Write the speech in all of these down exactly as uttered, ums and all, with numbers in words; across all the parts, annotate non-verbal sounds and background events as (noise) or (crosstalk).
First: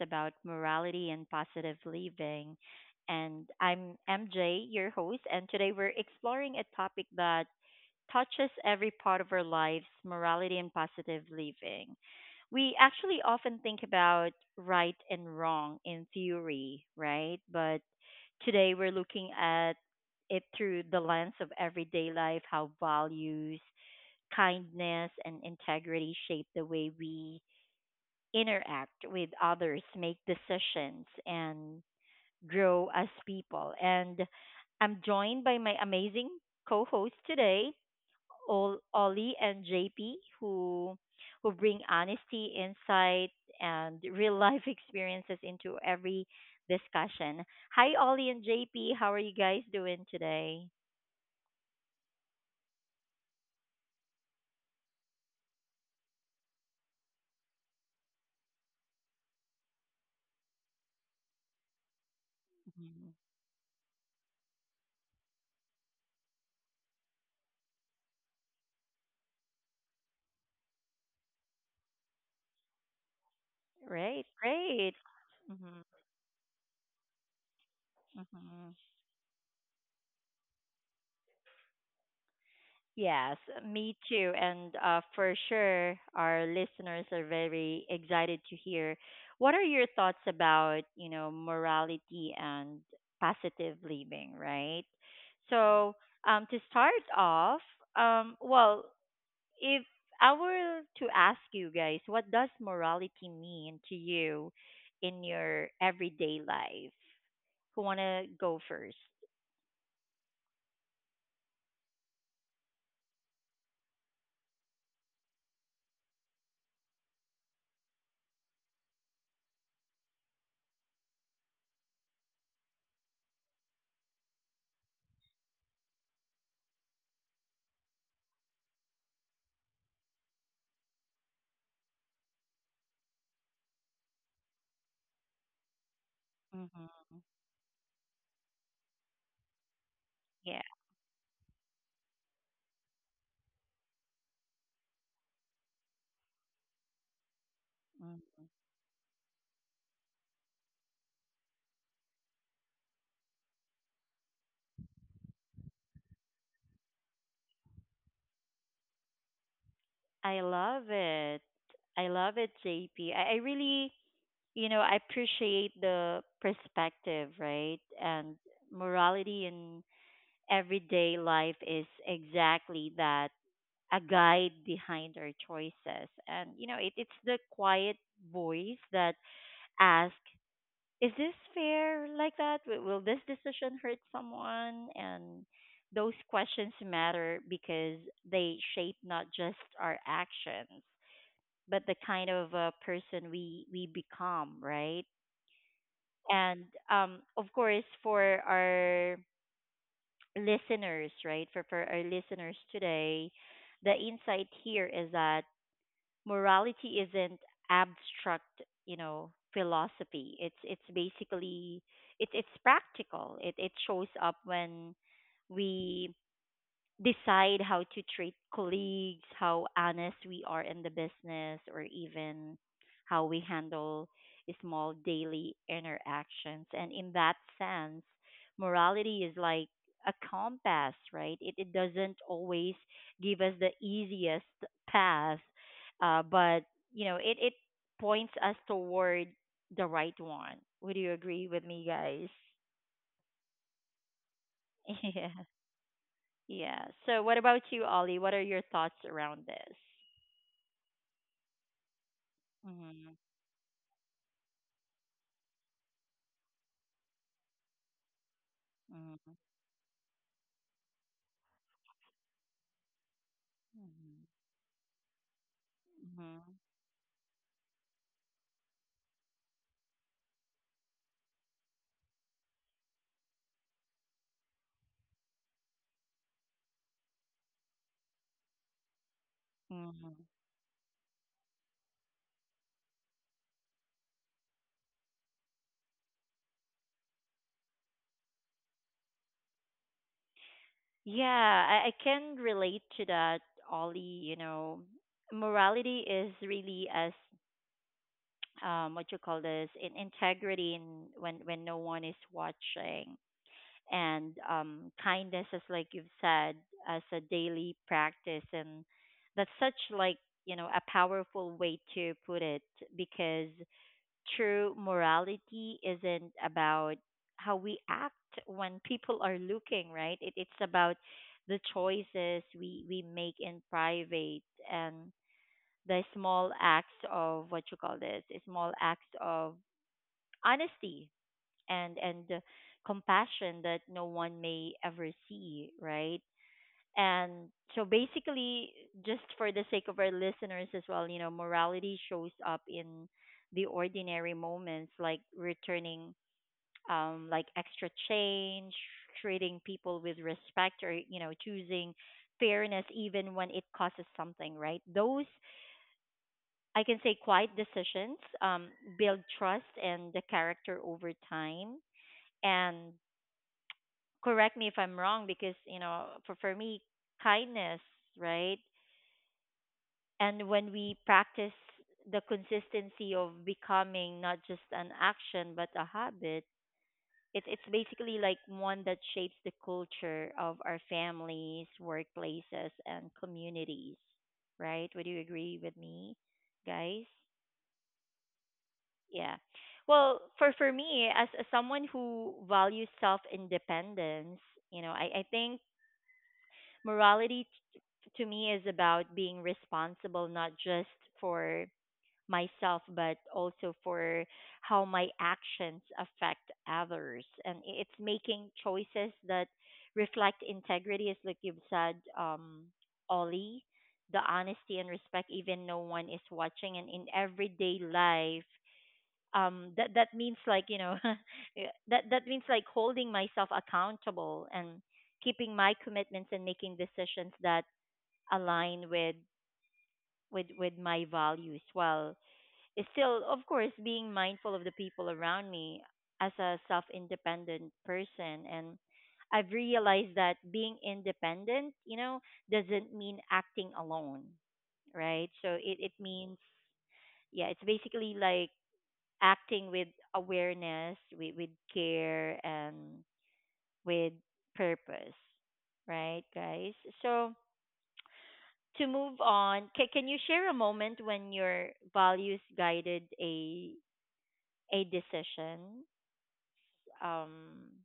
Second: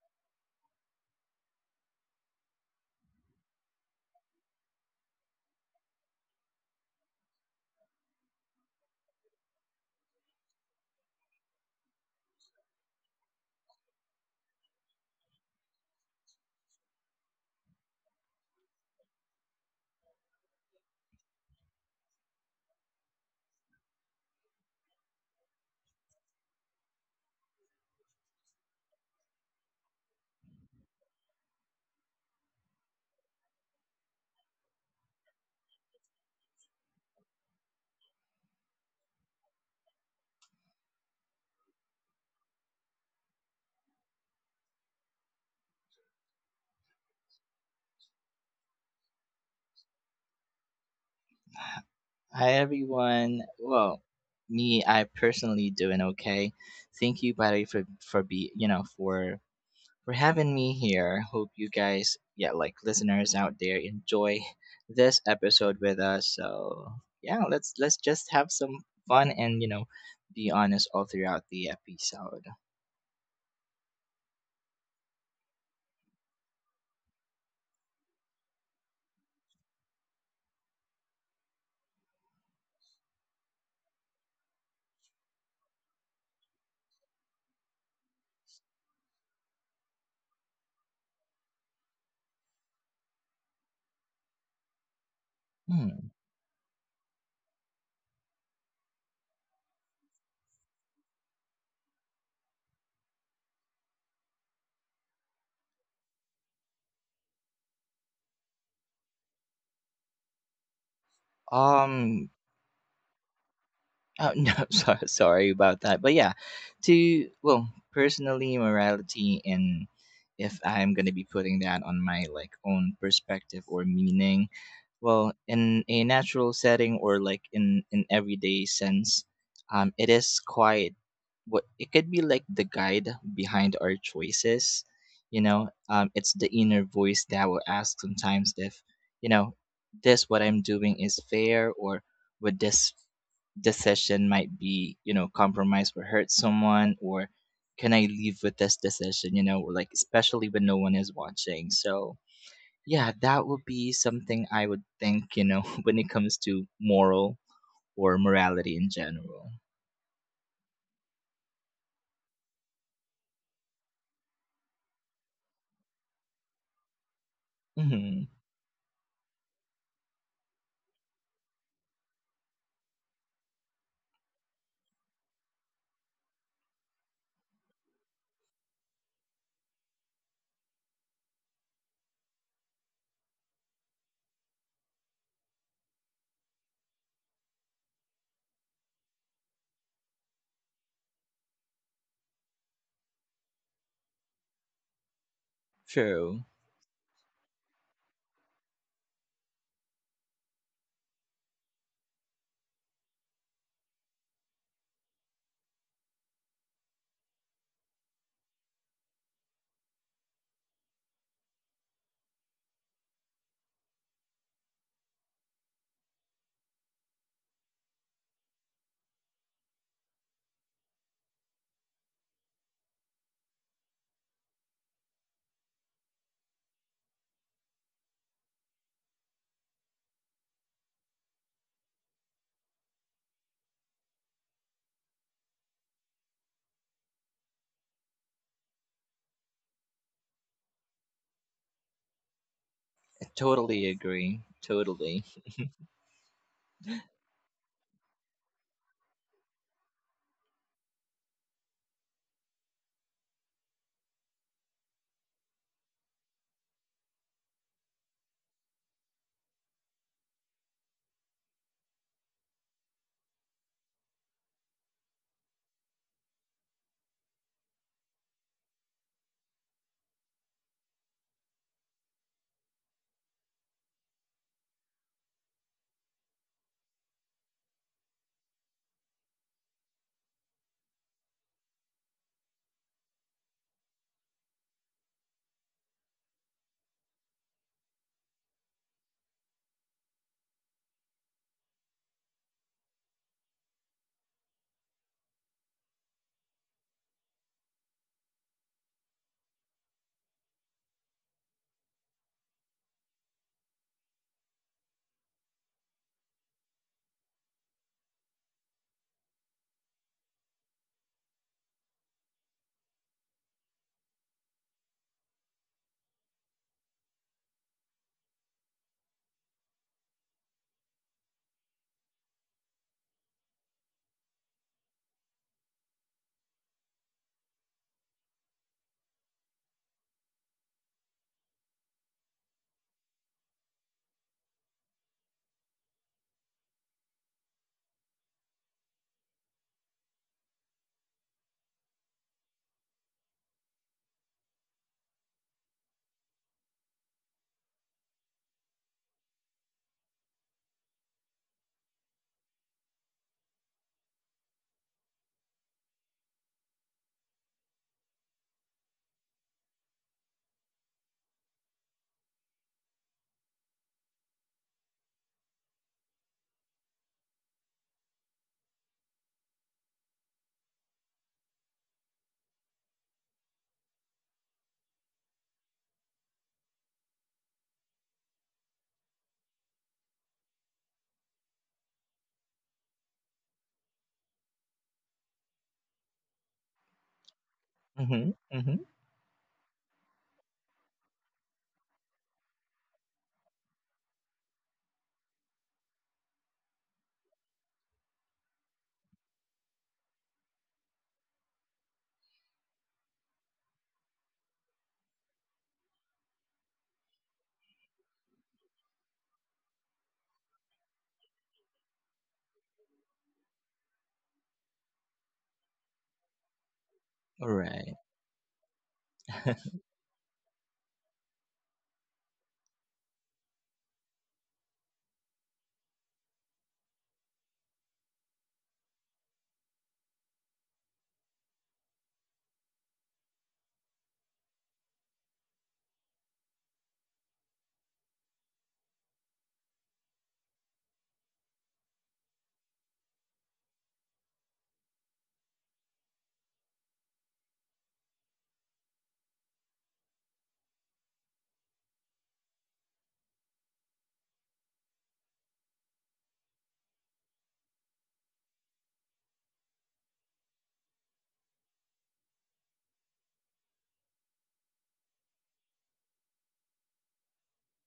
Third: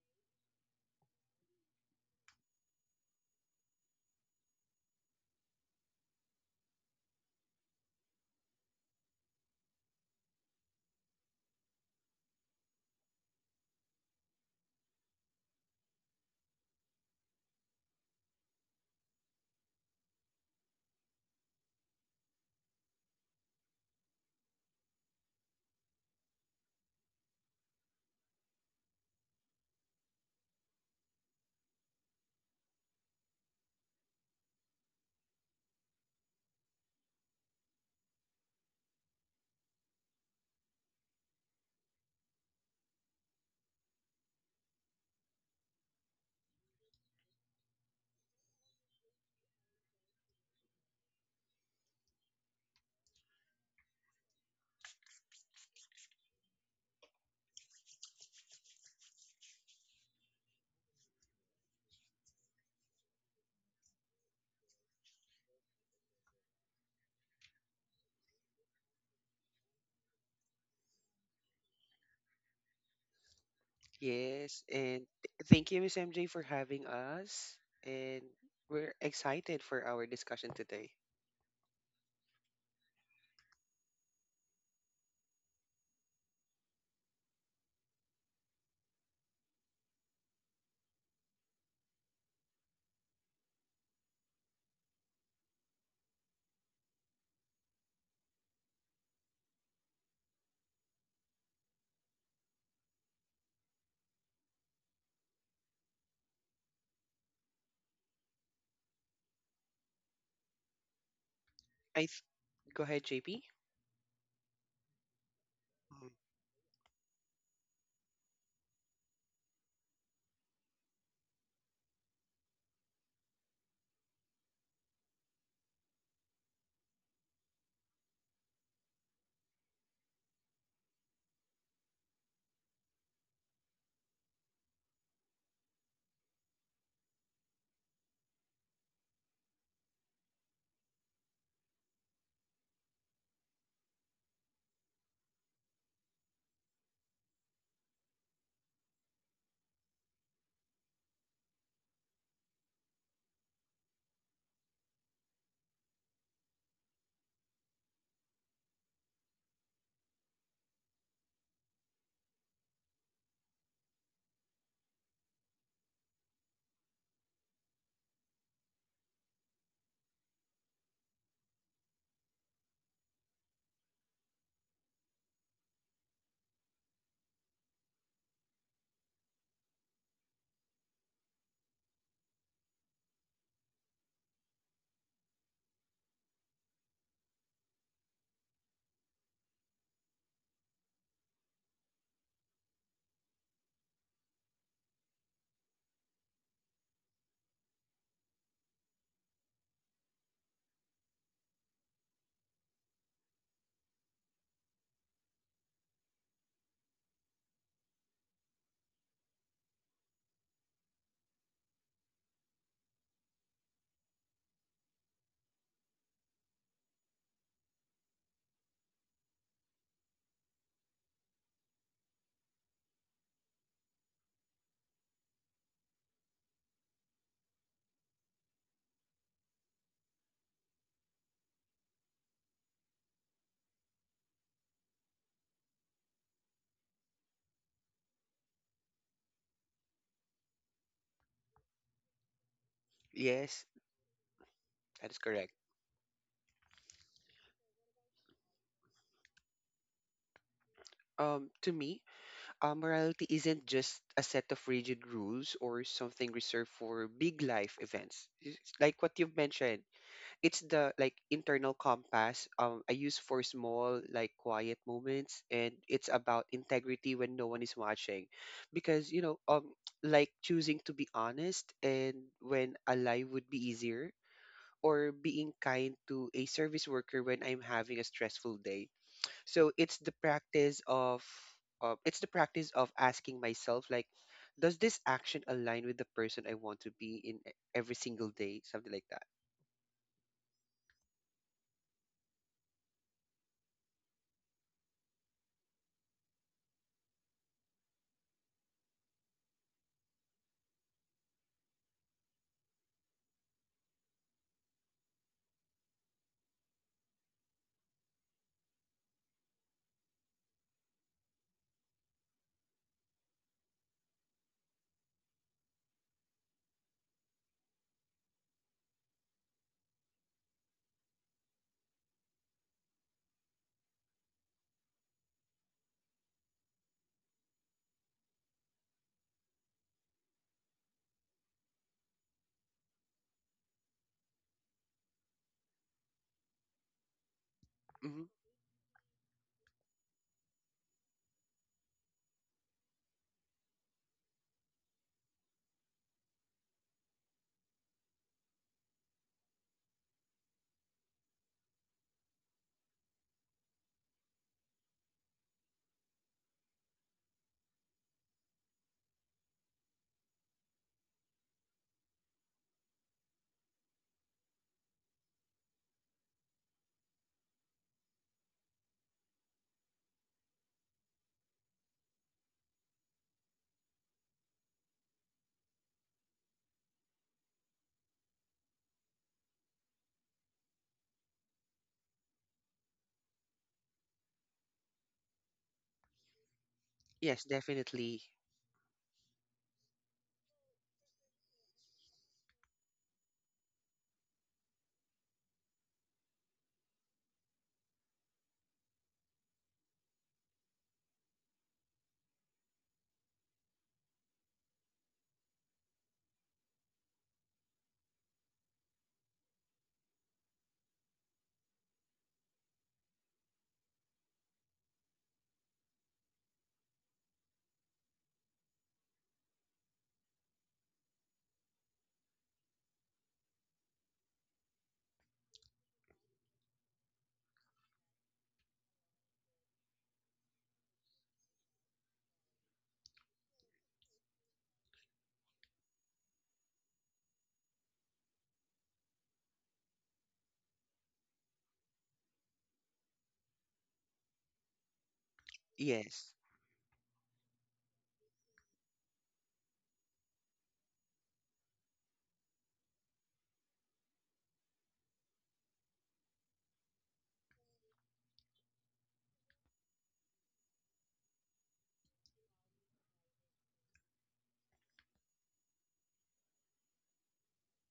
about morality and positive living. And I'm M J, your host. And today we're exploring a topic that touches every part of our lives morality and positive living. We actually often think about right and wrong in theory, right? But today we're looking at it through the lens of everyday life, how values, kindness, and integrity shape the way we interact with others, make decisions, and grow as people. And I'm joined by my amazing co hosts today, Ol- Ollie and J P, who who bring honesty, insight, and real life (laughs) experiences into every discussion. Hi, Ollie and J P. How are you guys doing today? Hi everyone. Well, me, I personally doing okay. Thank you, buddy, for for be you know for for having me here. Hope you guys, yeah, like Mhm. listeners out there, enjoy this episode with us. So yeah, let's let's just have some fun and you know be honest all throughout the episode. Great, Yes, great. and th- thank you, Mm-hmm. Miss M J, for having us. And we're Mm-hmm. excited for our discussion today. Yes, me too. And uh, for sure, our listeners are very excited to hear. What are your thoughts about, you know, morality and positive living, right? So, Hmm. um, to start off, um, well, if I were to ask you guys, what does morality mean to you in your everyday life? Who wanna go first? I th- Um. Go ahead, J P. Oh, no, (laughs) so, sorry about that. Mm, But yeah, to, well, personally, morality, and if I'm going to be putting that on my like own perspective or meaning, well, in a natural setting or like in an everyday sense, um, it is quite what it could be like the guide behind our choices. You know, um, it's the inner Mm-hmm. voice that will ask sometimes if, you know, this what I'm Yeah. doing is fair, or would this decision might be you know compromised or hurt someone, or can I leave Mm-hmm. with this decision, you know or like especially when no one is watching. So yeah, that would be something I would think, you know (laughs) when it comes to moral or morality in general. I love it. I love it, J P. I, I really, you know, I appreciate the perspective, right? Hmm. And morality in everyday life is exactly that a guide behind our choices. And, you know, it, it's the quiet voice that asks, is this fair like that? Will will this decision hurt someone? And those questions matter because they shape not just our actions but the kind of uh, person we we become, right? True. And um, of course, for our listeners, right? For for our listeners today, the insight here is that morality isn't abstract, you know, philosophy. It's it's basically it's it's practical. It it shows up when we decide how to treat colleagues, how honest we are in the business, or even how we handle small daily interactions. And in that sense, morality is like a compass, right? It, it doesn't always give us the easiest path, uh, but you know, it, it points us toward the right one. Would you agree with me, guys? Yes, Totally agree. (laughs) that is Totally. Yeah. correct. Yeah. So what about you, Ollie? What are your thoughts around this? Um, to me, uh, Mhm. morality isn't just a set of rigid rules or something reserved for big life events. It's like what you've Mhm. mentioned, it's the like internal compass um I use for small like Mhm. quiet moments, and it's about Mhm. integrity when no one is watching, because you know um (tsk) like choosing to be honest and when a lie would be easier, or being kind to a service worker when I'm having a stressful day. So it's the Mhm. practice of uh, it's the practice of asking myself, like, does this action align with the person I want to be in e- every single day, something like that. Yeah, I, I can relate to that, Ollie. You know, morality is really as (tsk) um, what you call this in integrity in when when no one is watching, and um, kindness is like you've said as a daily practice, and that's such like you know a powerful way to put it because true morality isn't about how we act when people are looking, right? It, it's about the choices we, we make in private and the small acts of what you call this, small acts of honesty and and compassion that no one may ever see, right? And so Mm-hmm. basically, just for the sake of our listeners as well, you know, morality shows up in the ordinary moments like returning um like extra change, treating people with respect or, you know, choosing fairness even when it costs something, right? Those I can say quiet decisions um build trust and the character over time. And correct me if I'm wrong because, you know, for for me kindness, right? And when we practice the consistency of becoming not just an action but a habit it, it's basically like one that shapes the culture of our families workplaces and communities, right? Would you agree with me, guys? Yes, definitely. Mm-hmm. Mm-hmm. Yeah, well, for for me as, as someone who values self independence, you know, i i think morality t- to me is about being responsible not just for myself, but also for how my actions affect others. And i- it's making choices that reflect integrity, as like you've said, um, Ollie, the honesty and respect, even no one is watching. And in All everyday right. life, um, that that means like you know, (laughs) yeah, that that means like holding myself accountable and keeping my commitments and making decisions that align with with with my values. Well, is still, of course, being mindful of the people around me as a self independent person. And I've realized that being independent, you know, doesn't mean acting alone, right? So it, it Yes. means, yeah, it's basically like acting with awareness, with, with care, and with purpose, right, guys? So to move on, can, can you share a moment when your values guided a a decision. Um,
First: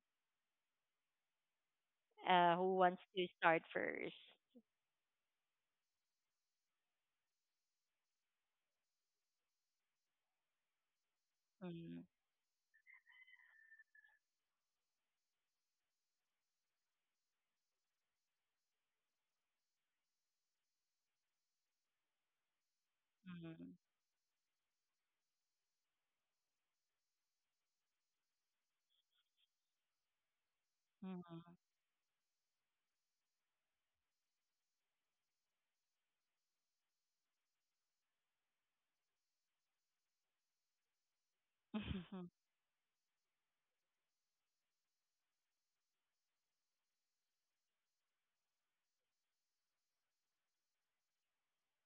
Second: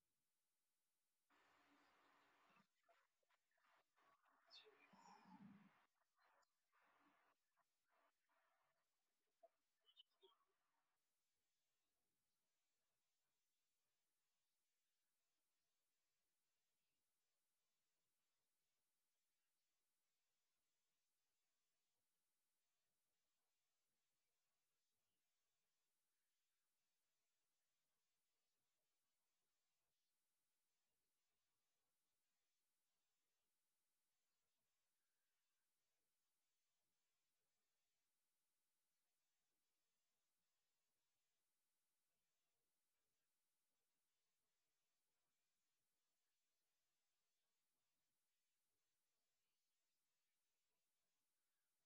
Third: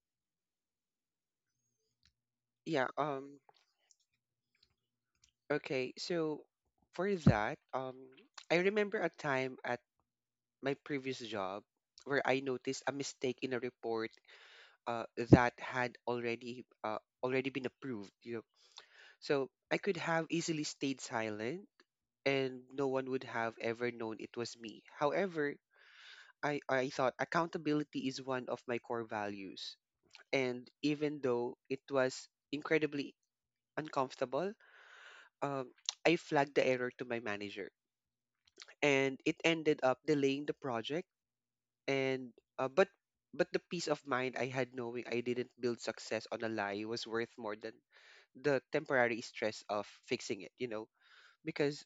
uh, who Yeah, wants to um start first? okay. So for that, um I remember a time at my previous job Mm, where I noticed a mistake in a report uh that had already uh already been approved, you know. So I could have easily stayed silent and no one would have ever known it was me. However, I, I thought accountability is one of my core values. And even mm, though it was incredibly uncomfortable, um, (tsk) I flagged the error to my manager, and it ended up delaying the project. mm. And (laughs) uh, but but the peace of mind I had knowing I didn't build success on a lie was worth more than the temporary stress of fixing it. You know, because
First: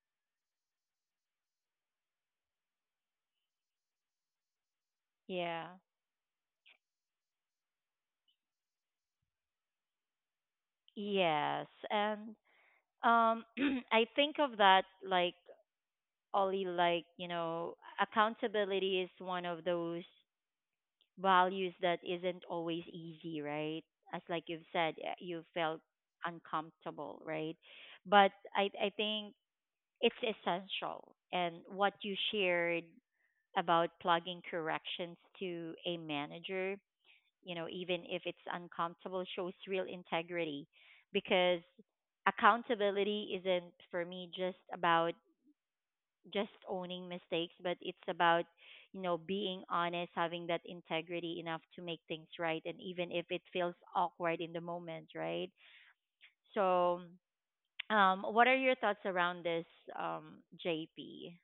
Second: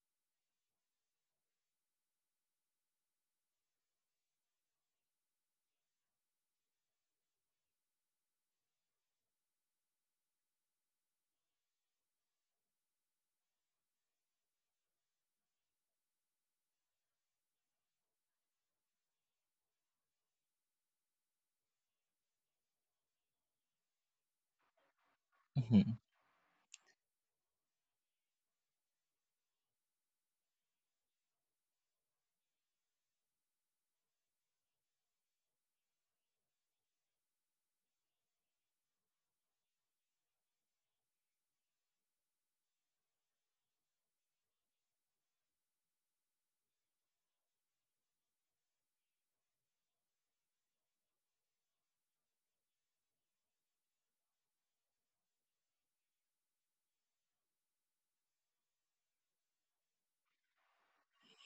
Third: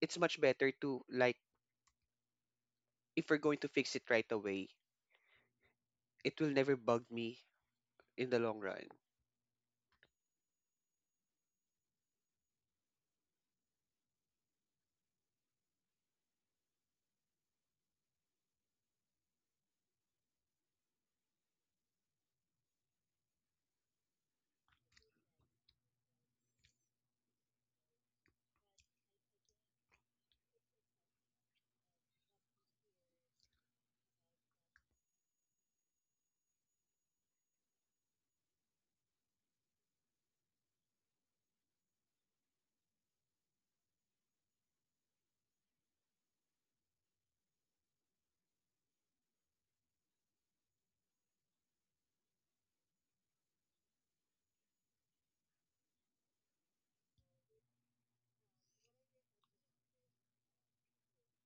it's much better to, like, if we're going to fix it right away, Yeah. it will never bug me in the long run. Yes, and um, (clears throat) I think of that like Ollie, like you know, accountability is one of those values that isn't always easy, right? As like you've said, eh, you felt Mm-hmm. uncomfortable, right? But I I think it's essential, and what you shared about plugging corrections to a manager, you know, even if it's uncomfortable, shows real integrity because accountability isn't for me just about just owning mistakes, but it's about, you know, being honest, having that integrity enough to make things right. And even if it feels awkward in the moment, right? So, um, what are your thoughts around this, um, J P?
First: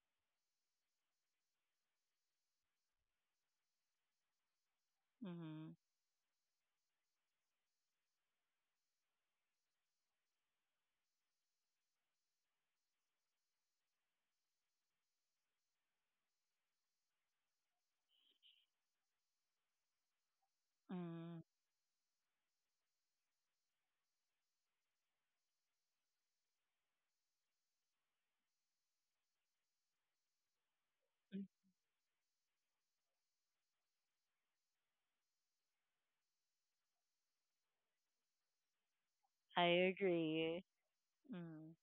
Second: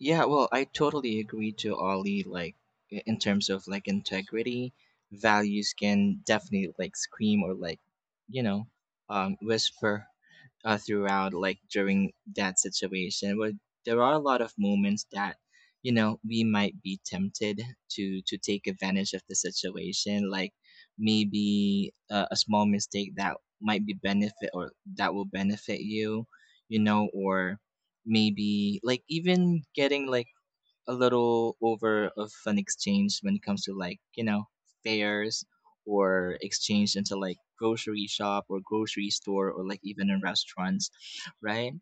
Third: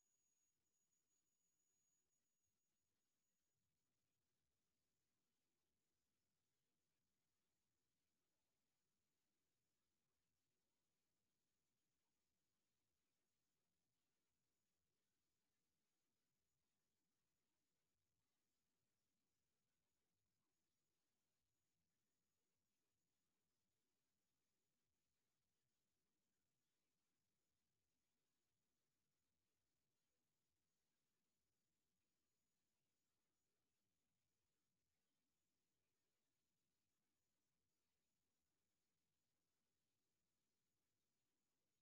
Yeah, well, I totally agree to Ollie. Like, i- in terms of like integrity, Mm-hmm. values can definitely like scream or like, you know, um, whisper uh, throughout like during that situation, but there are a lot of moments that you know we might be tempted to to take advantage of the situation, like Mm, maybe uh, a small mistake that might be benefit or that will benefit you, you know or maybe like even getting like a little over of an exchange when it comes to like you know fairs or exchange into like grocery shop or grocery store, I or like even in agree. restaurants, Mm. right?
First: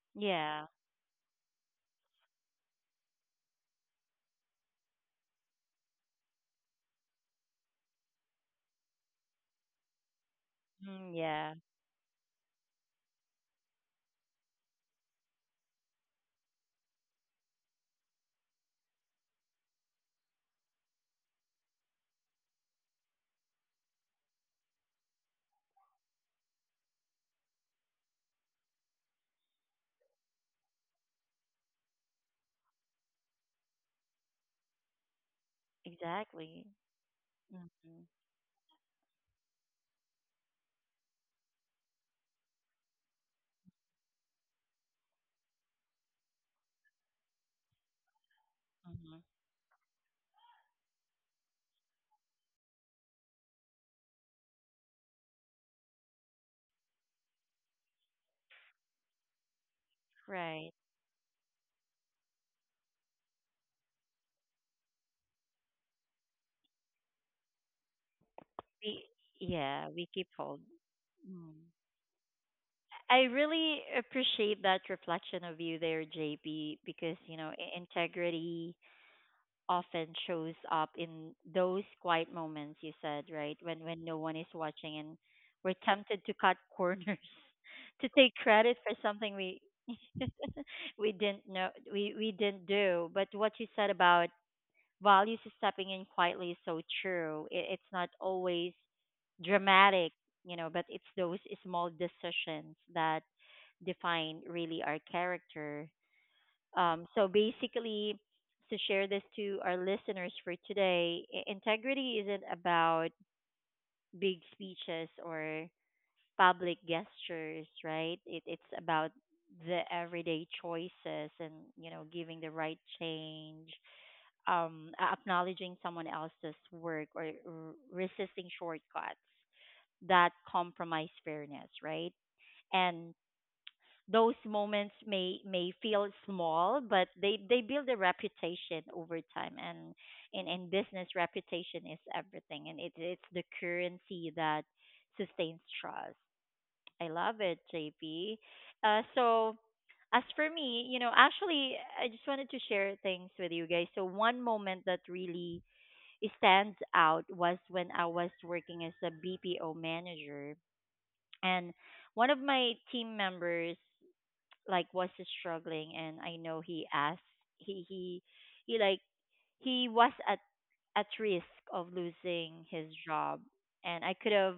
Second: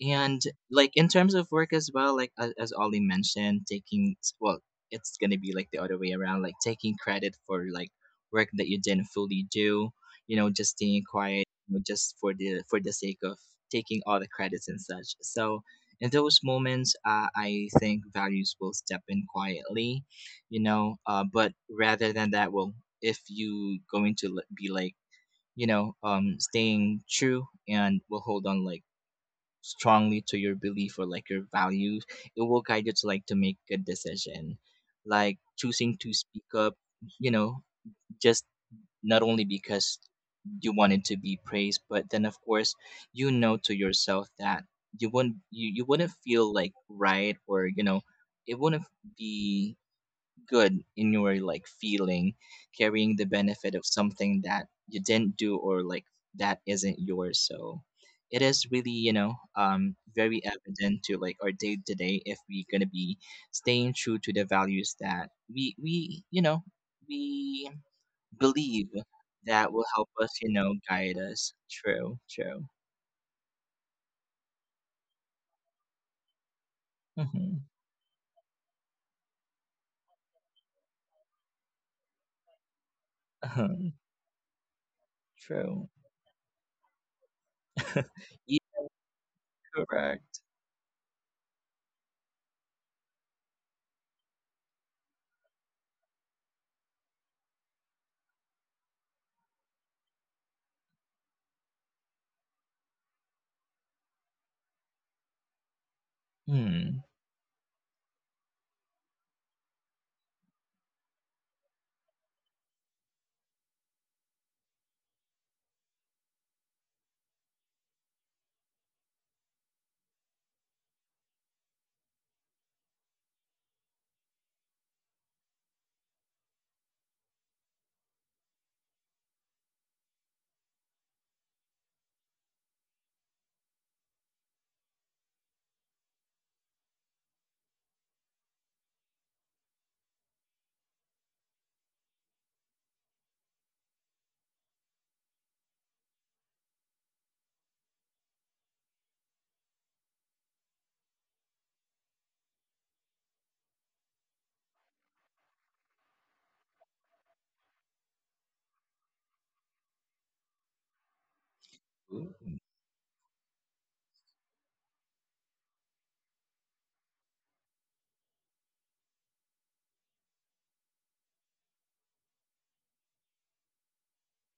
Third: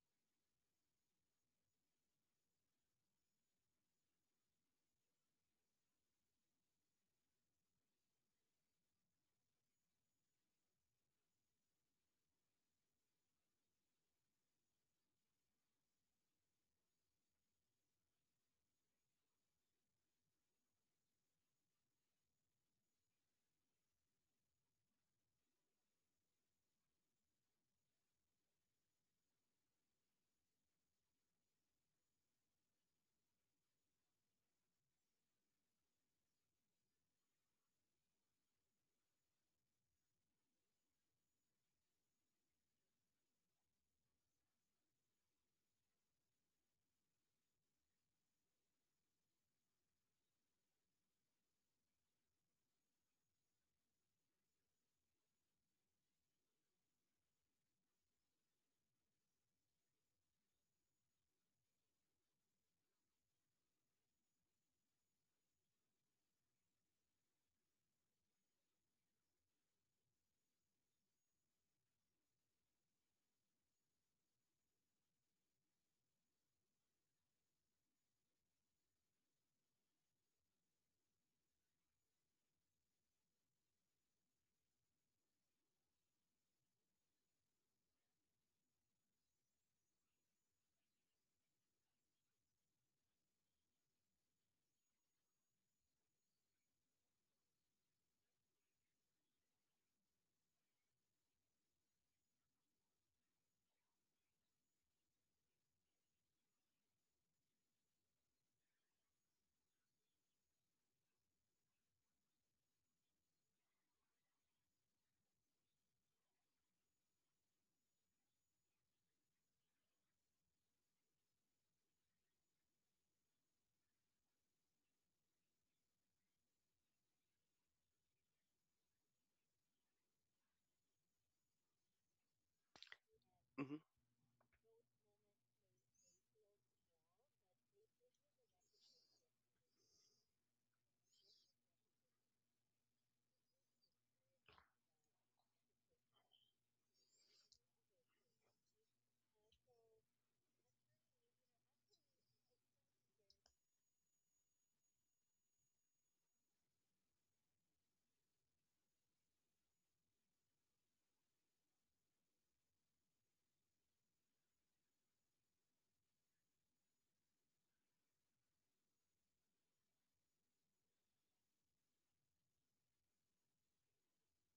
And Yeah. like in terms of work as well, like as, as Ollie mentioned, taking, well, it's gonna be like the other way around, like taking credit for like work that you didn't fully do, you know, just staying Mm, quiet, yeah. you know, just for the for the sake of taking all the credits and such. So in those moments, uh, I think values will step in quietly, you know. Uh, but rather than that, well, if you going to li- be like, you know, um, staying true and will hold on like strongly to your belief or like your values, it will guide you to like to make a decision, like choosing to speak Exactly. up, you know, Mm-hmm. just not only because you wanted to be praised, but then of course you know to yourself that you wouldn't you, you wouldn't feel like right, or you know it wouldn't Mm-hmm. be good in your like feeling carrying the benefit of something that you didn't do or like that isn't yours. So it is really, you know, um, very Right. evident to like our day to day if we're gonna be staying true to the values that we we you know we believe We, that will yeah, we help keep us, you hold. know, guide us. Mm. True, true. I really appreciate that reflection of you there, J P, because, you know, Mm-hmm. i- integrity often shows up in those quiet moments you said, right? When Uh-huh. when no one is watching and we're True. tempted to cut corners, (laughs) to (laughs) take You credit for something we (laughs) correct. we didn't know we, we didn't do. But what you said about values is stepping in quietly is so true. It, it's not always dramatic, you know, but it's those small decisions that define really our character. Hmm. Um, so basically, to share this to our listeners for today, i- integrity isn't about big speeches or public gestures, right? It, it's about the everyday choices and you know giving the right change um, a- acknowledging someone else's work or r- resisting shortcuts that compromise fairness, right? And Hmm. those moments may may feel small, but they they build a reputation over time, and and, and business reputation is everything, and it, it's the currency that sustains trust. I love it, J P. Uh, so as for me, you know, actually, I just wanted to share things with you guys. So one moment that really stands out was when I was working as a B P O manager and one Ooh. of my team members like was struggling and I know he asked he he he like he was at at risk of losing his job and I could have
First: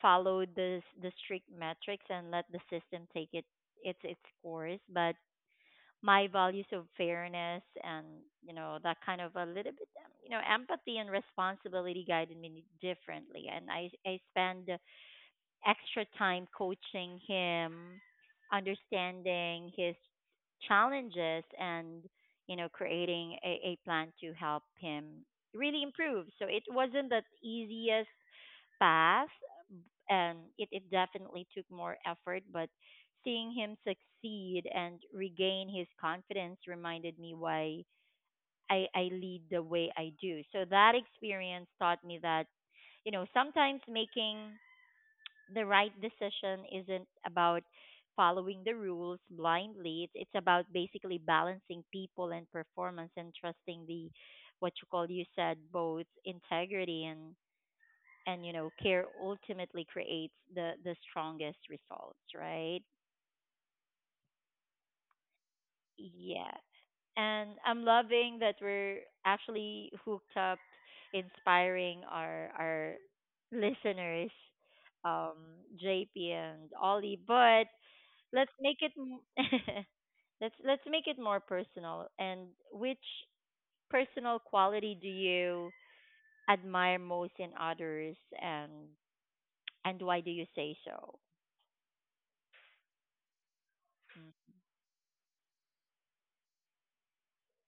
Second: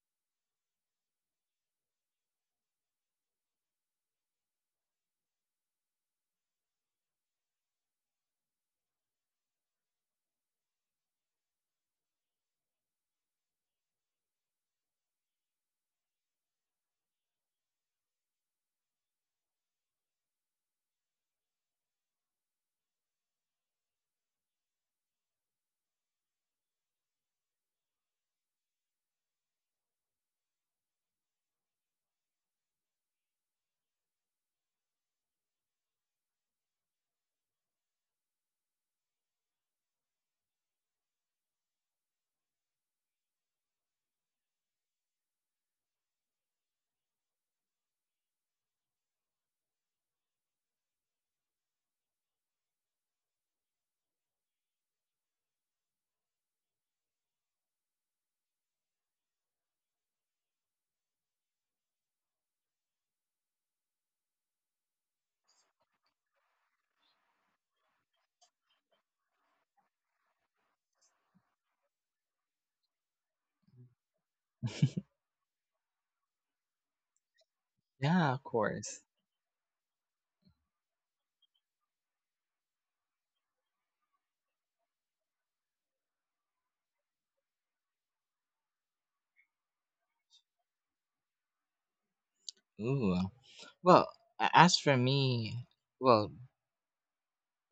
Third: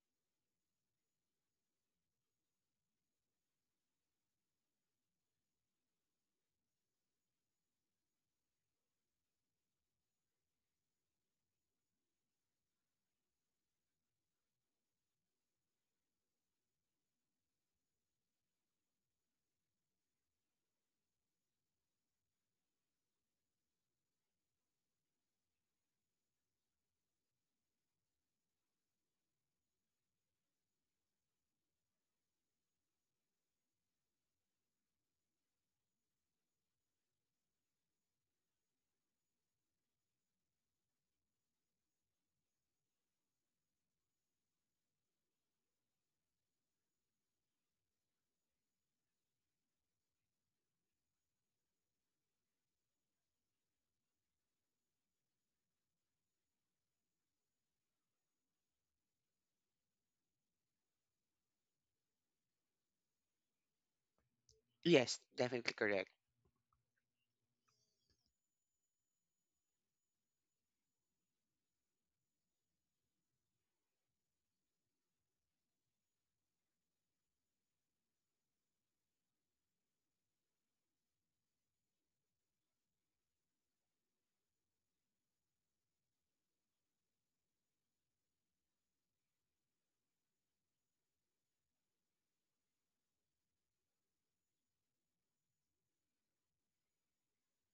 followed the the strict metrics and let the system take it its its course but my values of fairness and you know that kind of a little bit um, you know empathy and responsibility guided me differently and i i spend extra time coaching him understanding his challenges and you know creating a, a plan to help him really improve so it wasn't the easiest path and it, it definitely took more effort but seeing him succeed and regain his confidence reminded me why I, I lead the way I do. So that experience taught me that, you know, sometimes making the right decision isn't about following the rules blindly. It's, it's about basically balancing people and performance and trusting the what you call you said both integrity and and you know care ultimately creates the the strongest results, right? Yes, definitely correct. Yeah. And I'm loving that we're actually hooked up inspiring our our listeners, um JP and Ollie, but Yeah, of let's make course. it m- (laughs) let's let's make it more personal, and which personal quality do you admire most in others and and why do you say so? Ooh. Well, a- as for me, well,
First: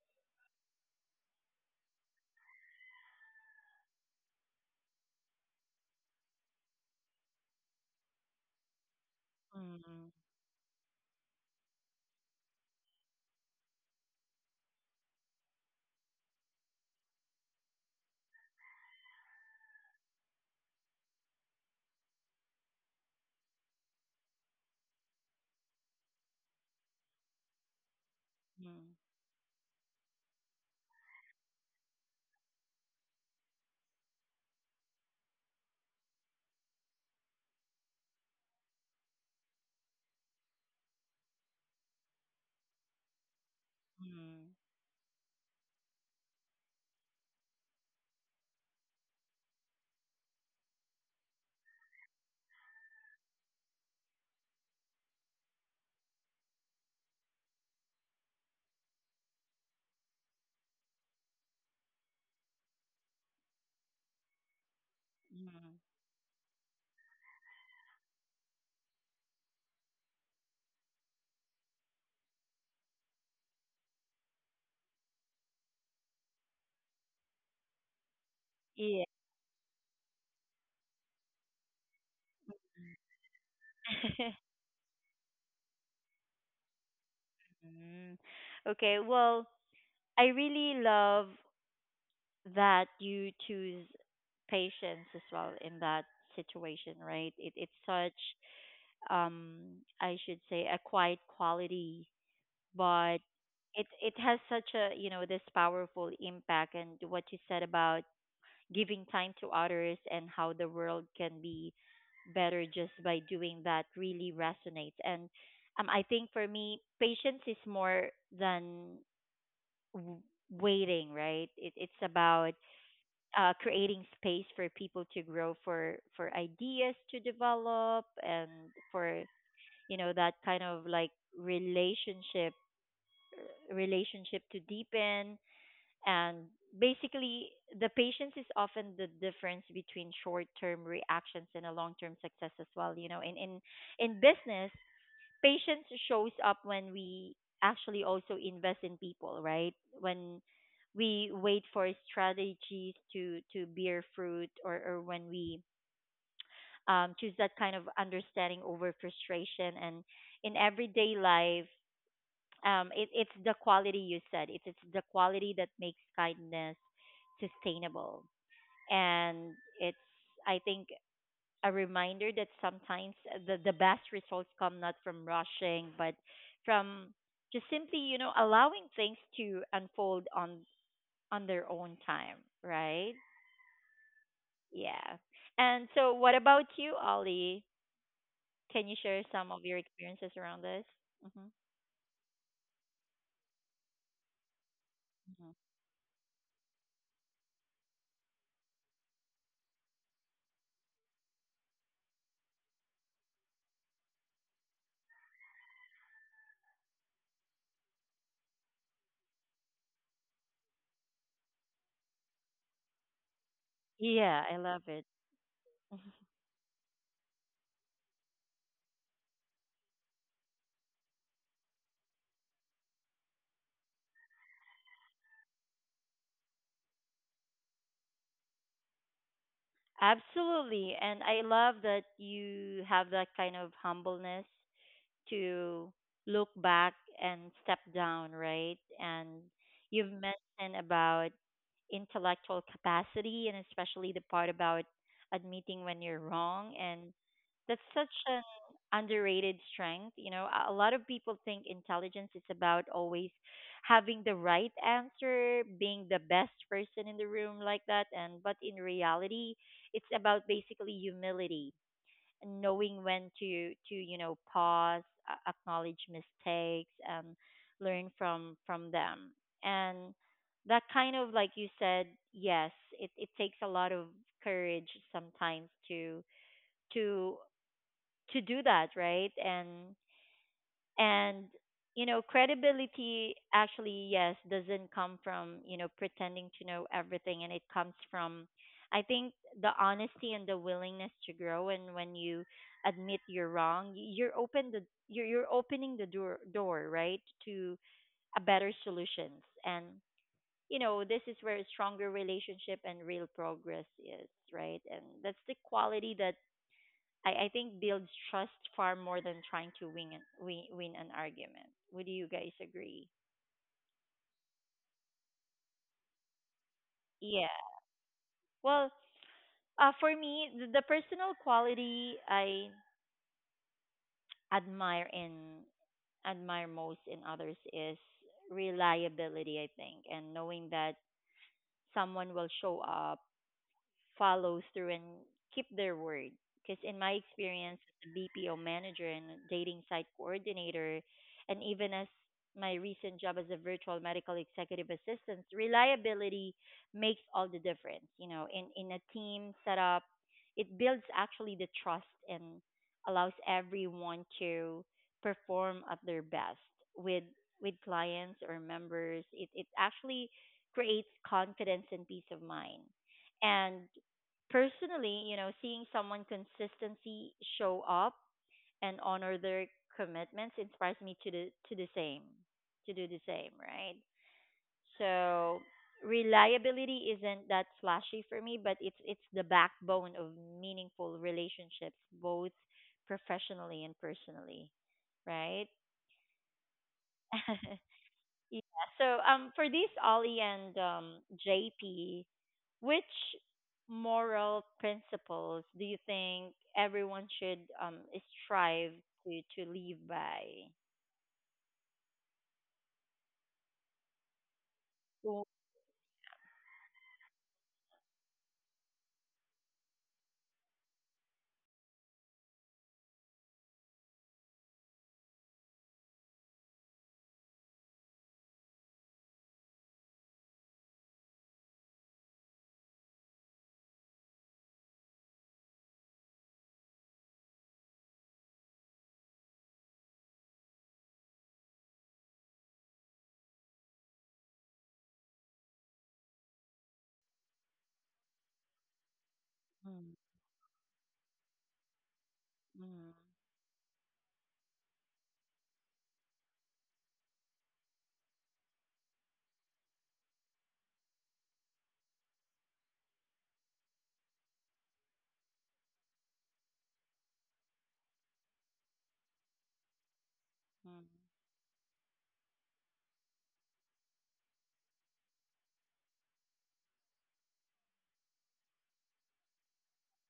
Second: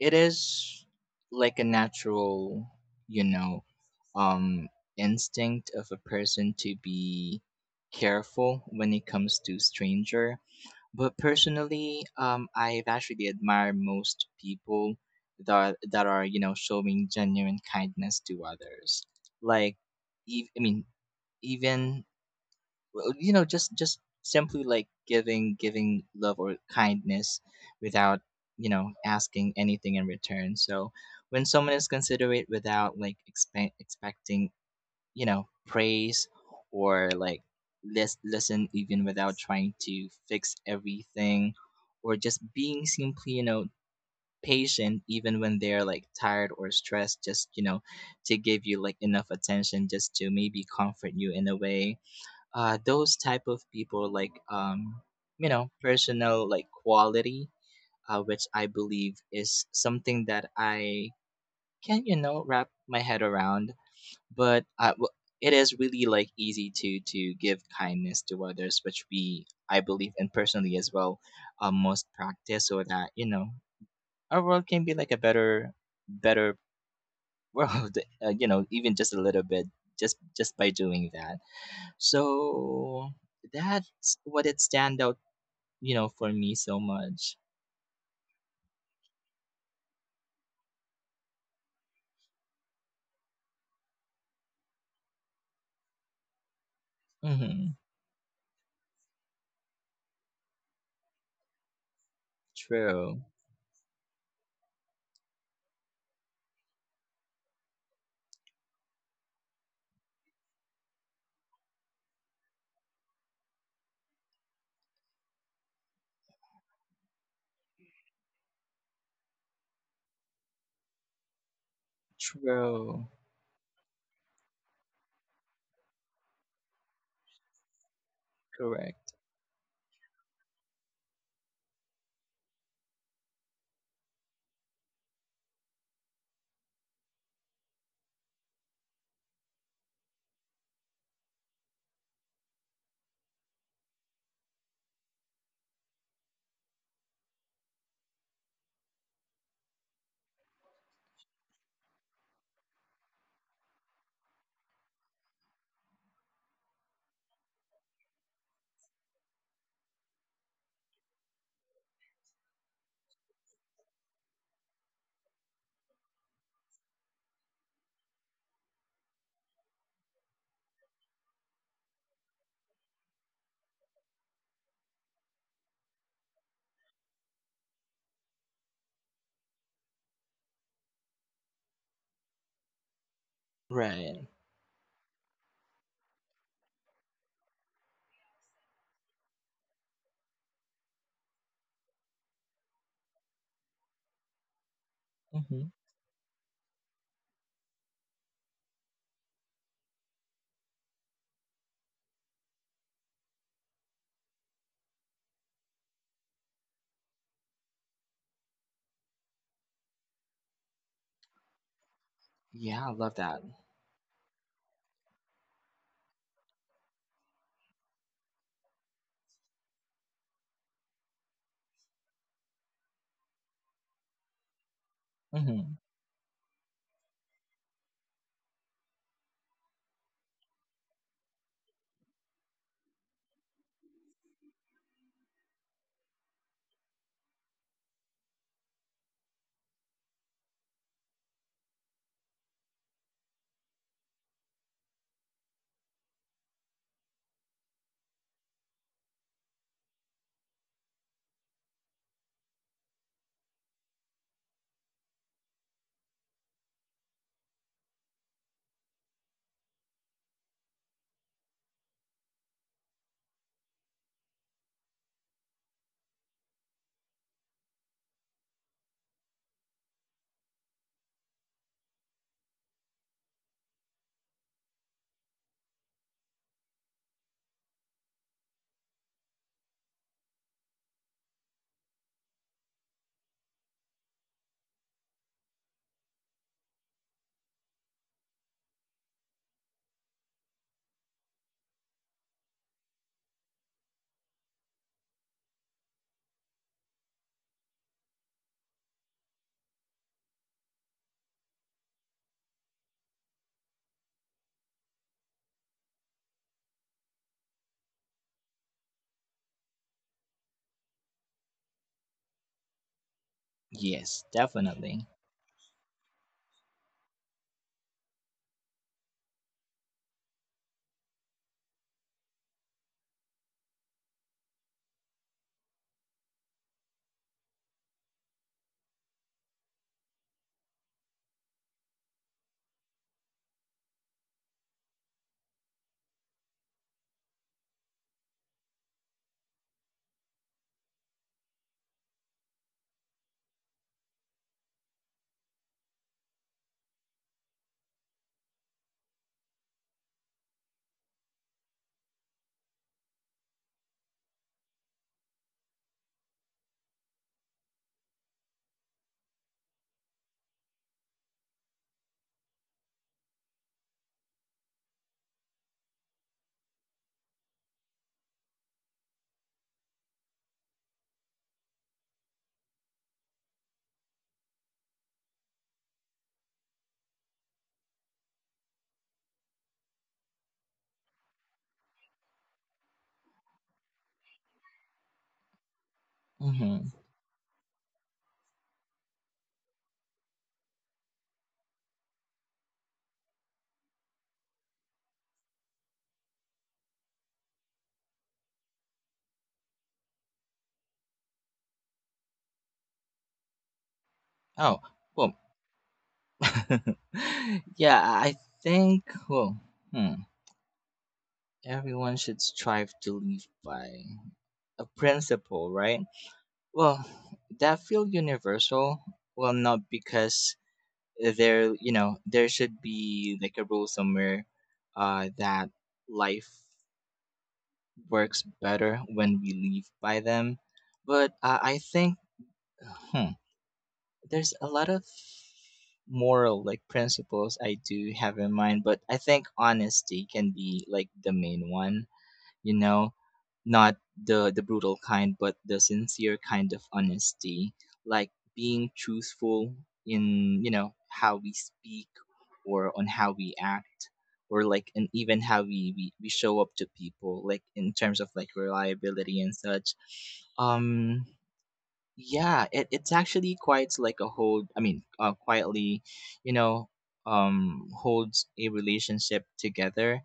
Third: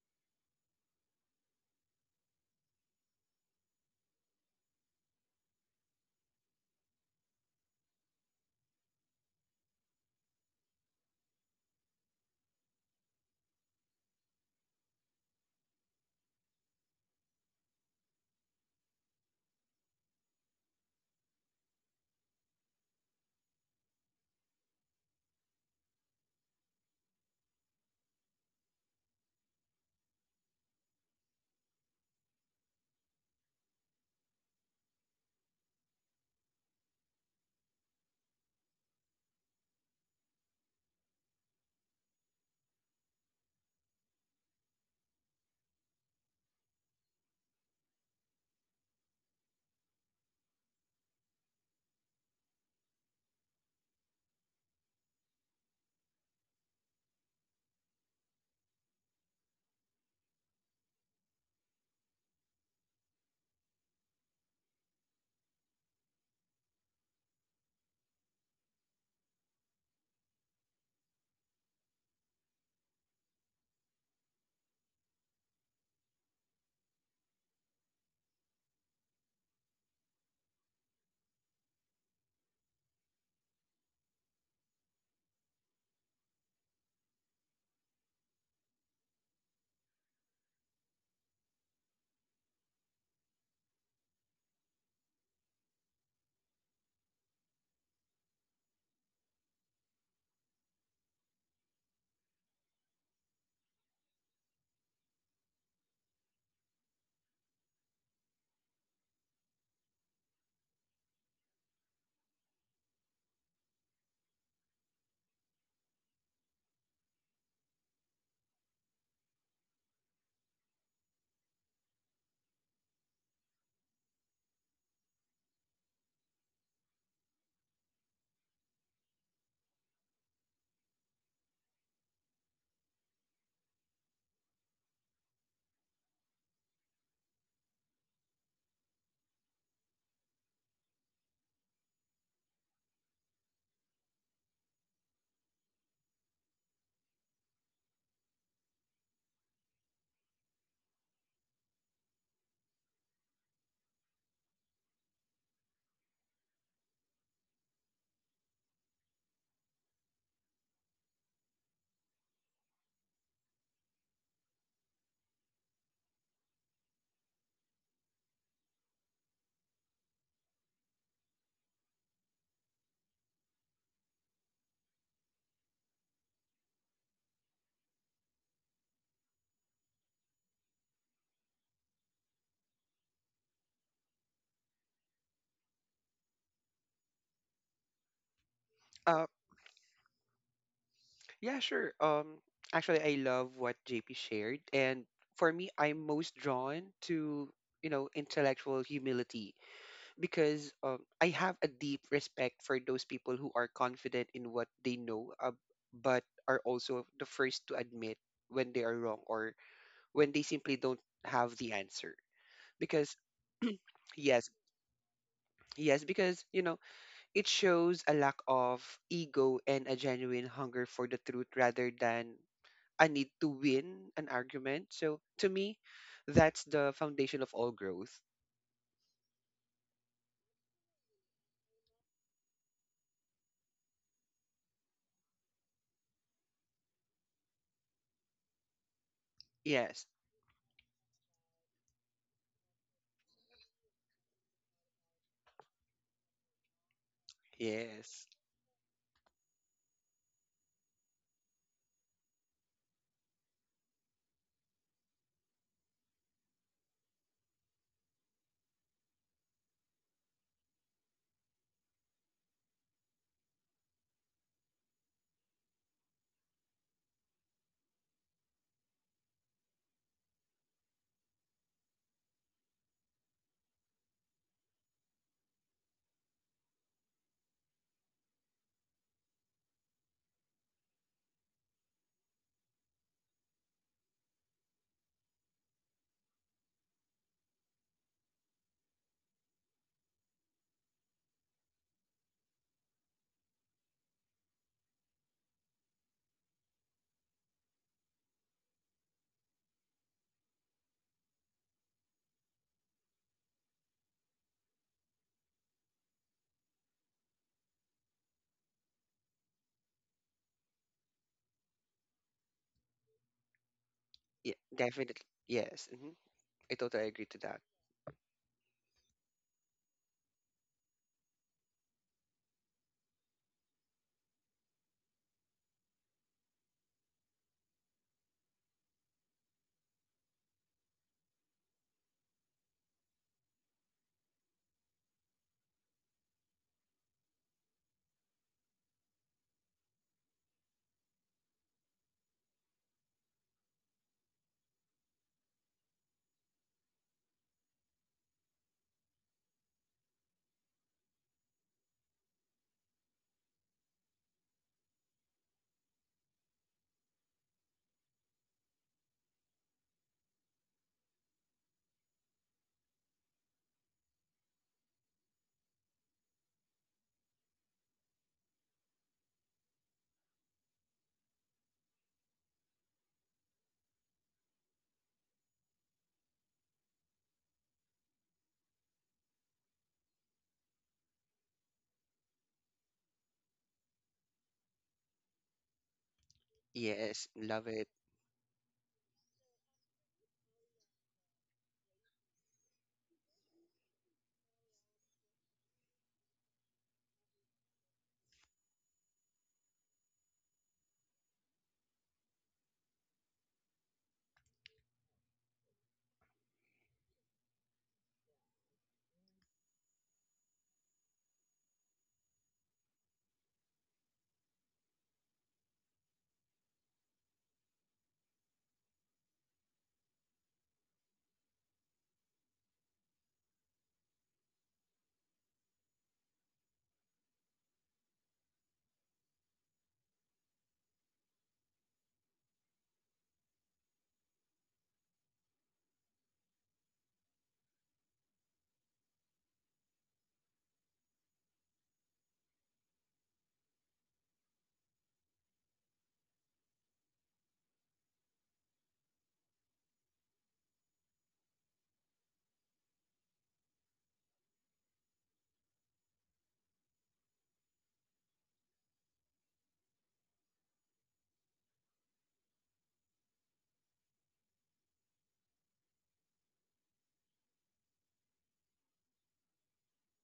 it is like a natural, you know, um, instinct of a person to be careful when it comes to Mm-hmm. stranger. But personally, um, I've actually admired most people that are, that are you know showing genuine kindness to others. Like, ev- I mean, even, well, you know just just simply like giving giving love or kindness without you Mm, know asking anything in return. So when someone is considerate without like expe- expecting you know praise, or like lis- listen even without trying to fix everything, or just being simply, you know, mm, patient even when they're like tired or stressed, just you know, to give you like enough attention just to maybe comfort you in a way. Uh those type of people, like, um you know, personal like quality, uh, which I believe is something that I can, you know, wrap my head around. but I, w- it mm. is really like easy to to give kindness to others, which we, I believe, and personally as well, uh, must practice so that you know our world can be like a better better (laughs) world, uh, you know, even Yeah. (laughs) just a little bit, just just by doing that. So that's what it stand out, you know, for me so much. Mm. Okay, well, I really love that you choose patience as well in that situation, right? It, it's Mm-hmm. such, um, I should say, a quiet quality, but True, it it has such a you know this powerful impact. And what you said about giving time to others, and how the world can be better just by doing that really resonates. And um, I think for me, patience is more than w- waiting, right? It, it's about true. uh, creating space for people to grow, for for ideas to develop, and Correct. for you know that kind of like relationship uh, relationship to deepen and basically, the patience is often the difference between short-term reactions and a long-term success as well. You know, in in in business, patience shows up when we actually also invest in people, right? When we wait for strategies to to bear fruit, or or when we um, choose that kind of understanding over frustration, and in everyday life um, it, it's the quality you said. It's it's the quality that makes kindness sustainable, and it's I think a reminder that sometimes the the best results come not from rushing, but from just simply you know allowing things to unfold on on their own time, right? Right. Yeah. And so, what about you, Ollie? Can you share Uh, some of your experiences around this? hmm Yeah, sure. Um, actually, I love what J P shared, and hmm for Mm-hmm. me, I'm most drawn to, you know, intellectual humility, because um, I have a deep respect for those people who are confident in what they know, uh, but are also the first to admit when they are wrong, or when they simply don't have the answer. Yeah, I love Because that. Yeah, I yes, love it. yes, because, you know, it shows a lack of ego and a genuine hunger for the truth rather than I need to win an argument. So to me, Mm-hmm. that's the foundation of all growth. Absolutely. And I love that you have that kind of humbleness to look back and step down, right? And you've Yes, mentioned about intellectual capacity and especially the part about admitting when you're wrong, and that's such yes, an underrated strength. You know, a a lot of people think intelligence is about always having the right answer, being the best person in the room like that, and but in reality it's about basically humility, knowing when to to you know pause, a- acknowledge mistakes and learn from from them. And that kind of, like you said, yes, it it takes a lot of courage sometimes to to to do that, right? And and you know credibility actually, yes, doesn't come from you know pretending to know everything, and it comes from, I think, the honesty and the willingness to grow. And when you admit you're wrong, you're open the, you're, you're opening the door door, right, to a better solutions. And you know this is where a stronger relationship and real progress is, right? And that's the quality that I, I think builds trust far more than trying to win an, win, win an argument. Would you guys agree? Yes, yeah, definitely. definitely. Yes, hmm, I totally agree to Yeah. that. Well, uh, for me, the, the personal quality I admire in admire most in others is reliability, I think. And knowing that someone will show up, follows through, and keep their word. Because in my experience as a B P O manager and a dating site coordinator, and even as my recent job as a virtual medical executive assistant, reliability makes all the difference. You know, in, in a team setup, it builds actually the trust and allows everyone to perform at their best with with clients or members. It it actually creates confidence and peace of mind. And personally, you know, seeing someone consistency show up and honor their commitments inspires me to do to the same, to do the same, right? So reliability isn't that flashy for me, but it's it's the backbone of meaningful relationships, both professionally and personally, right? Mhm. Yes, love (laughs) it. Yeah. So um for these Ollie and um J P, which moral principles do you think everyone should um strive to to live by? Oh, well, Oh, (laughs) yeah, I think, well, hmm, everyone should strive to live by a principle, right? Well, that feel universal. Well, not because there, you know, there should be like a rule somewhere, uh, that life works better when we live by them. But uh, I think, hmm, there's a lot of moral like principles I do have in mind, but I think mm, honesty can be like the main one, you mm, know, not the the brutal kind, but the sincere kind of honesty, like being truthful in, you know, how we speak, or on how we act, or like and even how we, we we show up to people like in terms of like reliability and such. mm. um yeah, it, it's actually quite like a hold. I mean, uh, quietly, you know, um, holds a relationship together,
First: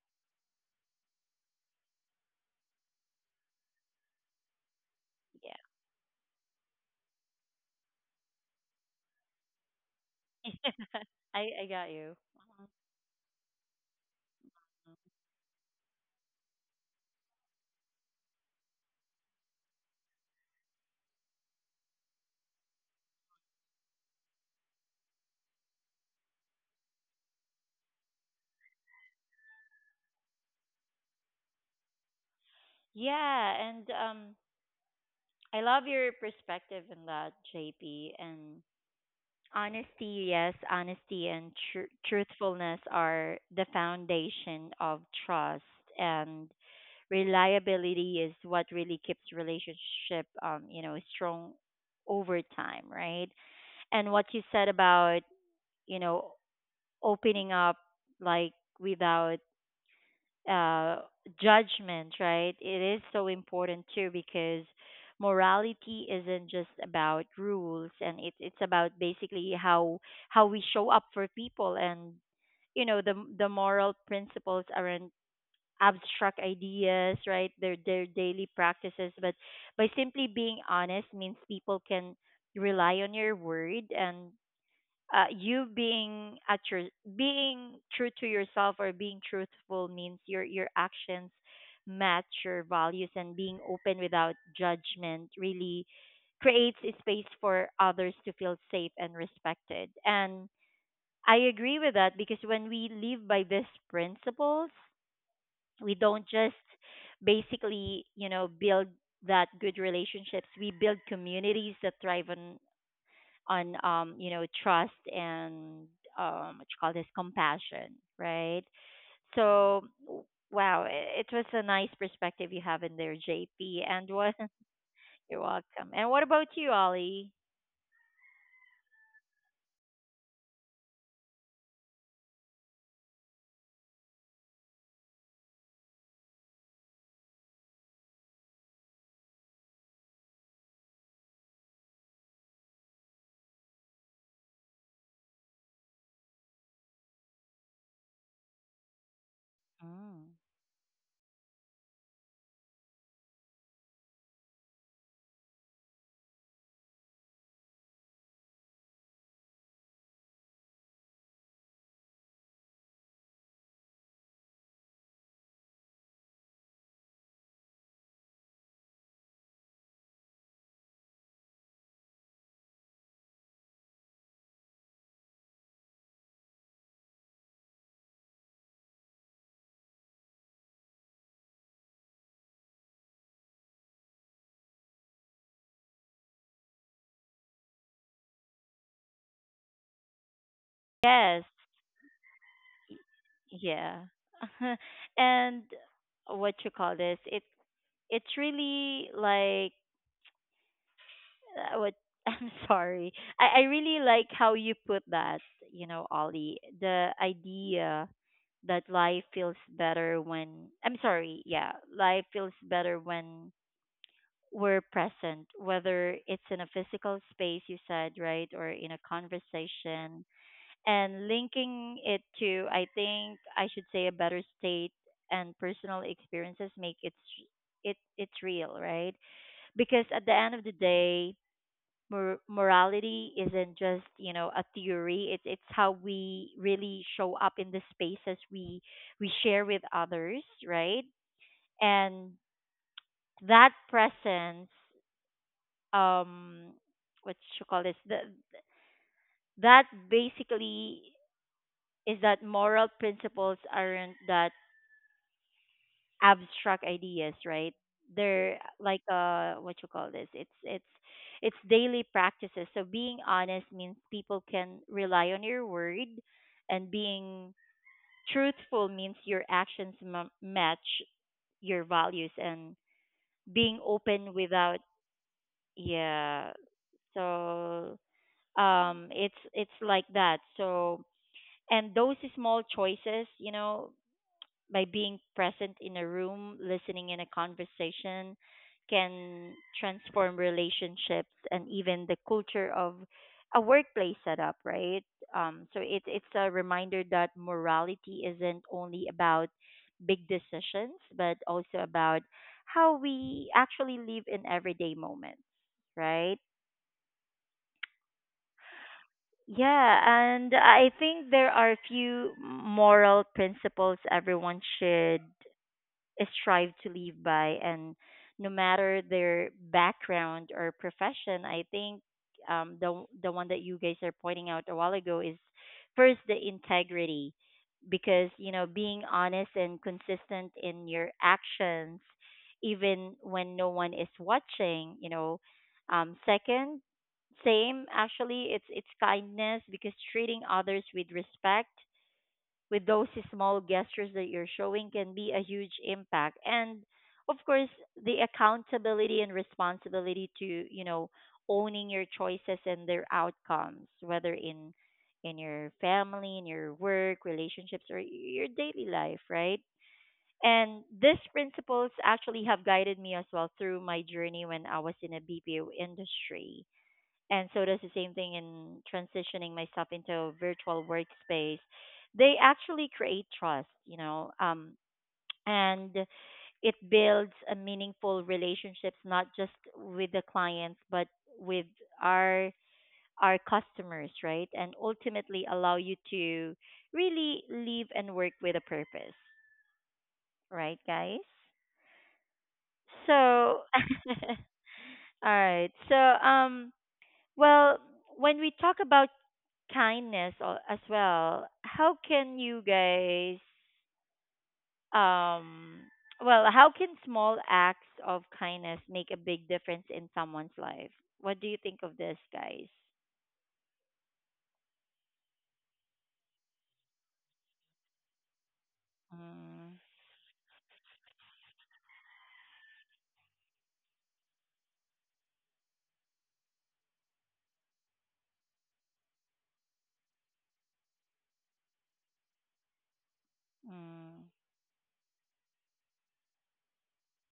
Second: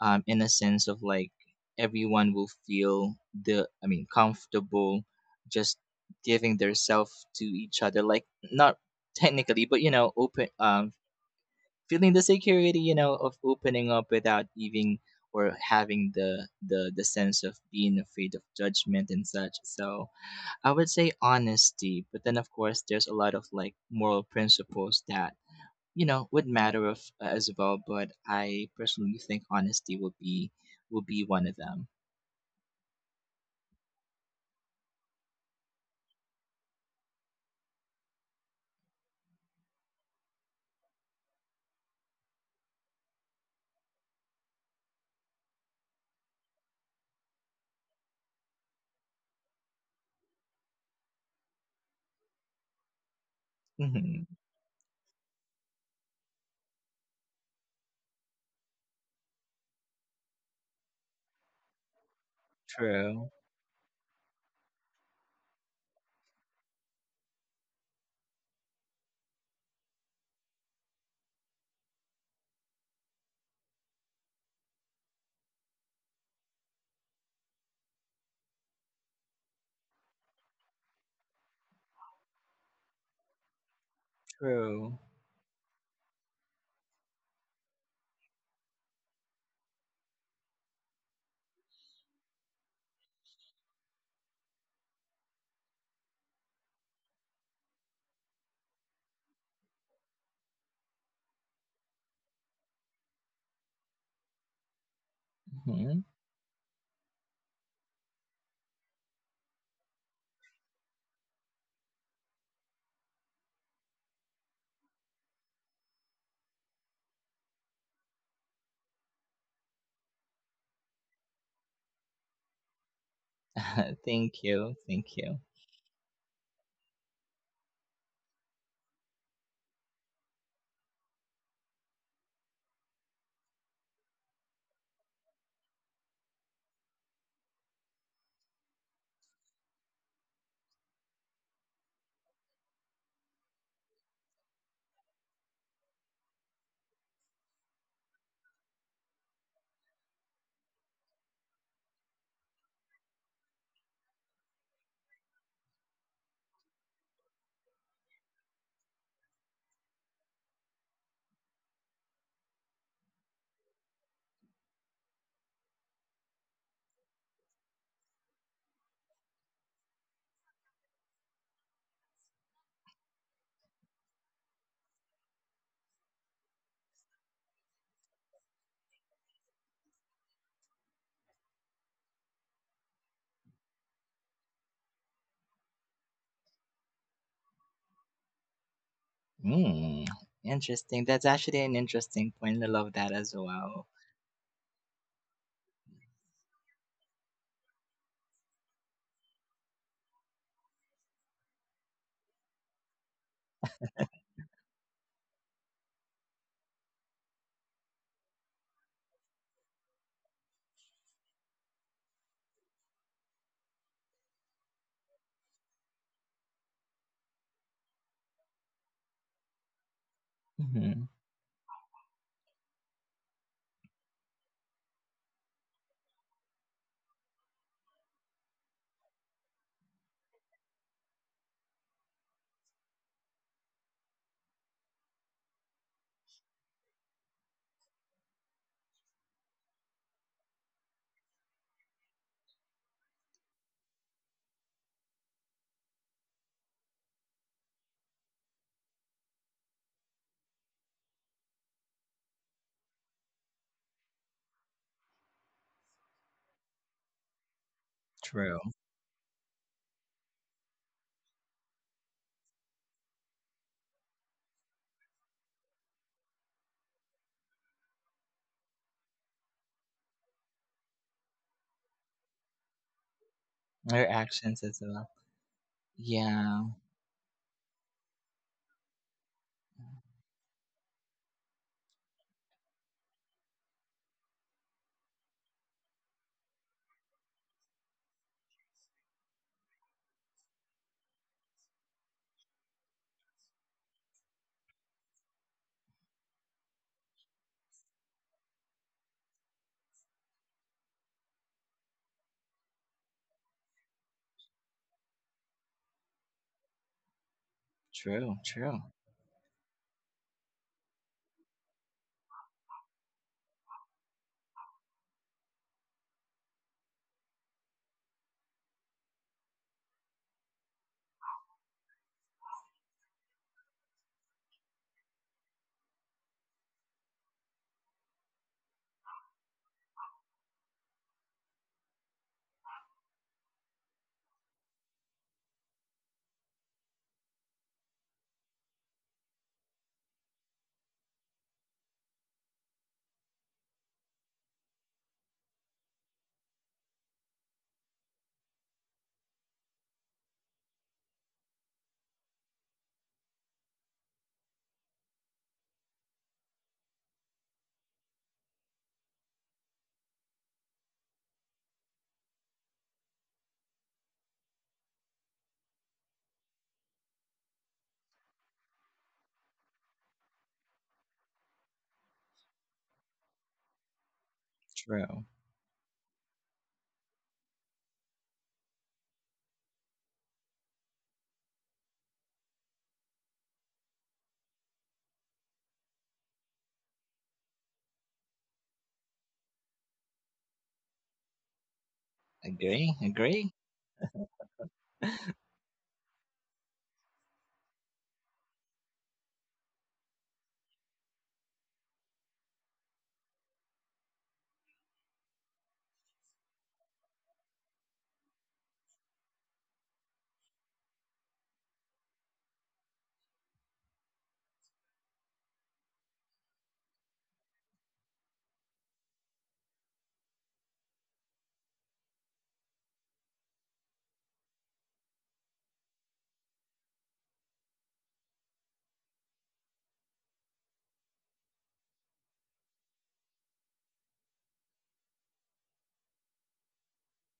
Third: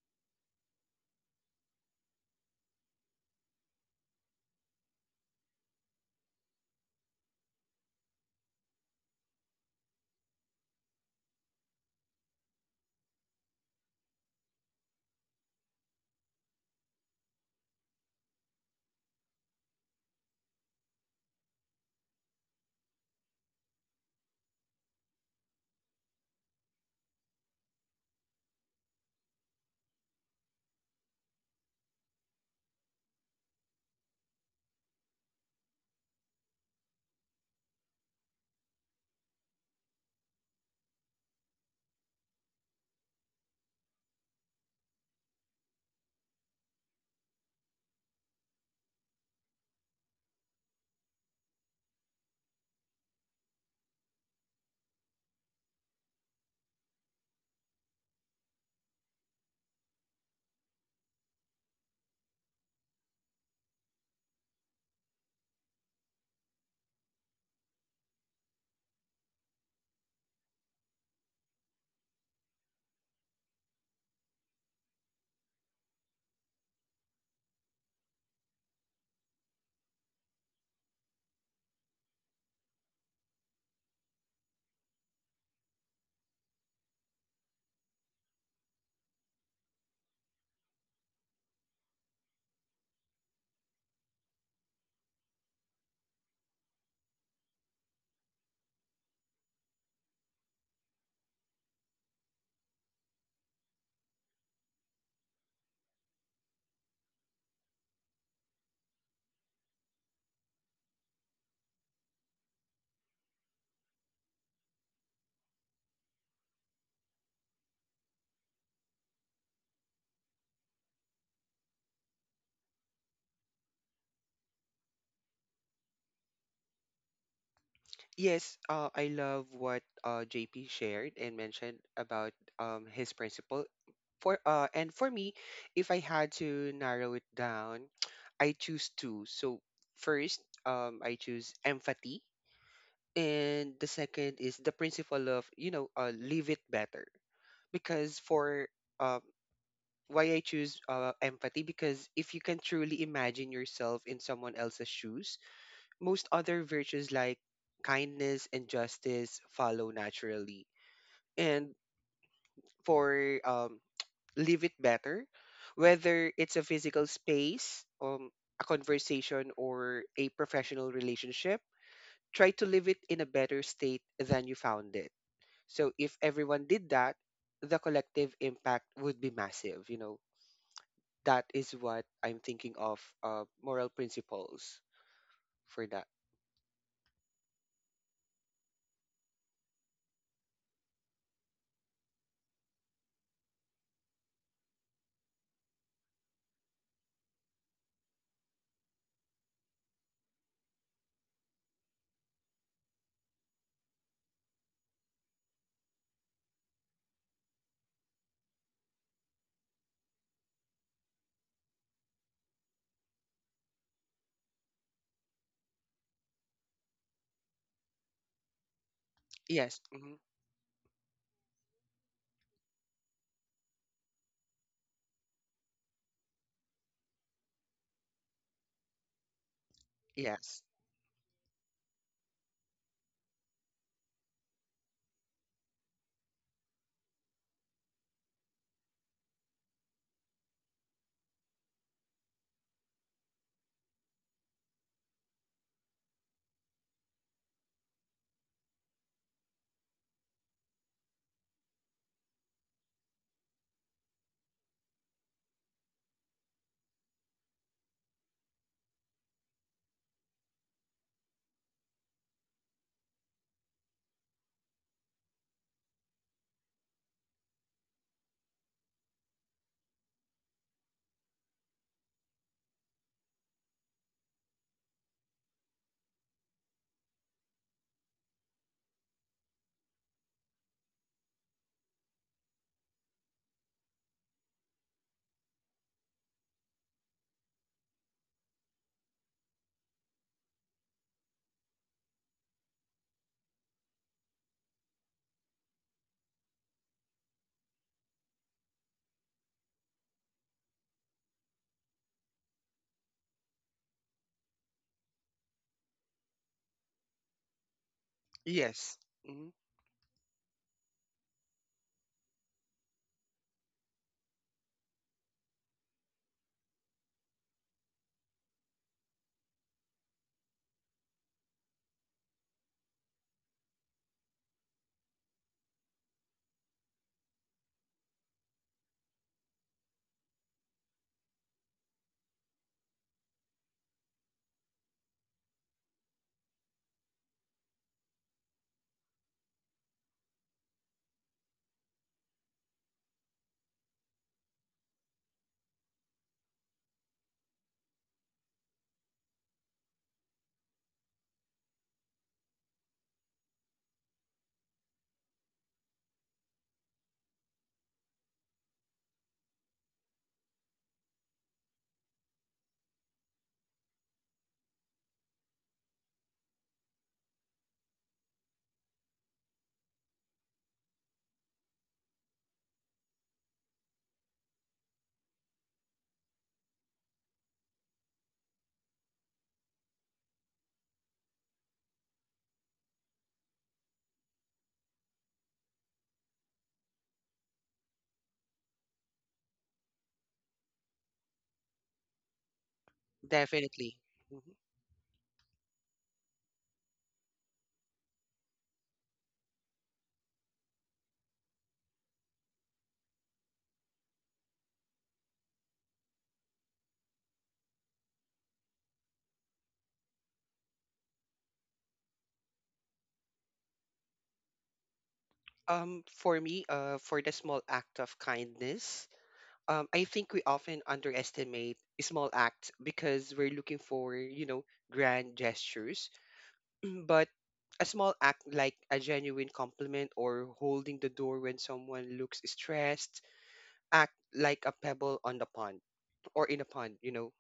um, in a sense of like everyone will feel the. I mean, comfortable, Yeah. just giving their self to each other. Like not technically, but you know, open. Um, (laughs) I I got feeling you. the security, you know, of opening up without even or having the the the sense of being afraid of judgment and such. So I would say honesty, but then of course there's a lot of like moral principles that you know would matter of, uh, as well. But I personally think honesty will be will be one of them. Yeah, and um I love your perspective on that, J P. And honesty, yes, honesty and tr- truthfulness are the foundation of trust, and reliability is what really keeps relationship, um, you know, strong over time, right? And what Hmm. you said about, you know, opening up like without uh, judgment, right? It is so True. important too, because morality isn't just about rules, and it's it's about basically how how we show up for people. And you know the the moral principles aren't abstract ideas, right? They're they're daily practices. But by simply being honest means people can rely on your word. And True. uh, you being at your being true to yourself or being truthful means your your actions match your values. And being open without judgment really creates a space for others to feel safe and respected. And I agree with that, because when we live by these principles, we Hmm. don't just basically you know build that good relationships. We build communities that thrive on on um you know trust and um what you call this compassion, right? So w- wow, i- it was a nice perspective you have in there, JP. (laughs) And what Thank you. Thank (laughs) you. you're welcome. And what about you, Ollie? Yes, uh, I love what uh, J P shared and mentioned about um, his principle. For uh, and for me, if I had to narrow it down, (tsk) I choose two. So first, um, I choose empathy, and the second is the principle of, you know, uh, leave it better. Because for uh, why Mm. I choose uh, empathy, because if you can truly imagine yourself in someone else's shoes, most other virtues like kindness and justice follow naturally. And for um, leave it better, whether it's a physical space, um, a conversation, or a professional relationship, try to leave it in a better state than you found it. So if everyone did that, the collective impact would be massive. You know, that is what I'm thinking of, uh, moral principles for that. Mm, interesting. That's Yes, actually an interesting point. I love that as well. yeah. (laughs) And what you call this, it it's really like, I would, (laughs) I'm sorry. I, I really like how you put that, you know, Ollie. The idea that life feels better when, I'm sorry, yeah, life feels better when we're present, whether it's in a physical space, you said, right, or in a Yes. Hmm. conversation. Hmm. And linking it to, I think I should say, a better state and personal experiences make it, it it's real, right? Because at the end Yes. of the day, mor- morality isn't just you know a theory. it's it's how we really show up in the spaces we we share with others, right? And that presence, um, what you call this, the, that, basically, is that moral principles aren't that abstract ideas, right? They're uh, True. like uh what you call this? It's it's it's daily practices. So being honest means people can rely on your word, and being truthful means your actions m- match your values, and being Her open actions without, as well. yeah. Yeah. So um it's it's like that. So and those small choices, you know, by being present in a room, listening in a conversation, can transform relationships and even the culture of a workplace setup, right? Um, so it, it's a reminder that morality isn't only about big decisions, but also about how we actually live in everyday moments, right? True. True. Yes. Hmm. Yeah, and I think there are a few moral principles everyone should strive to live by. And no matter their background or profession, I think um, the the one that you guys are pointing out a while ago is first the integrity, because you know being honest and consistent in your actions, even when no one is watching. You know, um, second, same actually, it's it's kindness, because treating others with respect with those small gestures that you're showing can be a huge impact. And of course the accountability and responsibility to you know owning your choices and their outcomes, whether in in your family, in your work relationships, or your daily life, right? And these principles actually have guided me as well through my journey when I was in a B P O industry, and so does the same thing in transitioning myself into a virtual workspace. They actually create trust, you know, um, True. and it builds a meaningful relationships, not just with the clients, but with our our customers, right? And ultimately allow you to really live and work with a purpose, right, guys? Agree. So, Agree. Definitely. (laughs) all Hmm. right. So, um, well, when we talk about kindness al- as well. How can you guys, um, well, how can small acts of kindness make a big difference in someone's life? What do you think of this, guys? Um, for me, uh, for the small act of kindness, Mm, um, I think we often underestimate small acts because we're looking for, you know, grand gestures. But a small act like a genuine compliment or holding the door when someone looks stressed act mm, like a pebble on the pond, or in a pond, you know.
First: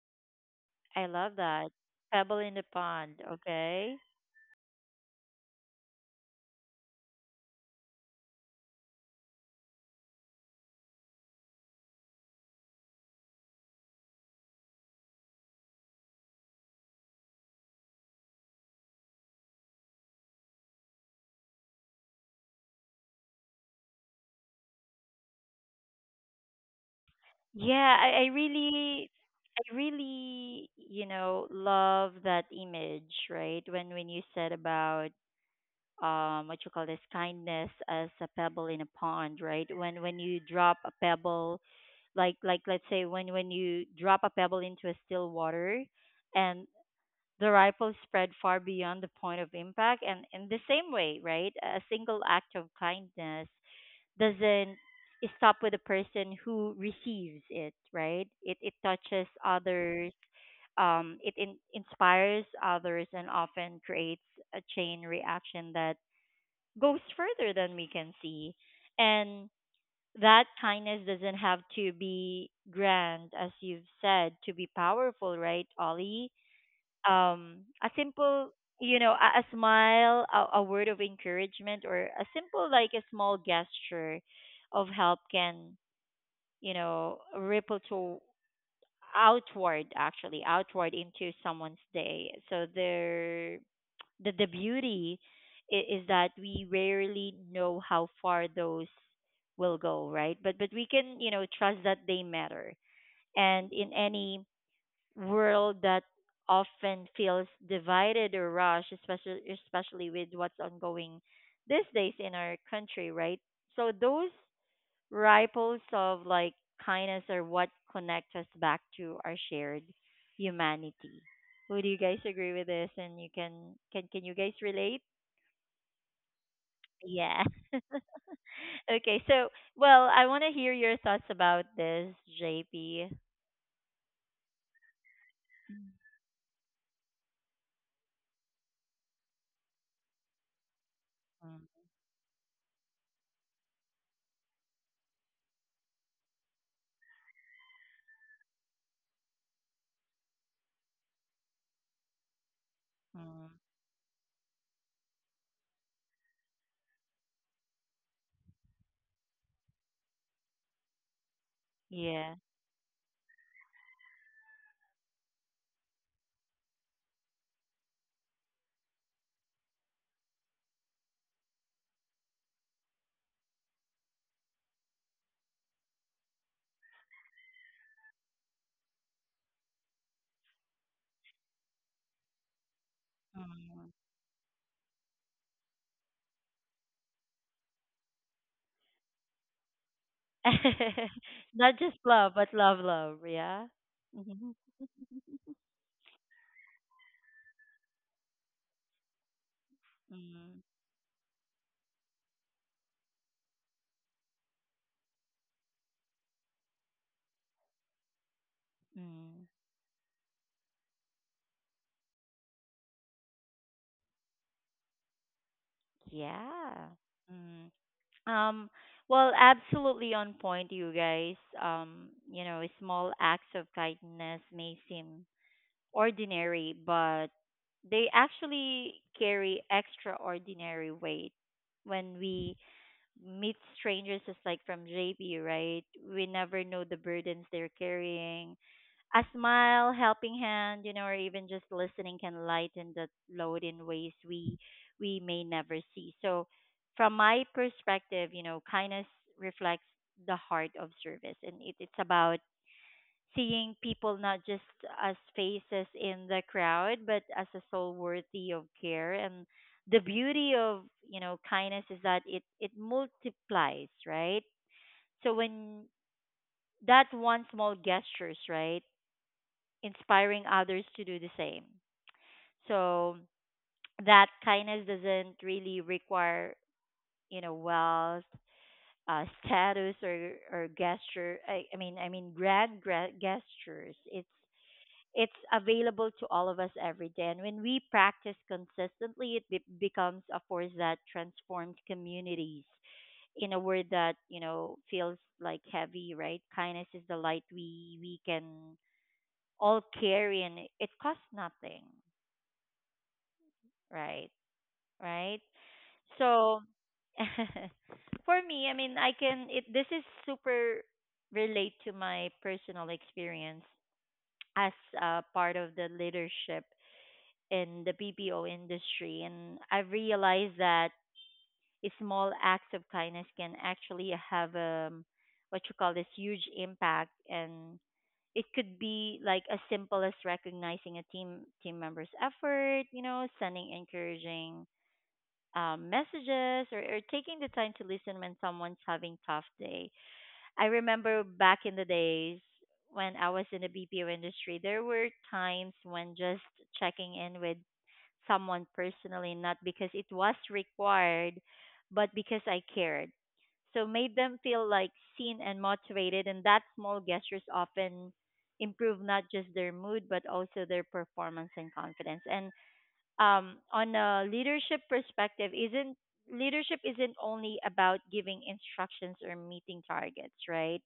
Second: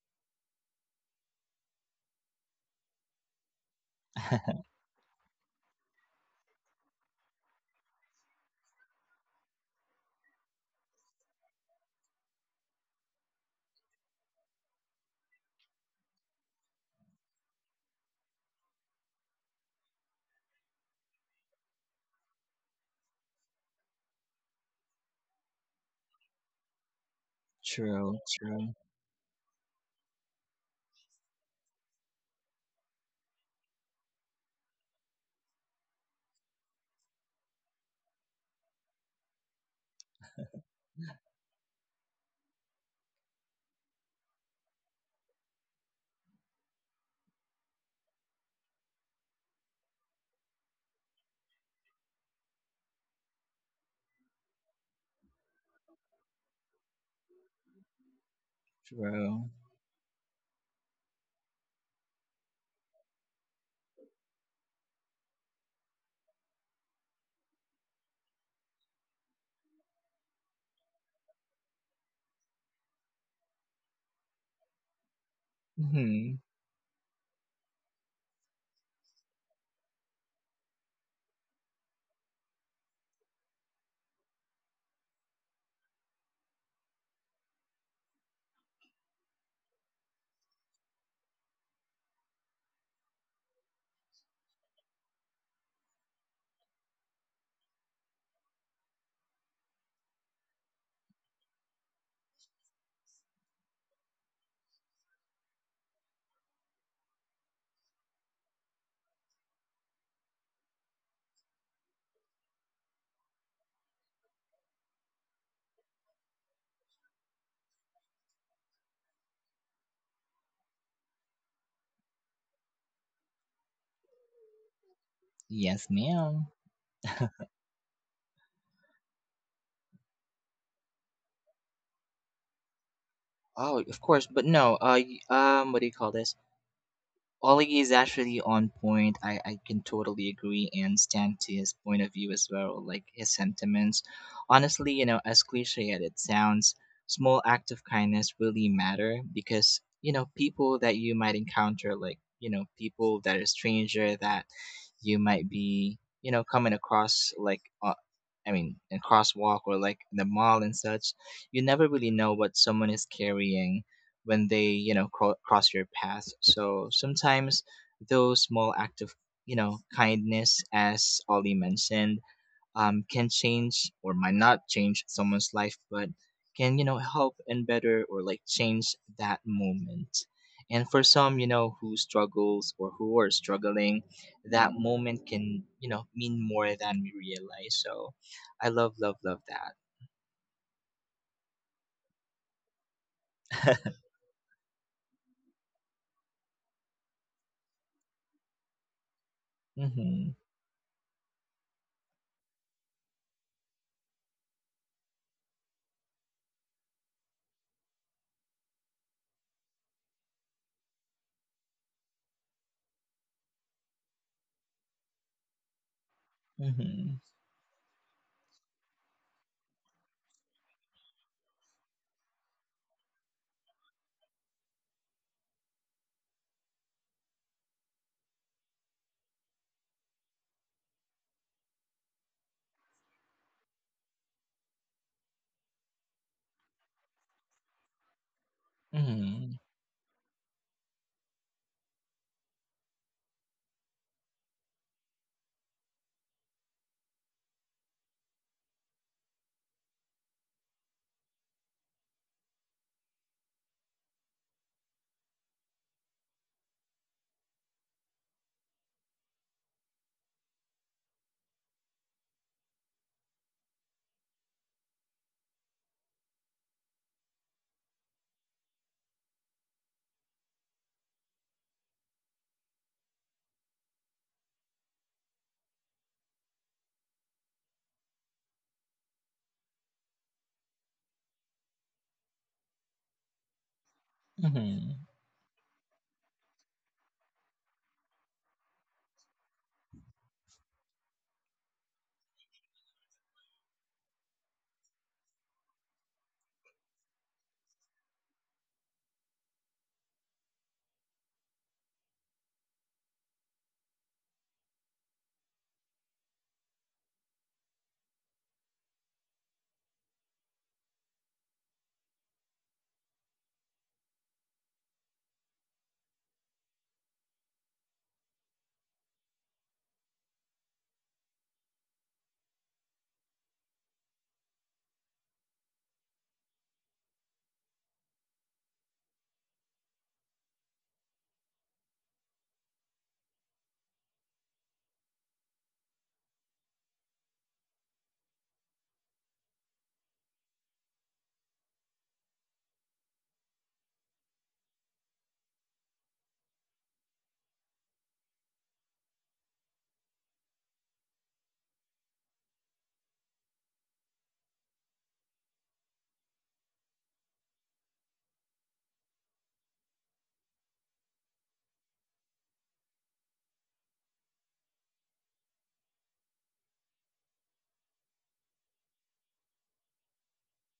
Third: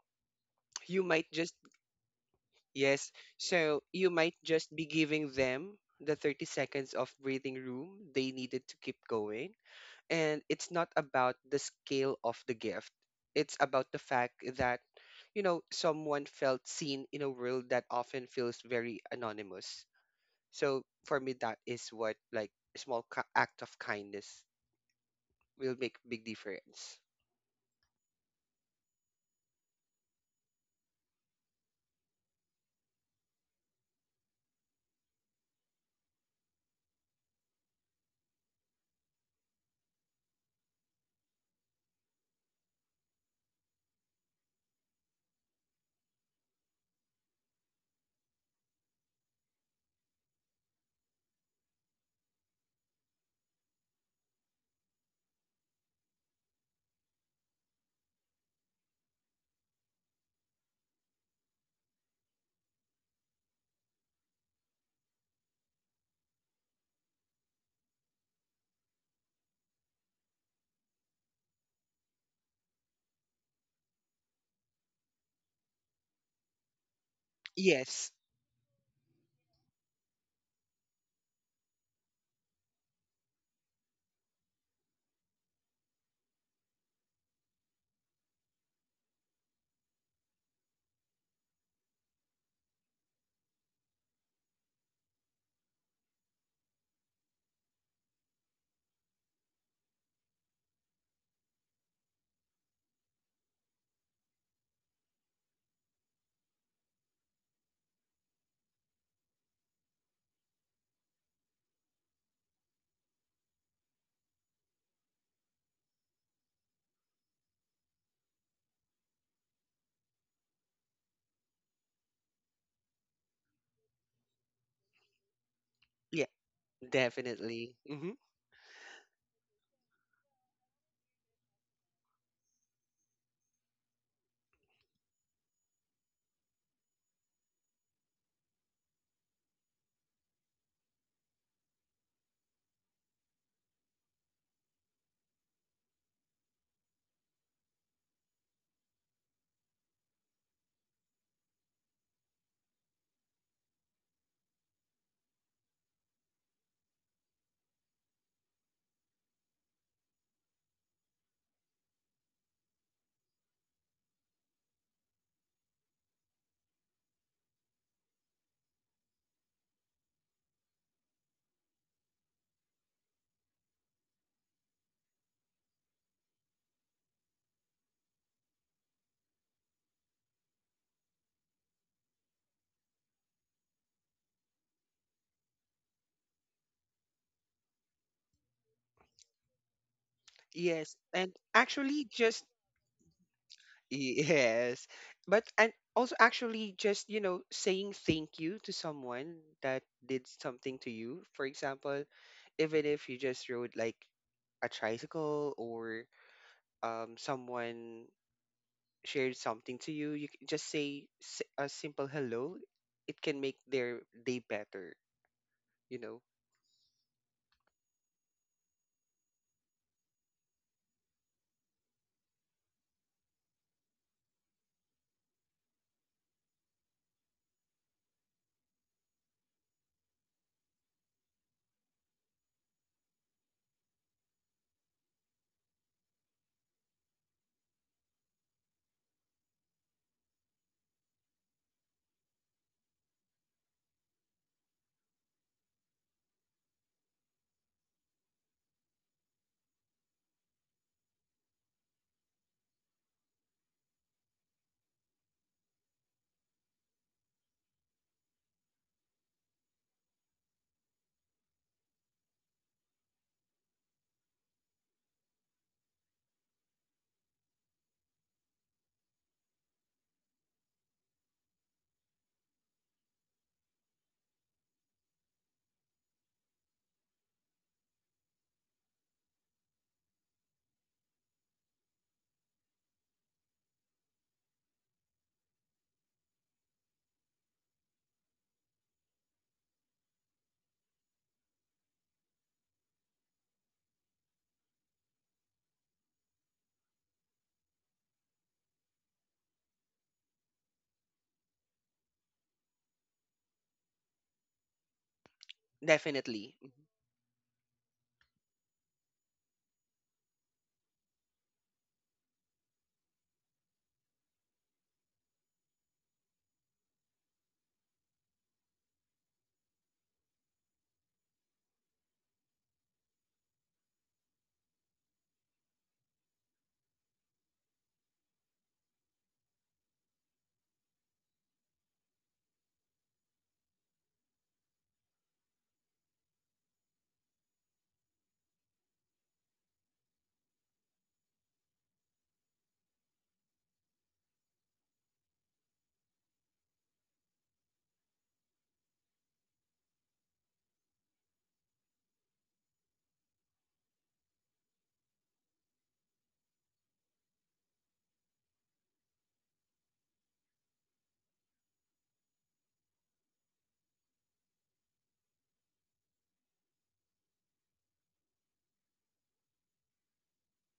You I might love just, that. Pebble in the yes, pond, so okay? you might (laughs) just be giving them the thirty seconds of breathing room they needed to keep going. And it's not about the scale of the gift, it's about the fact that, you know, someone felt seen in a world that often feels very anonymous. So for me, that is what, like, a small ki- act of kindness will make big difference. Yeah, True. I, I True. really, I really, you know, love that image, right? When when you said about um what you call this kindness as a pebble in a pond, right? when when you drop a pebble, like like let's say when when you drop a pebble into a still water, and the ripple spread far beyond the point of impact. And in the same way, right, a single act of kindness doesn't stop with the person who receives it, right, it it touches True. others, um, it in- inspires others and often creates a chain reaction that goes further than we can see. And that kindness doesn't have to be grand, as you've said, to be powerful, right, Ollie? Hmm. Um, a Yes. simple, you know, a, a smile, a, a word of encouragement, or a simple, like a small gesture of help, can, you know, ripple to outward, actually, outward into someone's day. So there the the beauty is, is that we rarely know how far those will go, right? But but we can you know trust that they matter. And in any world that often feels divided or rushed, especially especially with what's ongoing these days in our country, right? So those ripples of like kindness are what connect us back to our shared humanity. Would you guys agree with this? And you can can can you guys relate? Yes, Yeah, ma'am. Yeah. definitely. Hmm. (laughs) Okay. So, well, I want to hear your thoughts about this, J P. Oh, of course, but no. Uh, y- um, what do you call this? Ollie is actually on point. I, I can totally agree and stand to his Mm, point of view as well, like his sentiments. Honestly, you know, as cliche as it sounds, small act of kindness really matter because, you know, people that you might encounter, like, you know, people that mm, are stranger that you might be, you know, coming across like uh, I mean, in crosswalk or like in the mall and such, you never really yeah. know what someone is carrying when they, you know, cro- cross your path. So sometimes those small act of, you know, kindness as Ollie mentioned, um, can change or might not change someone's life, but can, you know, help and better or like change that moment. And for some, you know, who struggles or who are Mm. struggling, that moment can, you know, mean more than we realize. So I love love love that. Yes. (laughs) And Not just actually love, just but love, love. Yeah. (laughs) Mhm. yes. But and also actually just, you know, saying thank you to someone that did Mm-hmm. Mm, something to you. For example, even if you just rode like a tricycle or um someone shared mm. something to you, you can just say s- a simple hello. It can make their day better, you know? Yeah. Mm-hmm. Mm. Um, well, absolutely on point, you guys. Um, you know, small acts of kindness may seem ordinary, but they actually carry extraordinary weight. When we meet strangers, just like from J P, right? We never know the burdens they're carrying. A Mm-hmm. smile, helping hand, you know, or even just listening can lighten that load in ways we we may never see. So, from my perspective, you know, kindness reflects the heart of service, and it, it's about seeing people not just as faces in the crowd, but as a soul worthy of care. And the beauty of you know kindness is that it it multiplies, right? So when that one small gestures, right, inspiring others to do the same. So that kindness doesn't really require you know wealth, uh, status or or gesture, I, I mean I mean grand gra- gestures. it's Mm-hmm. it's available to all of us every day. And when we practice consistently, it be- becomes a force that transforms communities in a word that, you know, feels like heavy, right? Kindness is the light we, we can all carry, and it it costs nothing, right? Right? Definitely. So (laughs) for me, I mean, I can, it, this is super relate to my personal experience as uh, part of the leadership in the B P O industry, and I've realized that small acts of kindness can actually have um what you call this huge impact, and it could be like as simple as recognizing a team team member's effort, you know, sending encouraging um, messages or, or taking the time to listen when someone's having tough day. I remember back in the days when I was in the B P O industry, there were times when just checking in with someone personally, not because it was required, but because I cared. So made them feel like seen and motivated, and that small gestures often improve not just their mood but also their performance and confidence. And um, on a leadership perspective, isn't leadership isn't only about giving instructions or meeting targets, right?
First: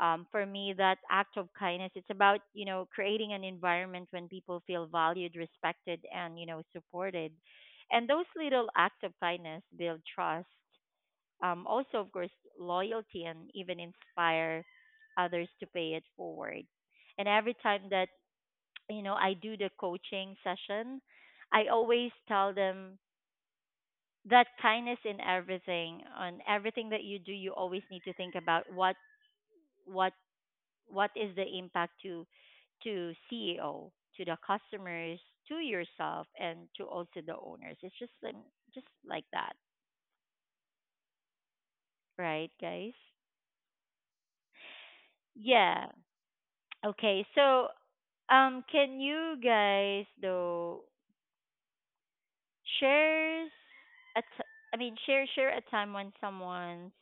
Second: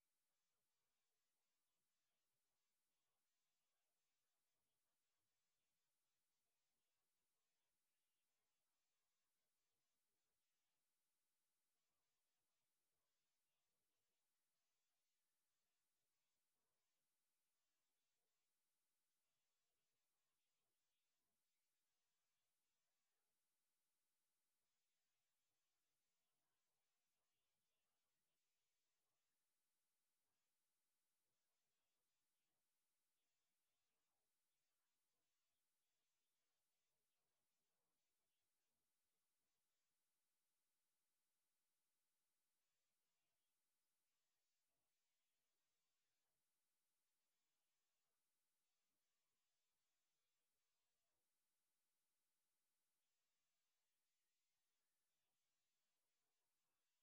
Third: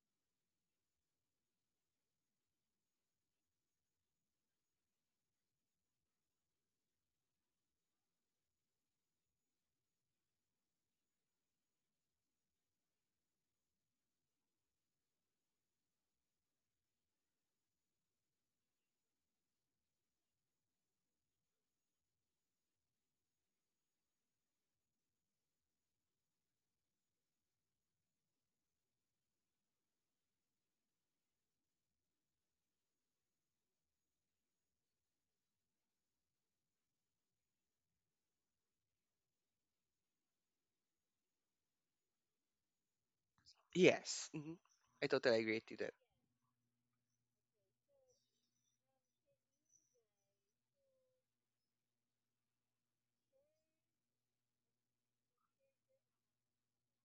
um, for me that act of kindness, it's about, you know, creating an environment when people feel valued, respected, and, you know, supported, and those little acts of kindness build trust, um, also of course loyalty, and even inspire others to pay it forward. And every time that, you know, I do the coaching session, I always tell them that kindness in everything, on everything that you do, you always need to think about what what what is the impact to to C E O, to the customers, to yourself, and to also the owners. It's just like, just like that, right, guys? Yes. Hmm. I totally agree to Yeah. that. Okay. So, um, can you guys though shares a t- I mean share share a time when someone's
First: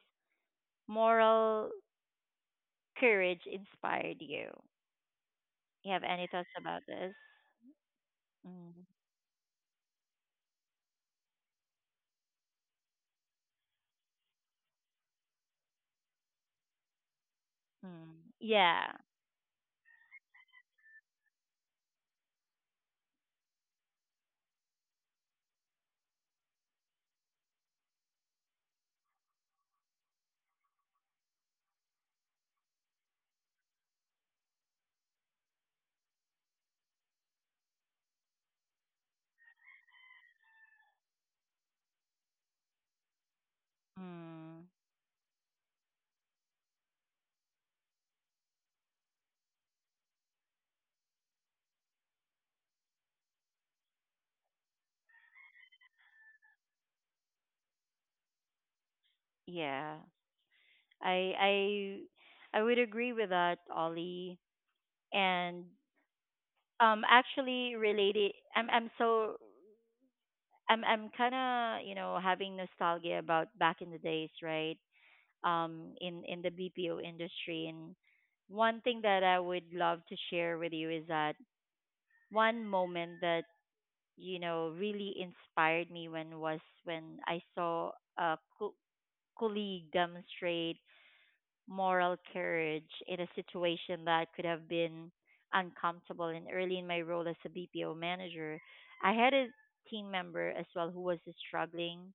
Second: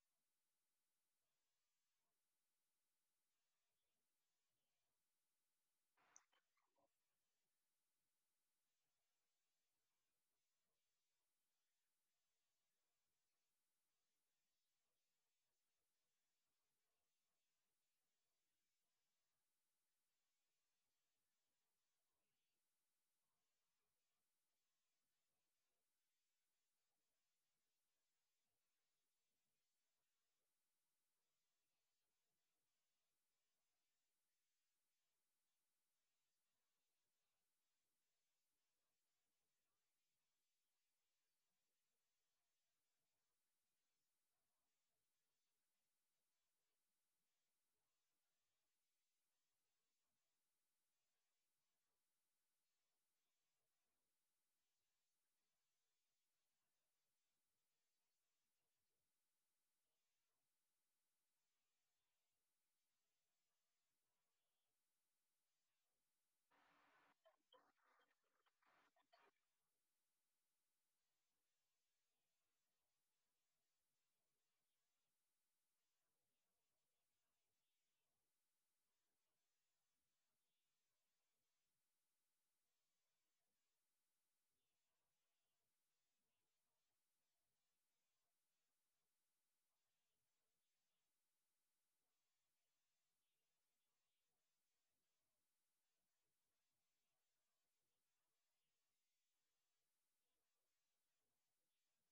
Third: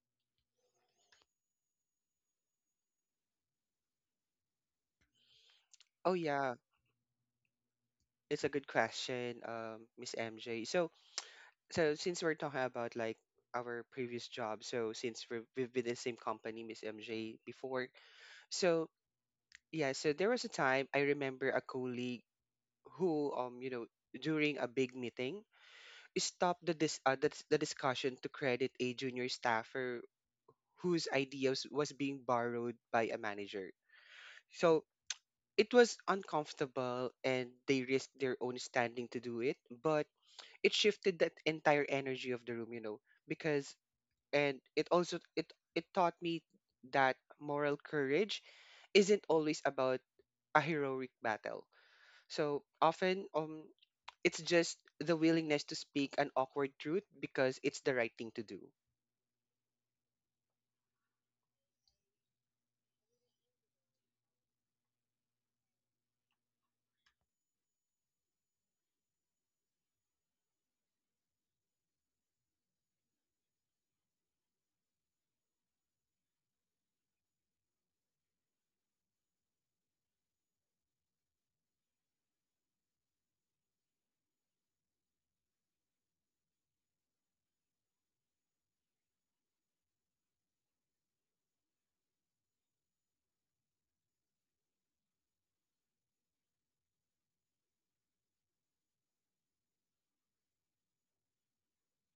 moral courage inspired you? You have Oh any thoughts yeah, about this? it's a good Mm, question, um, Miss M J. So, so since we're talking about like our previous job, so since we're, we've been in the same company, Miss M J, before, mm, so yeah. yeah, so there was a time I remember a colleague who, um, you know, during a big meeting, stop the dis uh, the, dis- the discussion to credit a junior staffer whose ideas was being borrowed by a manager. So it was uncomfortable and they risked their own standing to do it, but it shifted that entire energy of the room, you know, because, and Mm, it also it it taught me that moral courage isn't always about a heroic battle. So often, um, it's just the willingness to speak an awkward truth because it's the right thing to do. yeah. I I I would agree with that, Ollie. And um, actually related, I'm I'm so I'm I'm kind of, you know, having nostalgia about back in the days, right? Um, in in the B P O industry, and one thing that I would love to share with you is that one moment that, you know, really inspired me when was when I saw a co- colleague demonstrate moral courage in a situation that could have been uncomfortable. And early in my role as a B P O manager, I had a team member as well who was struggling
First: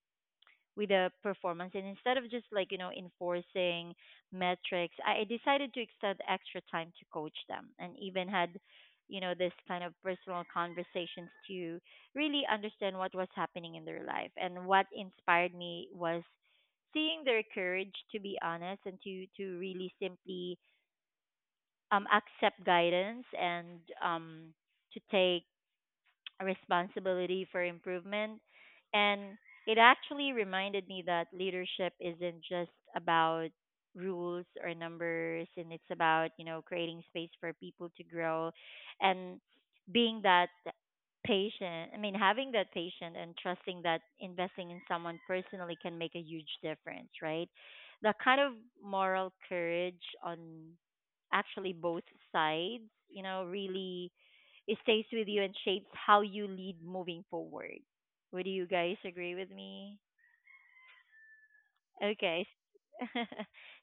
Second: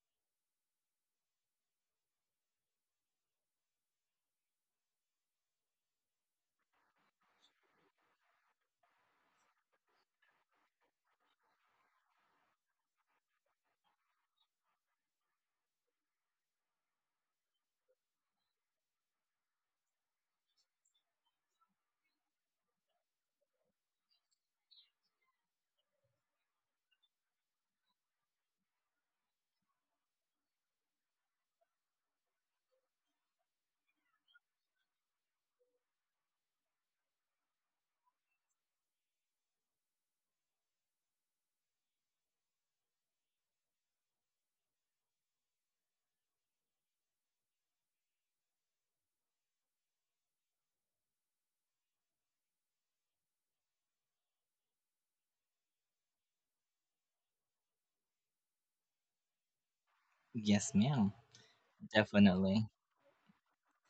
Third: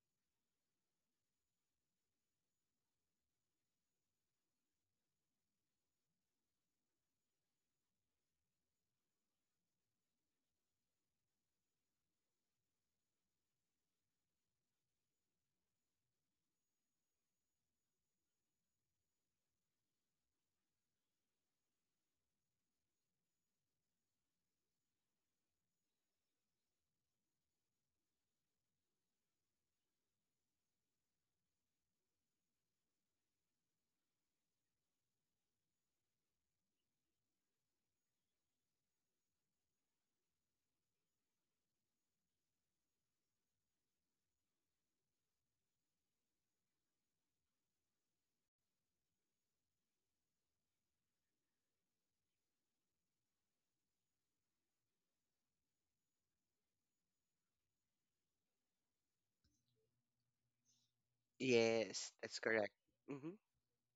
with the performance, and instead of just, like, you know, enforcing metrics, i I decided to extend extra time to coach them and even had, you know, this kind of personal conversations to really understand what was happening in their life. And what inspired me was seeing their courage to be honest and to to really simply um accept guidance and um to take responsibility for improvement. And it actually reminded me that leadership isn't just about rules or numbers, and it's about, you know, creating space for people to grow and being that patient. I mean, having that patient and trusting that investing in someone personally can make a huge difference, right? The kind of moral courage on actually both sides, you know, really, it stays with you and shapes how you lead moving forward. Would you guys agree with me? Yes, ma'am. Yes, that's Okay. Definitely. correct. Hmm. (laughs)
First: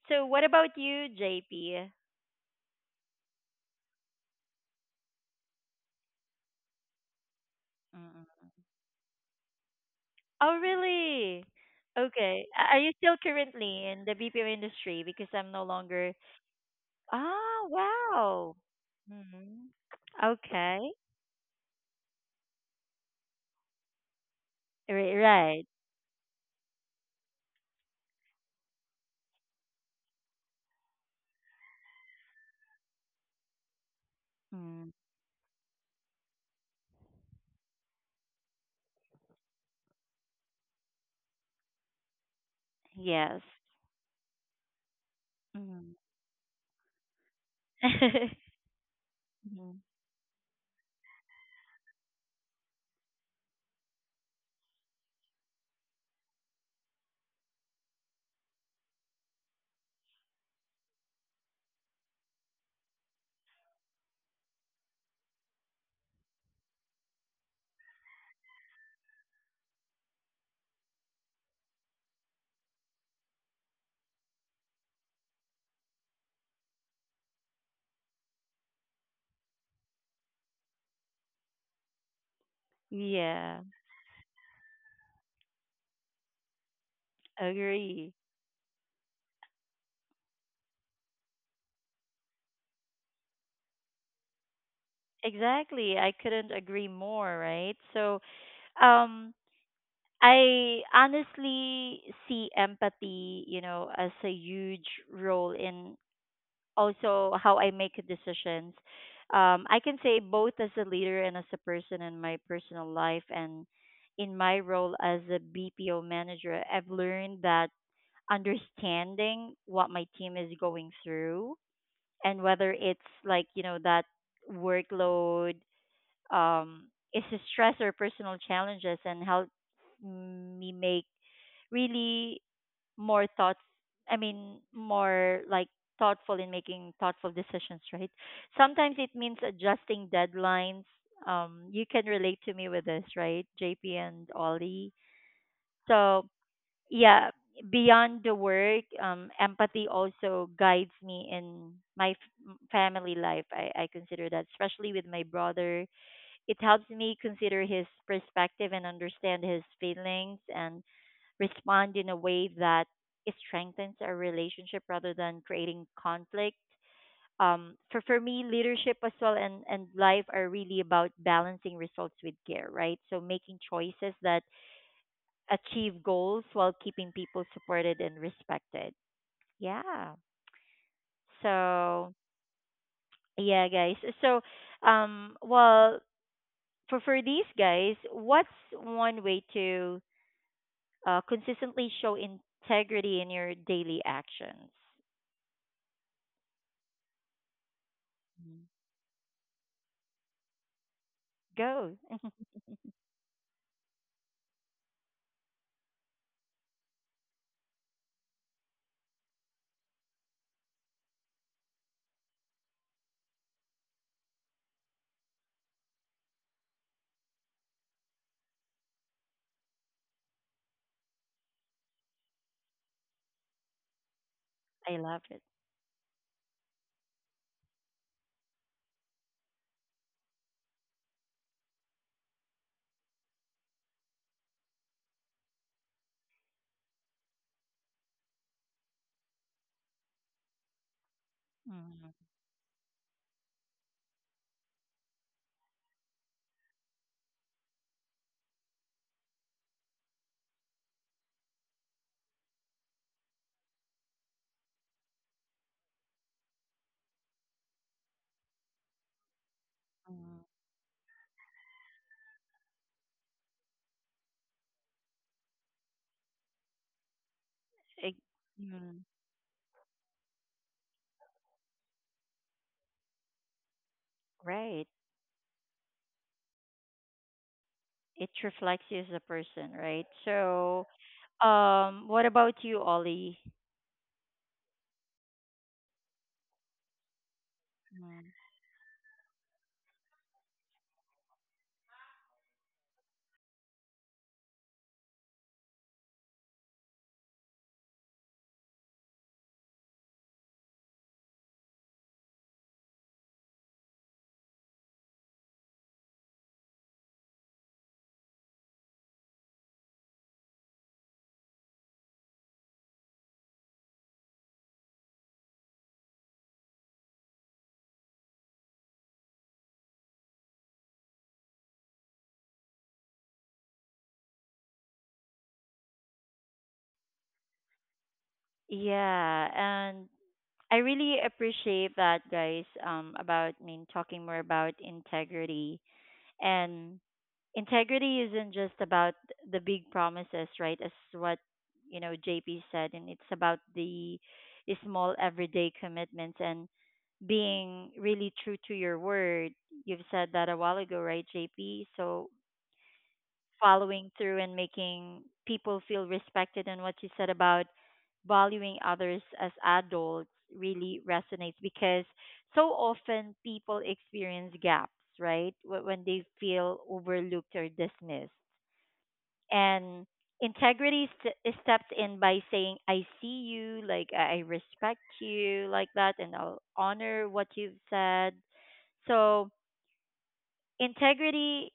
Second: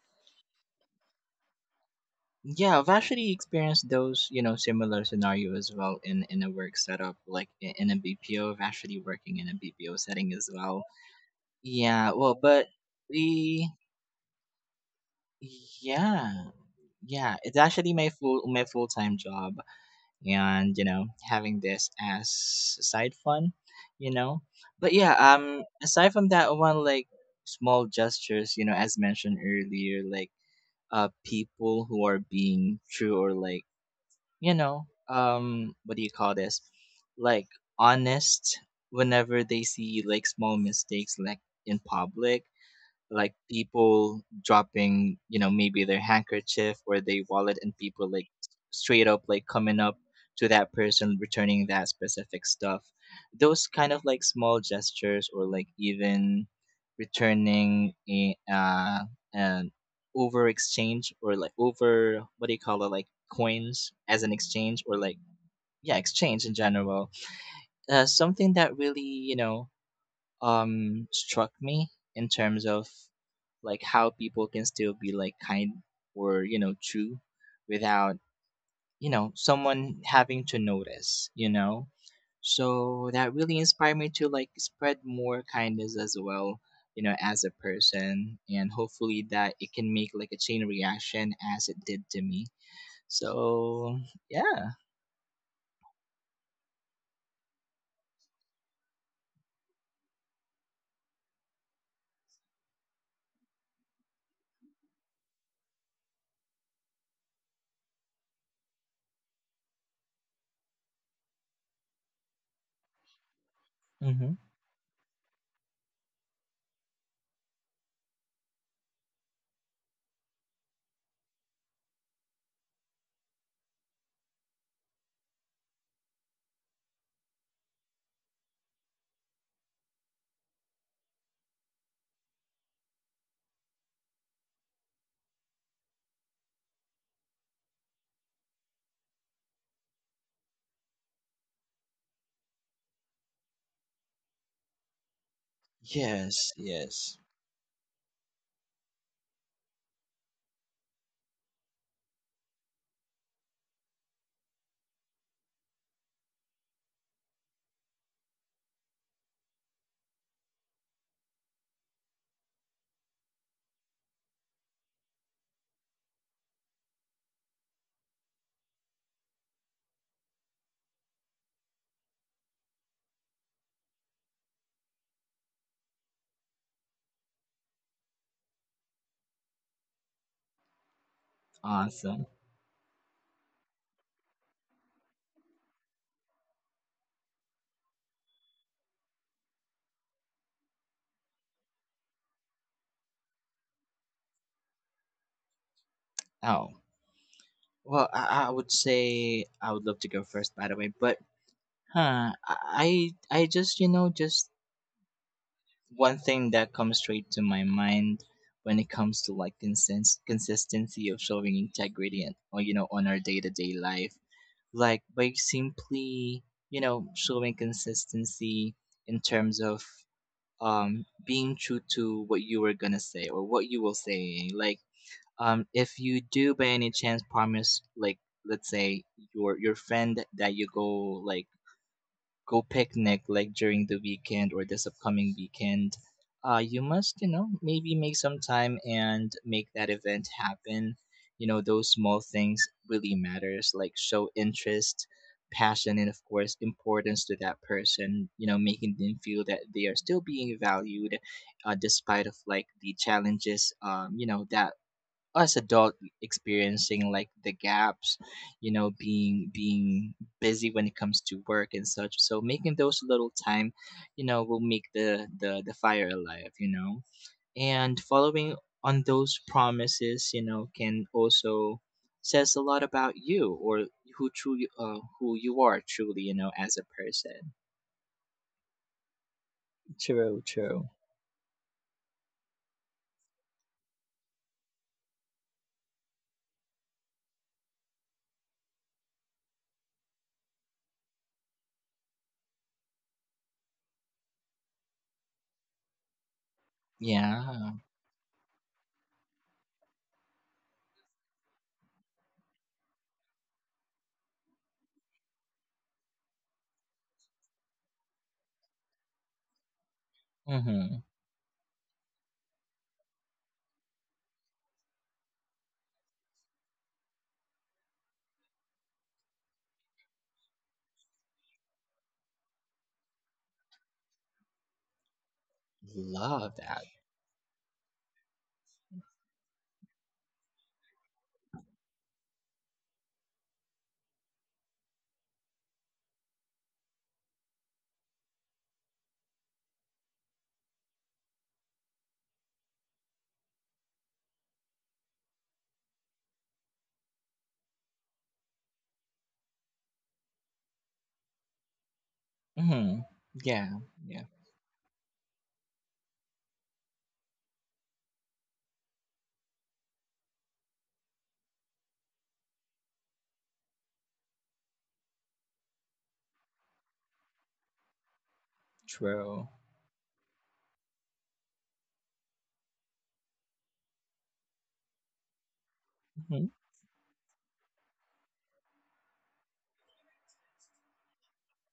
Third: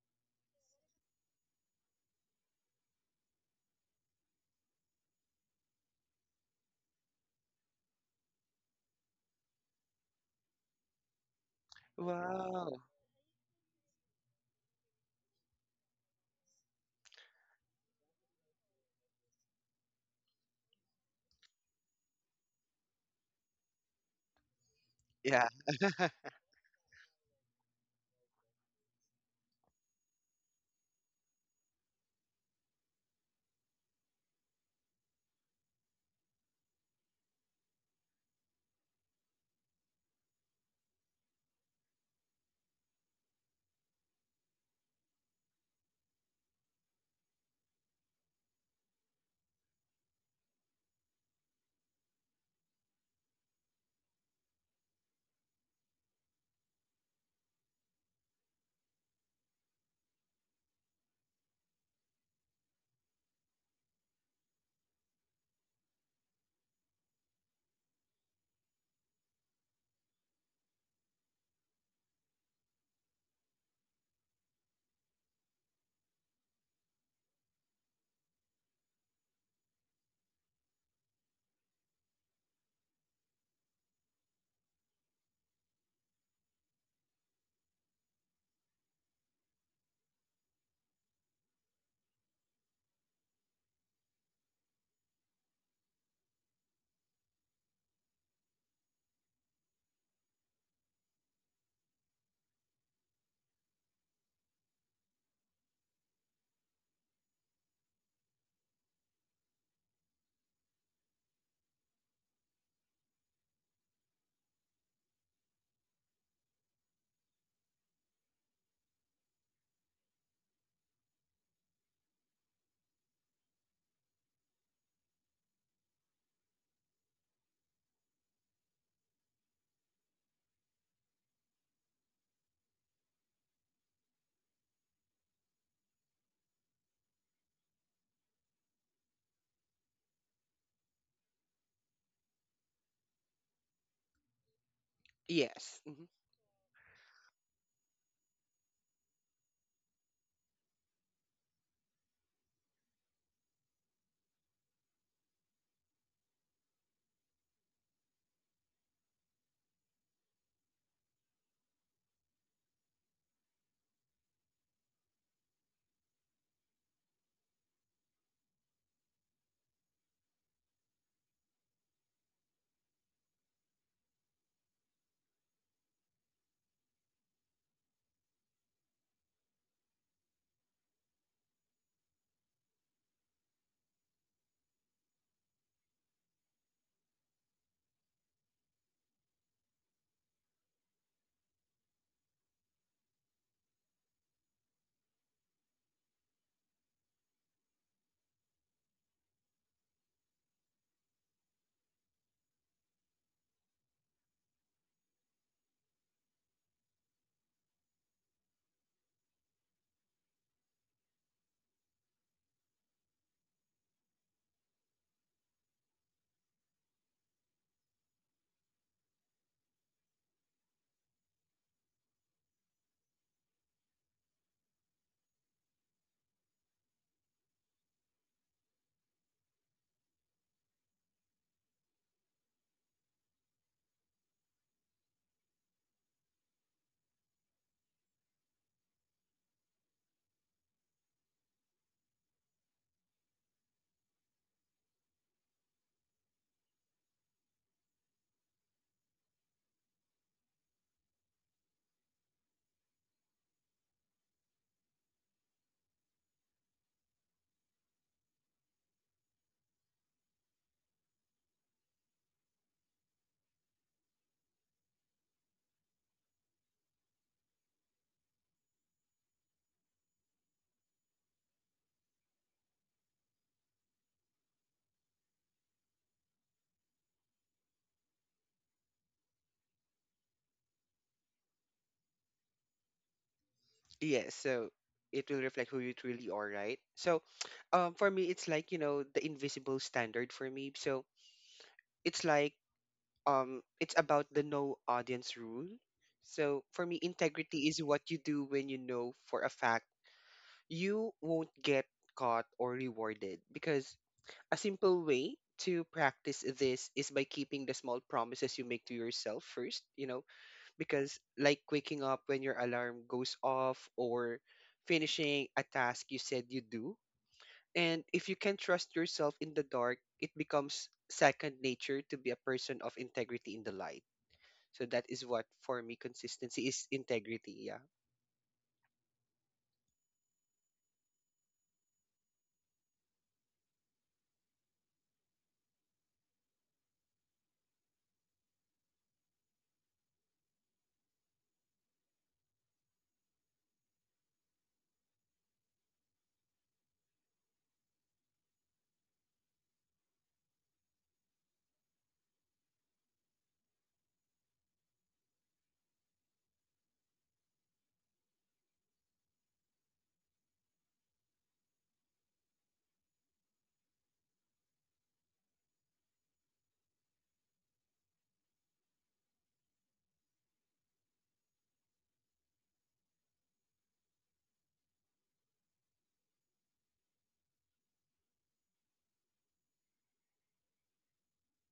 So what about you, J P? Yeah, I've actually experienced those, you know, similar scenario as well in in a work setup, like i- in a Mm. B P O. I've actually working in a B P O setting as Oh, well. really? Yeah, well, Okay. but A- Are Wow. you still we, currently in the B P O industry? Because I'm no longer. yeah, yeah, it's Oh, actually my full wow. my full time job, Hmm. and you Okay. know, having this as side fun, you know. But Right. yeah, Yeah. Right. um, aside (laughs) from that one, like small gestures, you know, as mentioned earlier, like uh people who are being true or like, you Mm. know, um, what do you call this? Like honest whenever they see like small mistakes like in public, like Yes. people dropping, you know, maybe Mm. their handkerchief or their wallet, and people like (laughs) s- straight up like Mhm. coming up to that person returning that specific stuff. Those kind of like small gestures, or like even returning a, uh an over exchange or like over what do you call it, like coins as an exchange, or like, yeah, exchange in general, uh, something that really, you know, um struck me in terms of like how people can still be like kind, or you know true, without you know someone having to notice, you know. So that really Yeah. inspired me to like spread more kindness as well, you know, as a Agree. person, and hopefully that it can make like a chain reaction as it did to me. So yeah. Exactly. I couldn't agree more, right? So, um, I honestly see empathy, you know, as a huge role in also how I make decisions. Um, I can say both as a leader and as a person in my personal life, and Mm-hmm. in my role as a B P O manager, I've learned that understanding what my team is going through, and whether it's like, you know, that workload um, is the stress or personal challenges, and help me make really more thoughts. I mean, more like thoughtful, in making thoughtful decisions, right? Sometimes it means adjusting deadlines. Um, you can relate to me with this, right, J P and Ollie? Yes. Hmm. So, Yes, yes. yeah, beyond the work, um, empathy also guides me in my f- m- family life. I, I consider that, especially with my brother. It helps me consider his perspective and understand his feelings and respond in a way that strengthens our relationship rather than creating conflict. Um, for, for me, leadership as well and, and life are really about balancing results with care, right? So making choices that achieve goals while keeping people supported and respected. Yeah. So, Awesome. yeah, guys. So, um, well, for for these guys, what's one way to Uh, consistently show integrity in your daily actions. Oh, well, I, I Mm. would say I would love to go first, by the way. But Go. huh, (laughs) I I just you know just one thing that comes straight to my mind when it comes to like consens- consistency of showing integrity and or you know on our day to day life, like by simply you know showing consistency in terms of um being true to what you were gonna say or what you will say, like I love it. um, if you do by any chance promise, like let's say your your friend that you go like go picnic like during the weekend or this upcoming weekend, uh, you must you know maybe make some time and make that event happen. You know those Mm, small things really matters. Like show interest, passion, and of course importance to that person. You know making them feel that they are still being valued, uh, despite of like the challenges um you know that us adult experiencing like the gaps you know being being mm. busy when it comes to work and such, so making those little time you know will make the the the fire alive, you know, and It- following on mm, those promises, you know, can also says a lot about you or who truly Right. uh, who you are truly, you know as a person. It reflects you as a person, right? True, So, true. um, what about you, Ollie? Yes. So it will reflect who you truly are, right? So (tsk) um, for me, Mm. it's like, you know, the invisible standard for me. So it's like, um, it's about the no audience rule. So for me, integrity Yeah. is what you do when you know for a fact you won't get caught or rewarded, because a simple way to practice this is by keeping the small promises you make to yourself first, you know, Mm-hmm. because like waking up when your alarm goes off, or finishing a task you said you do. And if you can trust yourself in the dark, it becomes second nature to be a person of integrity in the light. So that is what for me Love consistency that. is integrity, yeah. Yeah, and I really appreciate that, guys. Um, about I mean, talking more about integrity. And integrity isn't just about the big promises, right? As what, you know, J P said, and it's about the the small everyday commitments and being really true to your word. You've said that a while ago, right, J P? So Mm-hmm. Yeah. following Yeah. through and making people feel respected, and what you said about valuing others as adults really resonates because so often people experience gaps, right? Wh- When they feel overlooked or dismissed. True. And integrity st- steps in by saying, I see you, like I I respect you, like that, and I'll honor what you've said. So, integrity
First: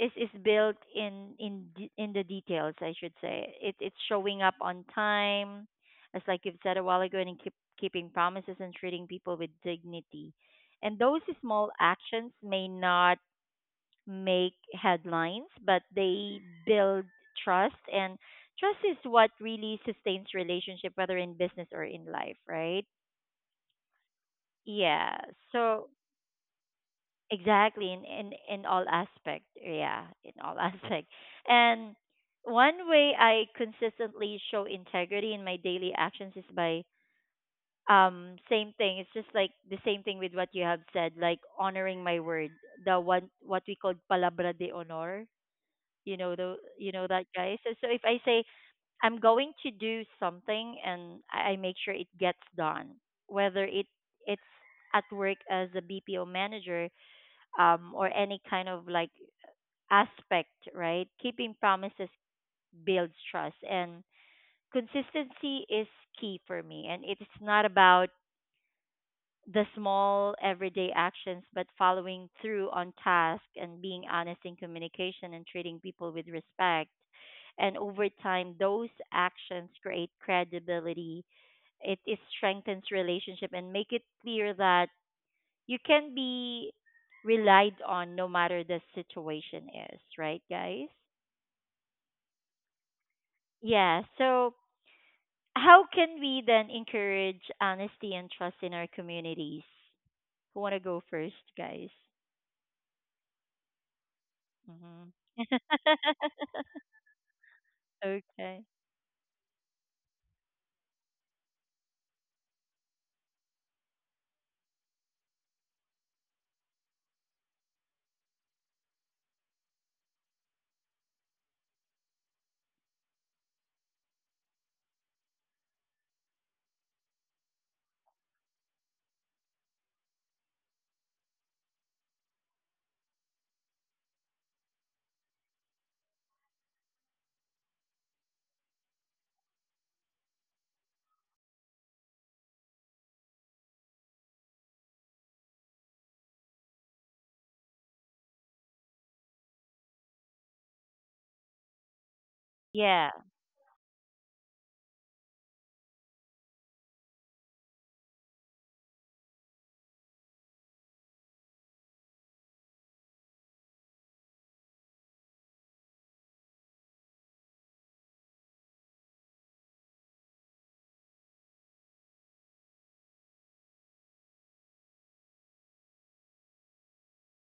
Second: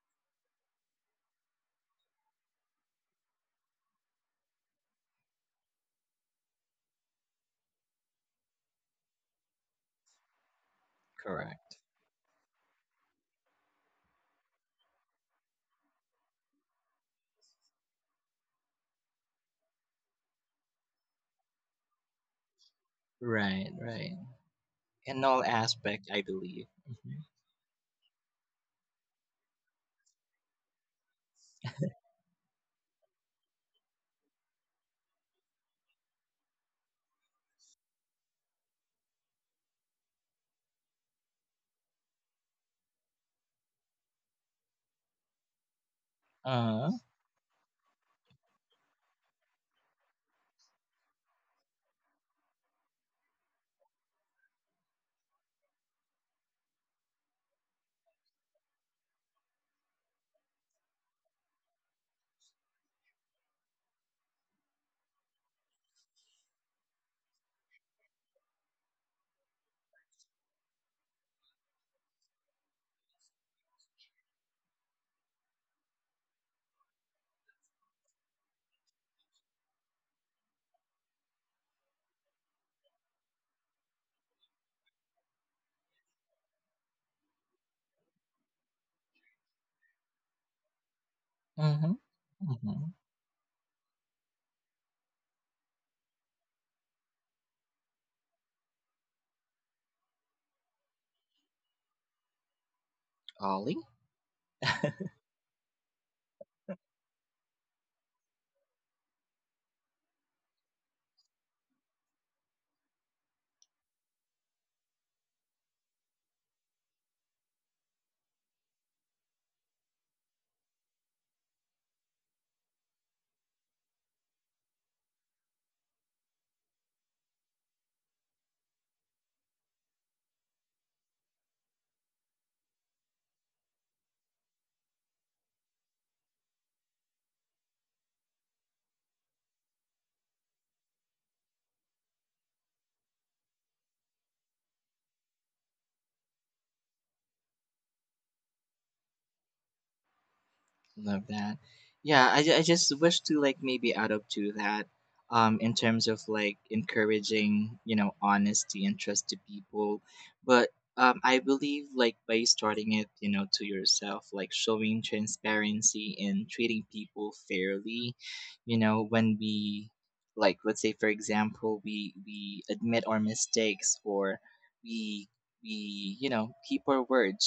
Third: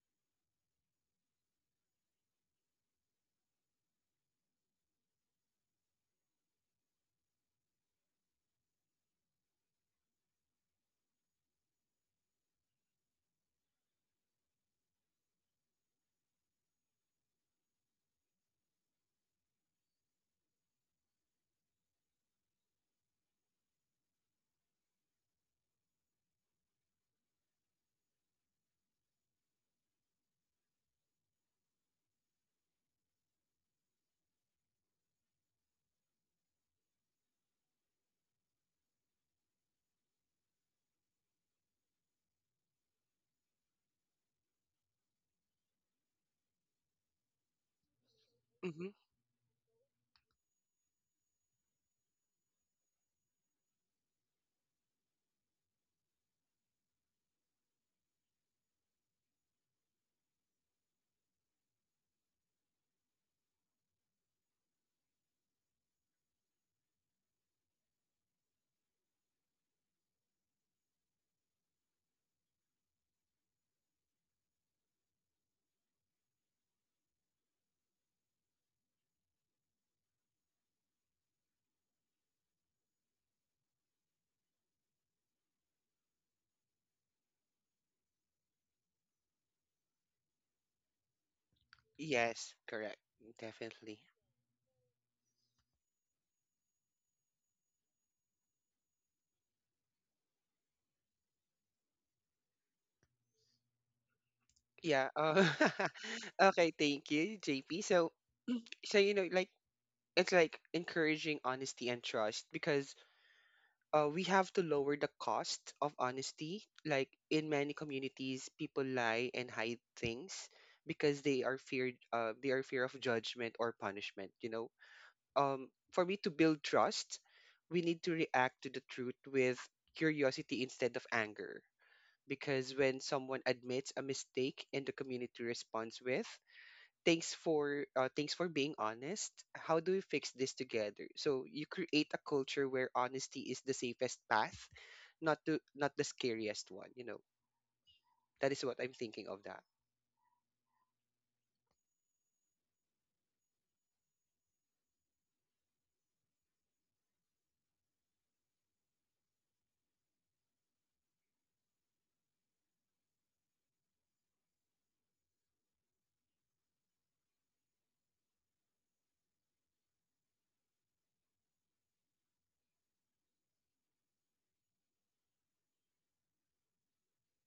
is is built in in de- in the details, I should say. It, it's showing up on time, as like you've said a while ago, and keep, keeping promises and treating people with dignity. And those small Correct. actions may not make headlines, but they build trust, and trust is what really sustains relationship, whether in business or in life, right? Right, right. Yeah. In all So aspect, I believe. Uh Exactly, in, in in all aspect, yeah, in all (laughs) aspect. And one way I consistently show integrity in my daily actions is by um same thing. It's just like the same thing with what you have said, like honoring my word, the one what we call palabra de honor. You know the, you huh. know that, guys. So so if I say Hmm. I'm going to do something, and I I make sure it gets done, whether it it's at work as a B P O manager, um, or any kind of like aspect, right? Keeping promises builds trust, and consistency is key for me. And it's not about the small everyday actions, but following through on tasks and being honest in communication and treating people with respect. And over time, those actions create credibility. It, it strengthens relationship and make it clear that you can be relied on no matter the situation is, right, guys? Uh huh. Yes, Mm-hmm. correct. Definitely. Yeah. So, how can we then encourage honesty and trust in our communities? Who want to go first, guys? Yeah. Hmm Uh, (laughs) okay, (laughs) thank you, J P. So, okay. so you know, like it's like encouraging honesty and trust, because uh, we have to lower the cost of honesty. Like in many communities, people lie and hide things because they are feared. Uh, they are fear of judgment or punishment. You know, um, for me to build trust, we need to react to the truth with curiosity instead of anger. Because when someone admits a mistake and the community responds with thanks for uh, thanks for being honest, how do we fix this together, so you create a culture where honesty is the safest path, not to not the scariest one, you know, that is what I'm thinking of that. Love that. Yeah, I, ju- I just Yeah. wish to like maybe add up to that um in terms of like encouraging, you know, honesty and trust to people. But um I believe like by starting it, you know, to yourself, like showing transparency and treating people fairly, you know, when we like let's say for example we we admit our mistakes or we we you know keep our words,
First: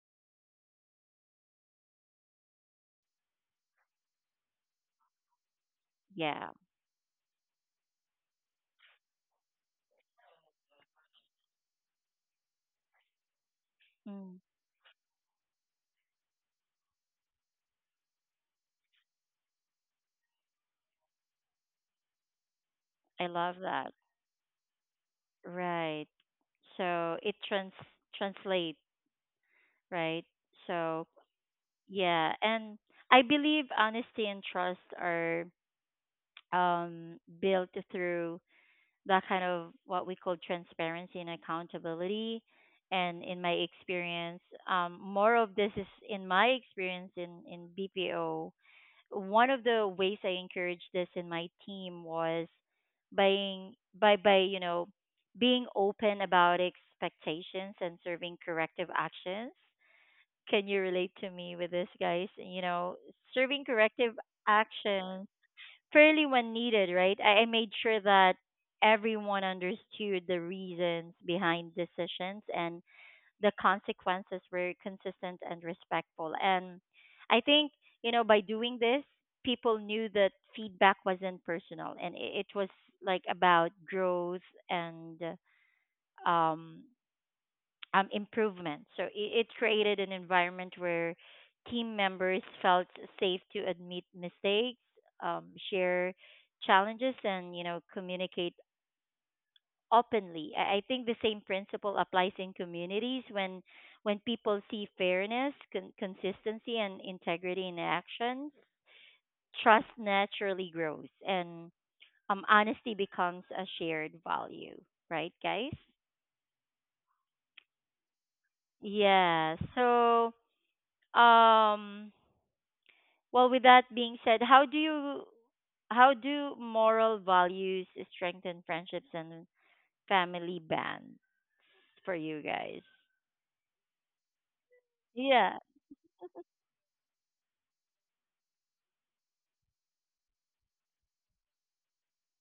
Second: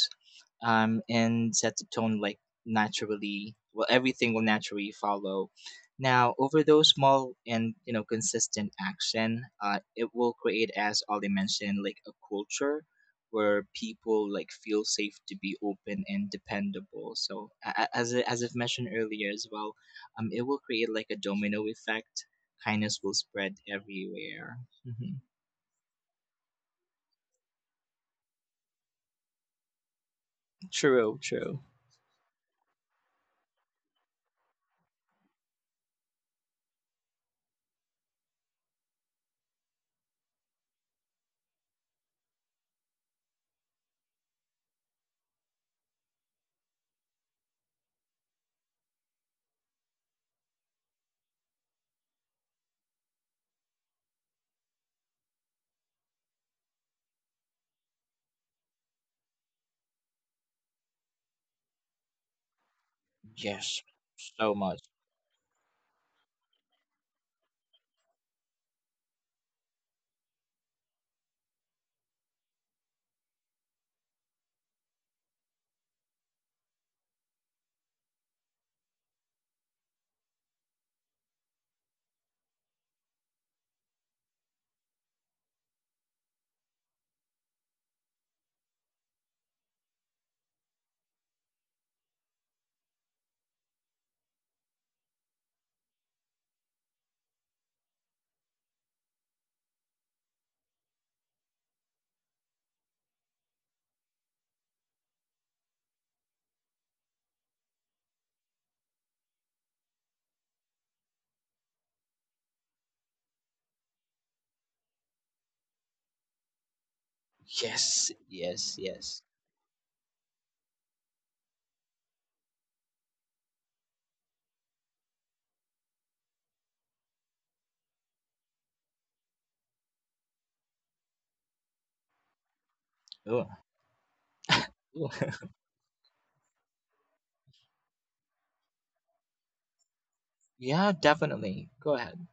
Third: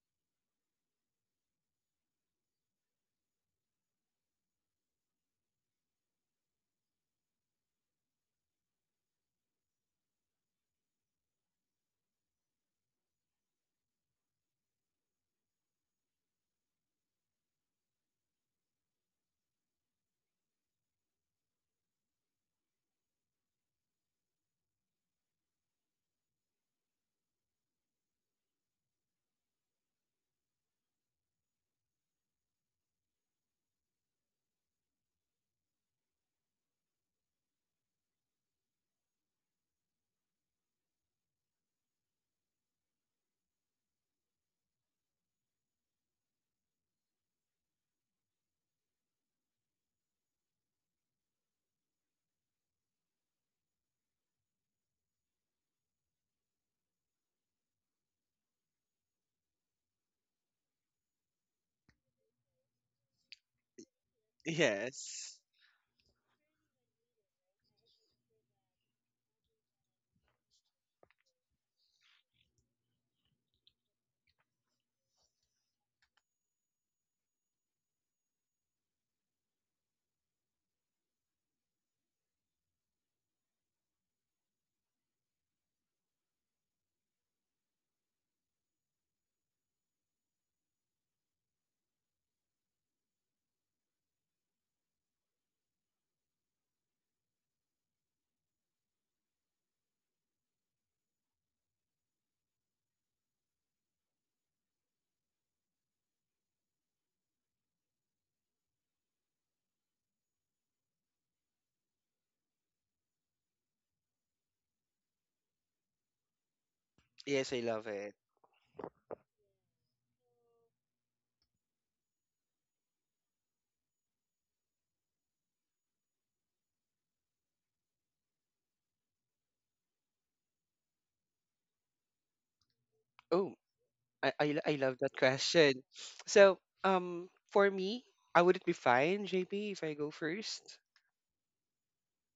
um and set the tone like naturally, well, everything will naturally follow now Yeah. over those small and, you know, consistent action. Uh, it will create, as Ali mentioned, like a culture where people Mm, like feel safe to be open and dependable. So a- a- as, I- as I've mentioned earlier as well, um, it will create like a domino effect. Kindness will I spread love that. everywhere. Hmm. Right. So it trans translate, right? So True, true. yeah, and I believe honesty and trust are um, built through that kind of what we call transparency and accountability. And in my experience, um, more of this is in my experience in, in B P O. One of the ways I encouraged this in my team was by by by you know being open about expectations and serving corrective actions. Can you relate to me with this, guys? You know, serving Yes, corrective so much. actions Yes. fairly when needed, right? I, I made sure that everyone understood the reasons behind decisions and the consequences were consistent and respectful. And I think, you know, by doing this, people knew that feedback wasn't personal and it, it was like about growth and um um, improvement. So it, it created an environment where team members felt safe to admit mistakes, um, share challenges, and you know communicate openly. I, I think the same principle applies in communities when when people see fairness, con- consistency, and integrity in actions. Trust naturally grows, and um, honesty becomes a shared value. Right, guys? Yes, I love it. Yes, yes, yes. Yeah. So um well, with that being said, how do you how do moral values strengthen friendships and family bonds for you guys? Oh, Oh. i i, lo- I love that (laughs) Yeah. question, so um for me, I wouldn't be fine, JP, if I go first. Yeah, definitely. Go ahead.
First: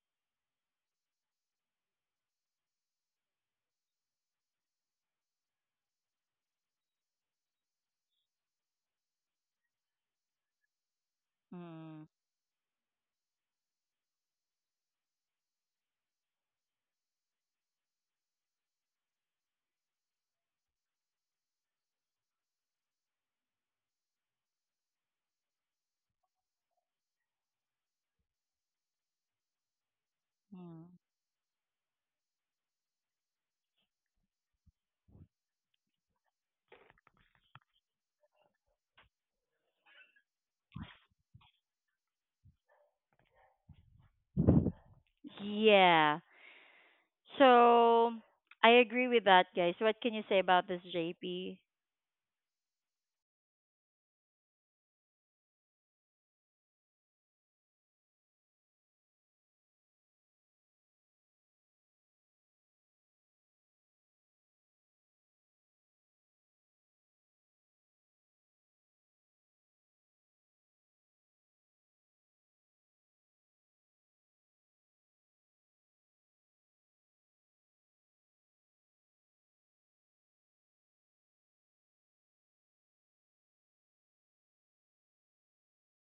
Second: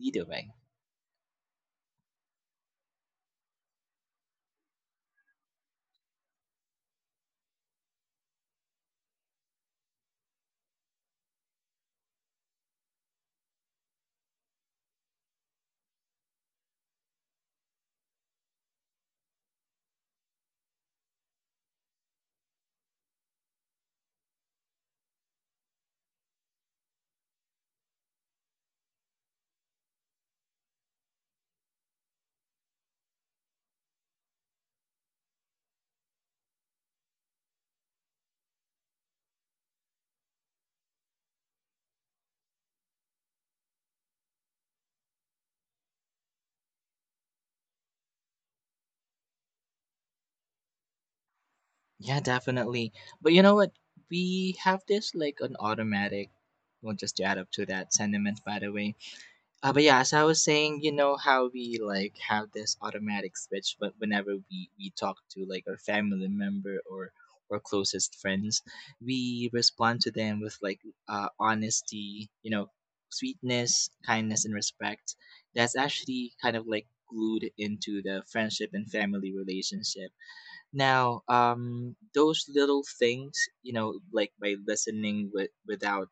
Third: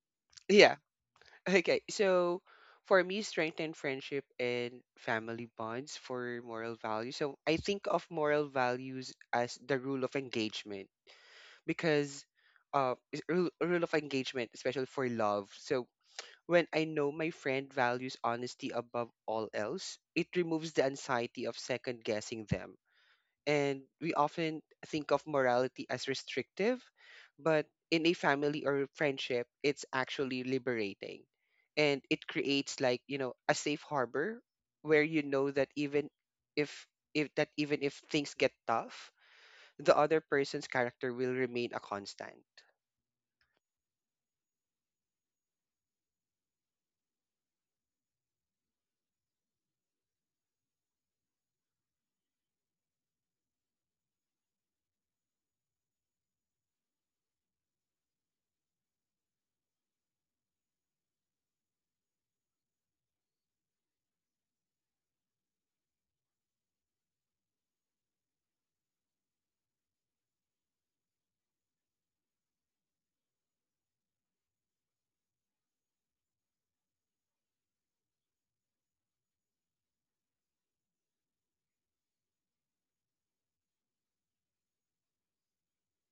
Either way. Okay, so for me, strengthen friendship and family bonds for moral values. So I think of moral values as the rule of engagement, Mm. because uh, is- rule, rule of engagement, especially for love. So when I know my friend values honesty above all else, it removes the anxiety of second guessing them, and we often think of morality as restrictive, but in a family or friendship, it's actually Mm. liberating. And it creates, like, you know, a safe harbor where you know that even if if that even if things get tough, the other person's character will remain a constant. Yeah. So I agree with that, guys. What can you say about this, J P? Yeah, definitely. But you know what? We have this like an automatic, well, just to add up to that sentiment, by the way. Uh, but yeah, as I was saying, you know how we like have this automatic switch, but whenever we we talk to like our family member or or closest friends, we respond to them with like uh, honesty, you know, sweetness, kindness, and respect. That's actually kind of like glued into the friendship and family relationship. Now, um, those little things, you know, like by listening with, without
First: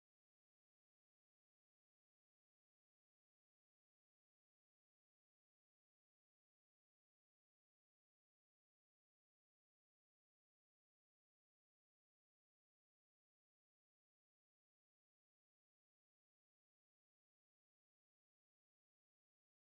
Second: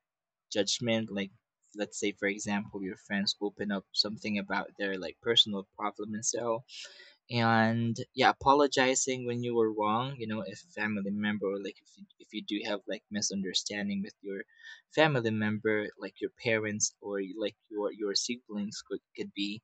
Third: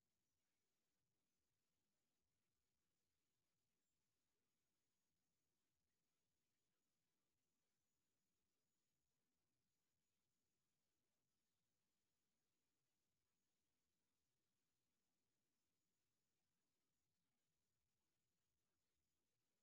judgment, like let's say for example your friends open up something about their like personal problem. And so, and yeah, apologizing when you were wrong, you know, if a family member or like if you, if you do have like misunderstanding with your family member like your parents or like your your siblings, could could be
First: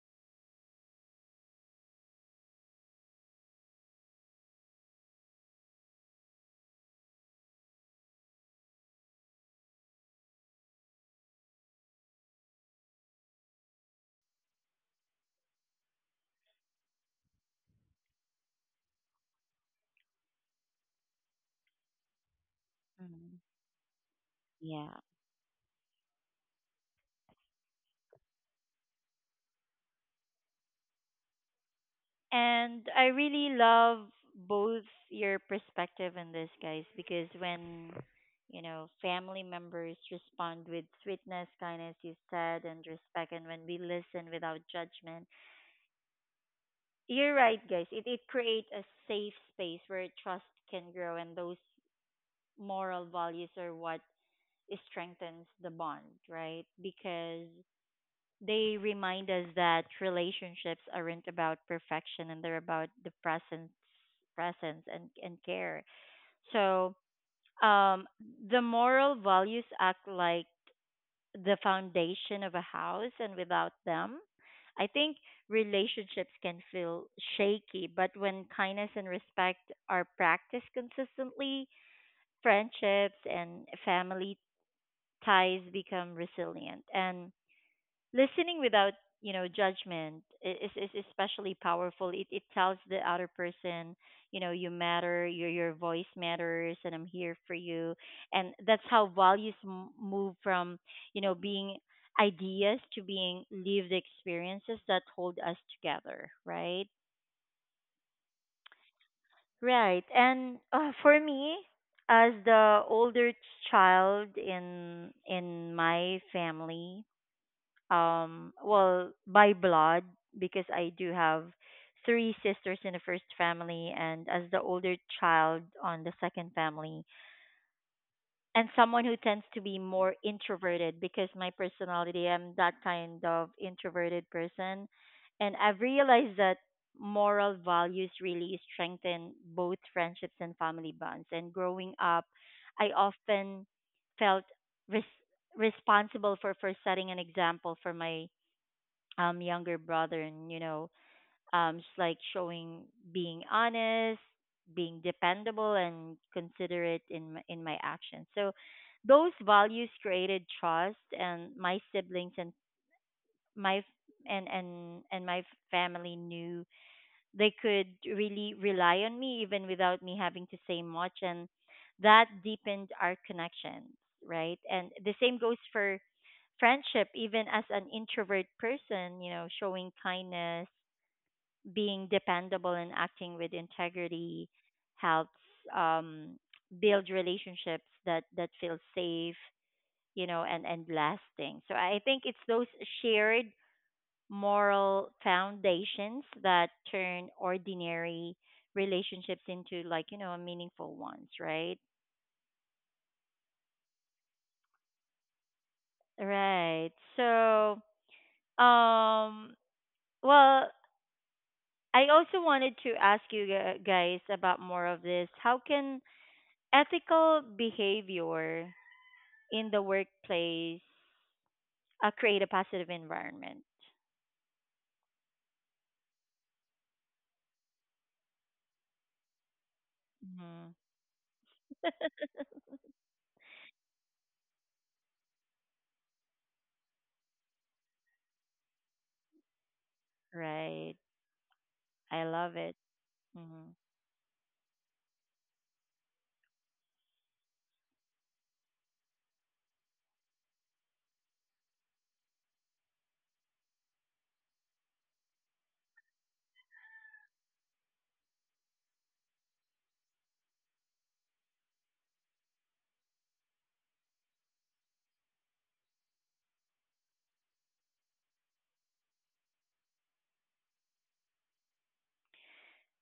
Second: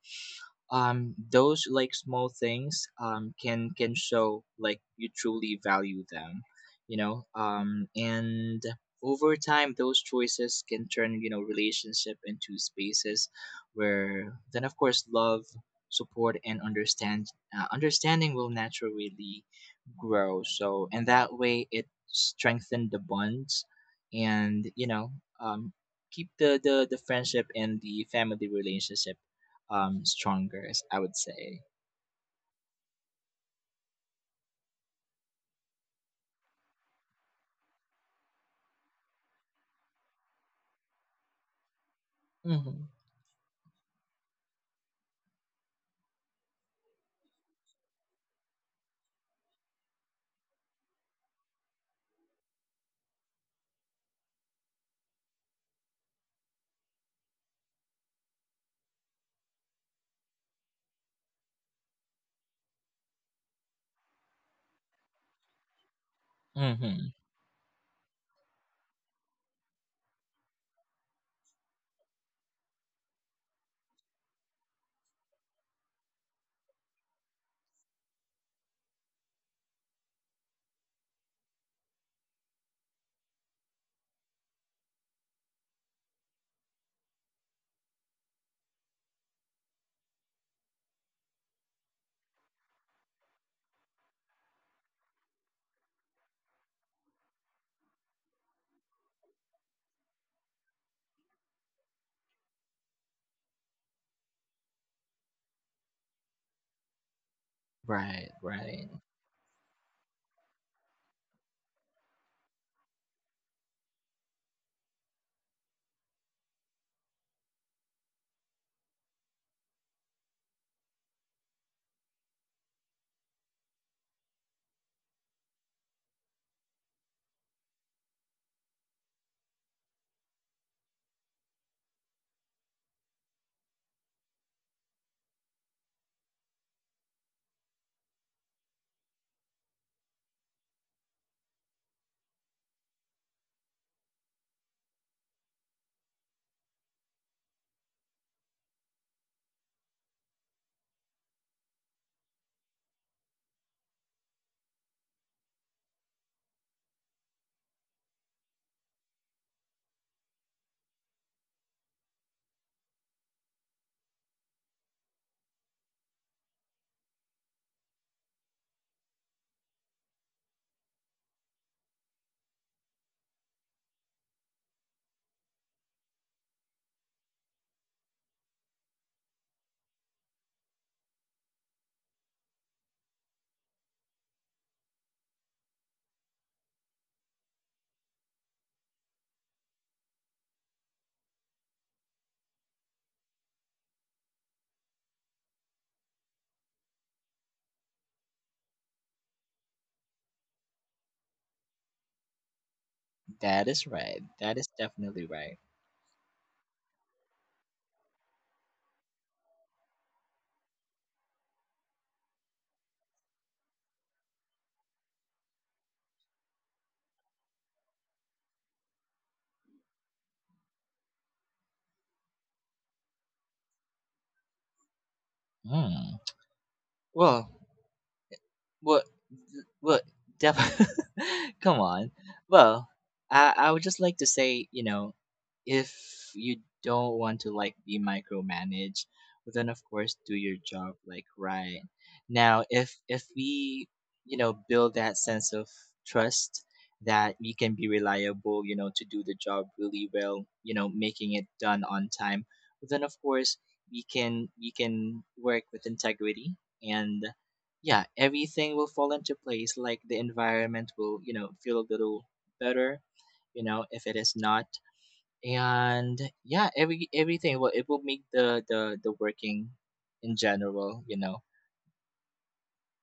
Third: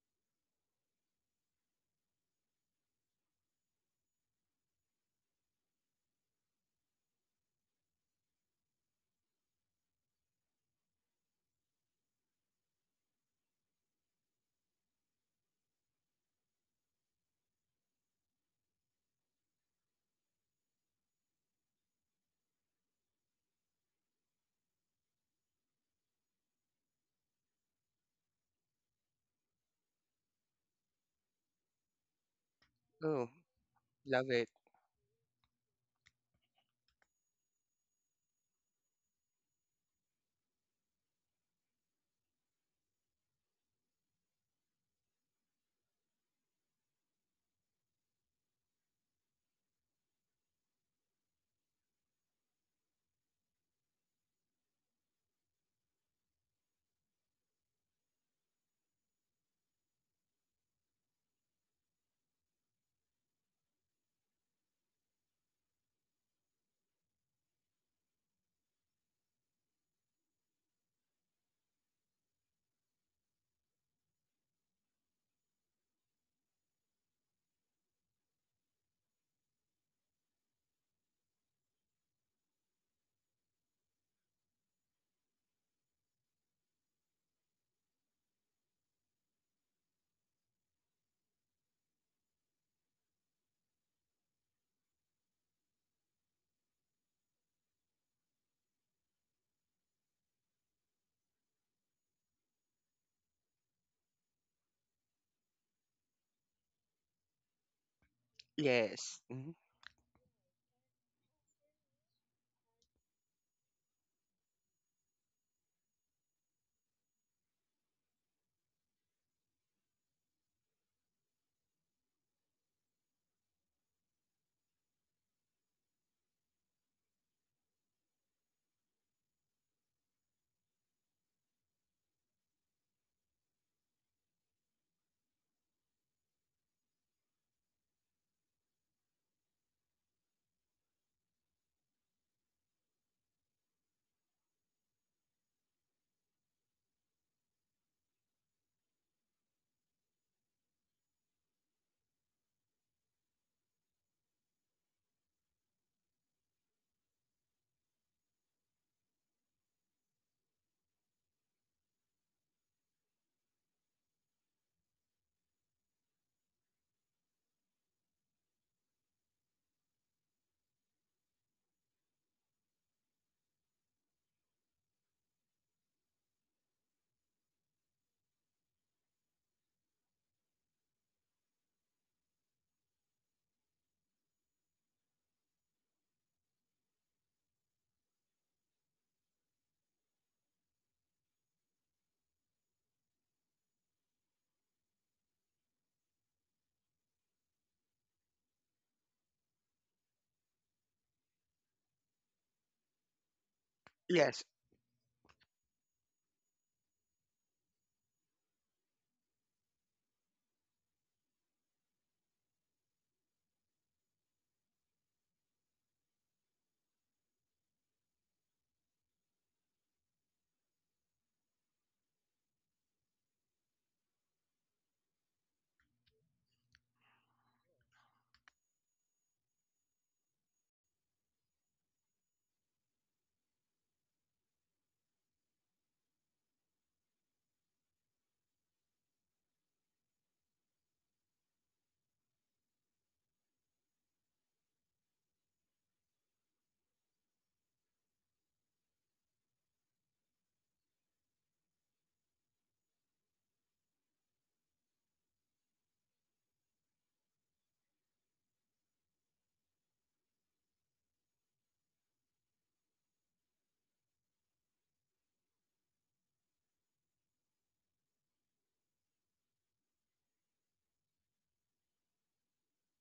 um those like small things um can can show like you truly value them, you know. Um and over time those choices can turn, you know, relationship into spaces where then of course love, support and understand uh, understanding will naturally grow. So and that way it strengthened the Mm. bonds and you Yeah. know, um, keep the, the the friendship and the family relationship um stronger, as I would say. And I Oh, really love love it. both your perspective on this, guys, because when, you know, family members respond with sweetness, kindness, you said, Mm-hmm. and respect, and when we listen without judgment, you're right, guys. It, it creates a safe space where trust can grow, and those moral values are what strengthens the bond, right? Because they remind us that relationships aren't about perfection, and they're about the presence presence and, and care. So Mm-hmm. um the moral values act like the foundation of a house, and without them I think relationships can feel shaky. But when kindness and respect are practiced consistently, friendships and family ties become resilient. And listening without you know judgment i- is is especially powerful. It it tells the other person, you know you matter, your your voice matters, and I'm here for you. And that's how values m- move from you know being ideas to being lived experiences that hold us together, right? Right, right. Yes. Mhm. Right. And uh, for me, as the older child in in my family, um well, by blood, because I do have three sisters in the first family, and as the older child on the second family, and someone who tends to be more introverted, because my personality, I'm that kind of introverted person. And I've realized that moral values really strengthen both friendships and family bonds. And growing up, I often felt res- responsible for for setting an example for my um younger brother. And you know um just like showing, being honest, being dependable and considerate in my, in my actions. So those values created trust, and my siblings and my f- and and and my family knew they could really rely on me even without me having to say much, and that deepened our connection. Right. And the same goes for friendship. Even as an introvert person, you know showing kindness, being dependable, and acting with integrity helps um build relationships that that feel safe, you know and and lasting. So I think it's those shared moral foundations that turn ordinary relationships into, like, you know meaningful ones, right? That is right. Yes. That is definitely right. Right. So, um well I also wanted to ask you gu- guys about more of this. How can ethical behavior in the workplace uh, create a positive environment? Mm. Well, well, well, def- Hmm. (laughs) come on. (laughs) Well, I I would just like to say, you know, if you don't want to like be micromanaged, well then of course do your job Right. like right. I love Now, it. if if Hmm. we, you know, build that sense of trust that we can be reliable, you know, to do the job really well, you know, making it done on time, well, then of course we can we can work with integrity and yeah, everything will fall into place. Like the environment will, you know, feel a little better, you know, if it is not. And yeah, every everything will it will make the the the working in general, you know,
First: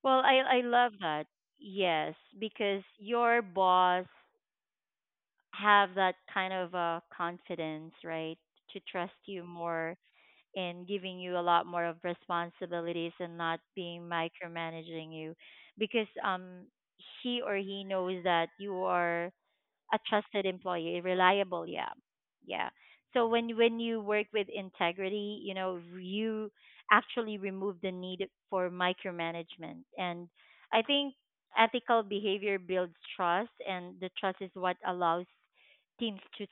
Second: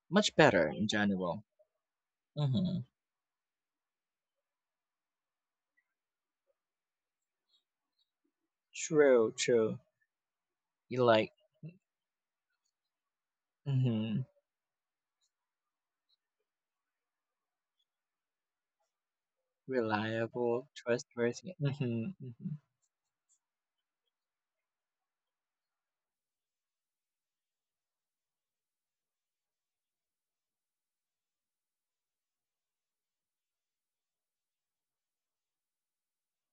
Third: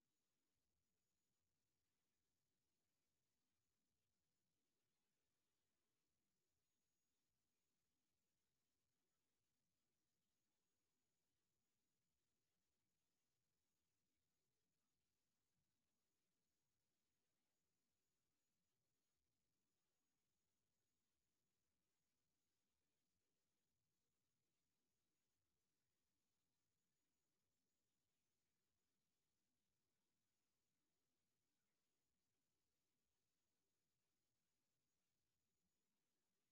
Well, much I I better in love that. general. Yes, Mm-hmm. because your boss have that kind of uh, confidence, right, to trust True, you true. more and You giving like you a lot more of responsibilities and not being mm-hmm. micromanaging you, because um he or he knows that you are a trusted Reliable, employee, trustworthy. reliable. Mm-hmm, Yeah, mm-hmm, yeah. So when when you work with integrity, you know, you actually remove the need for micromanagement. And I think ethical behavior builds trust, and the trust is what allows teams to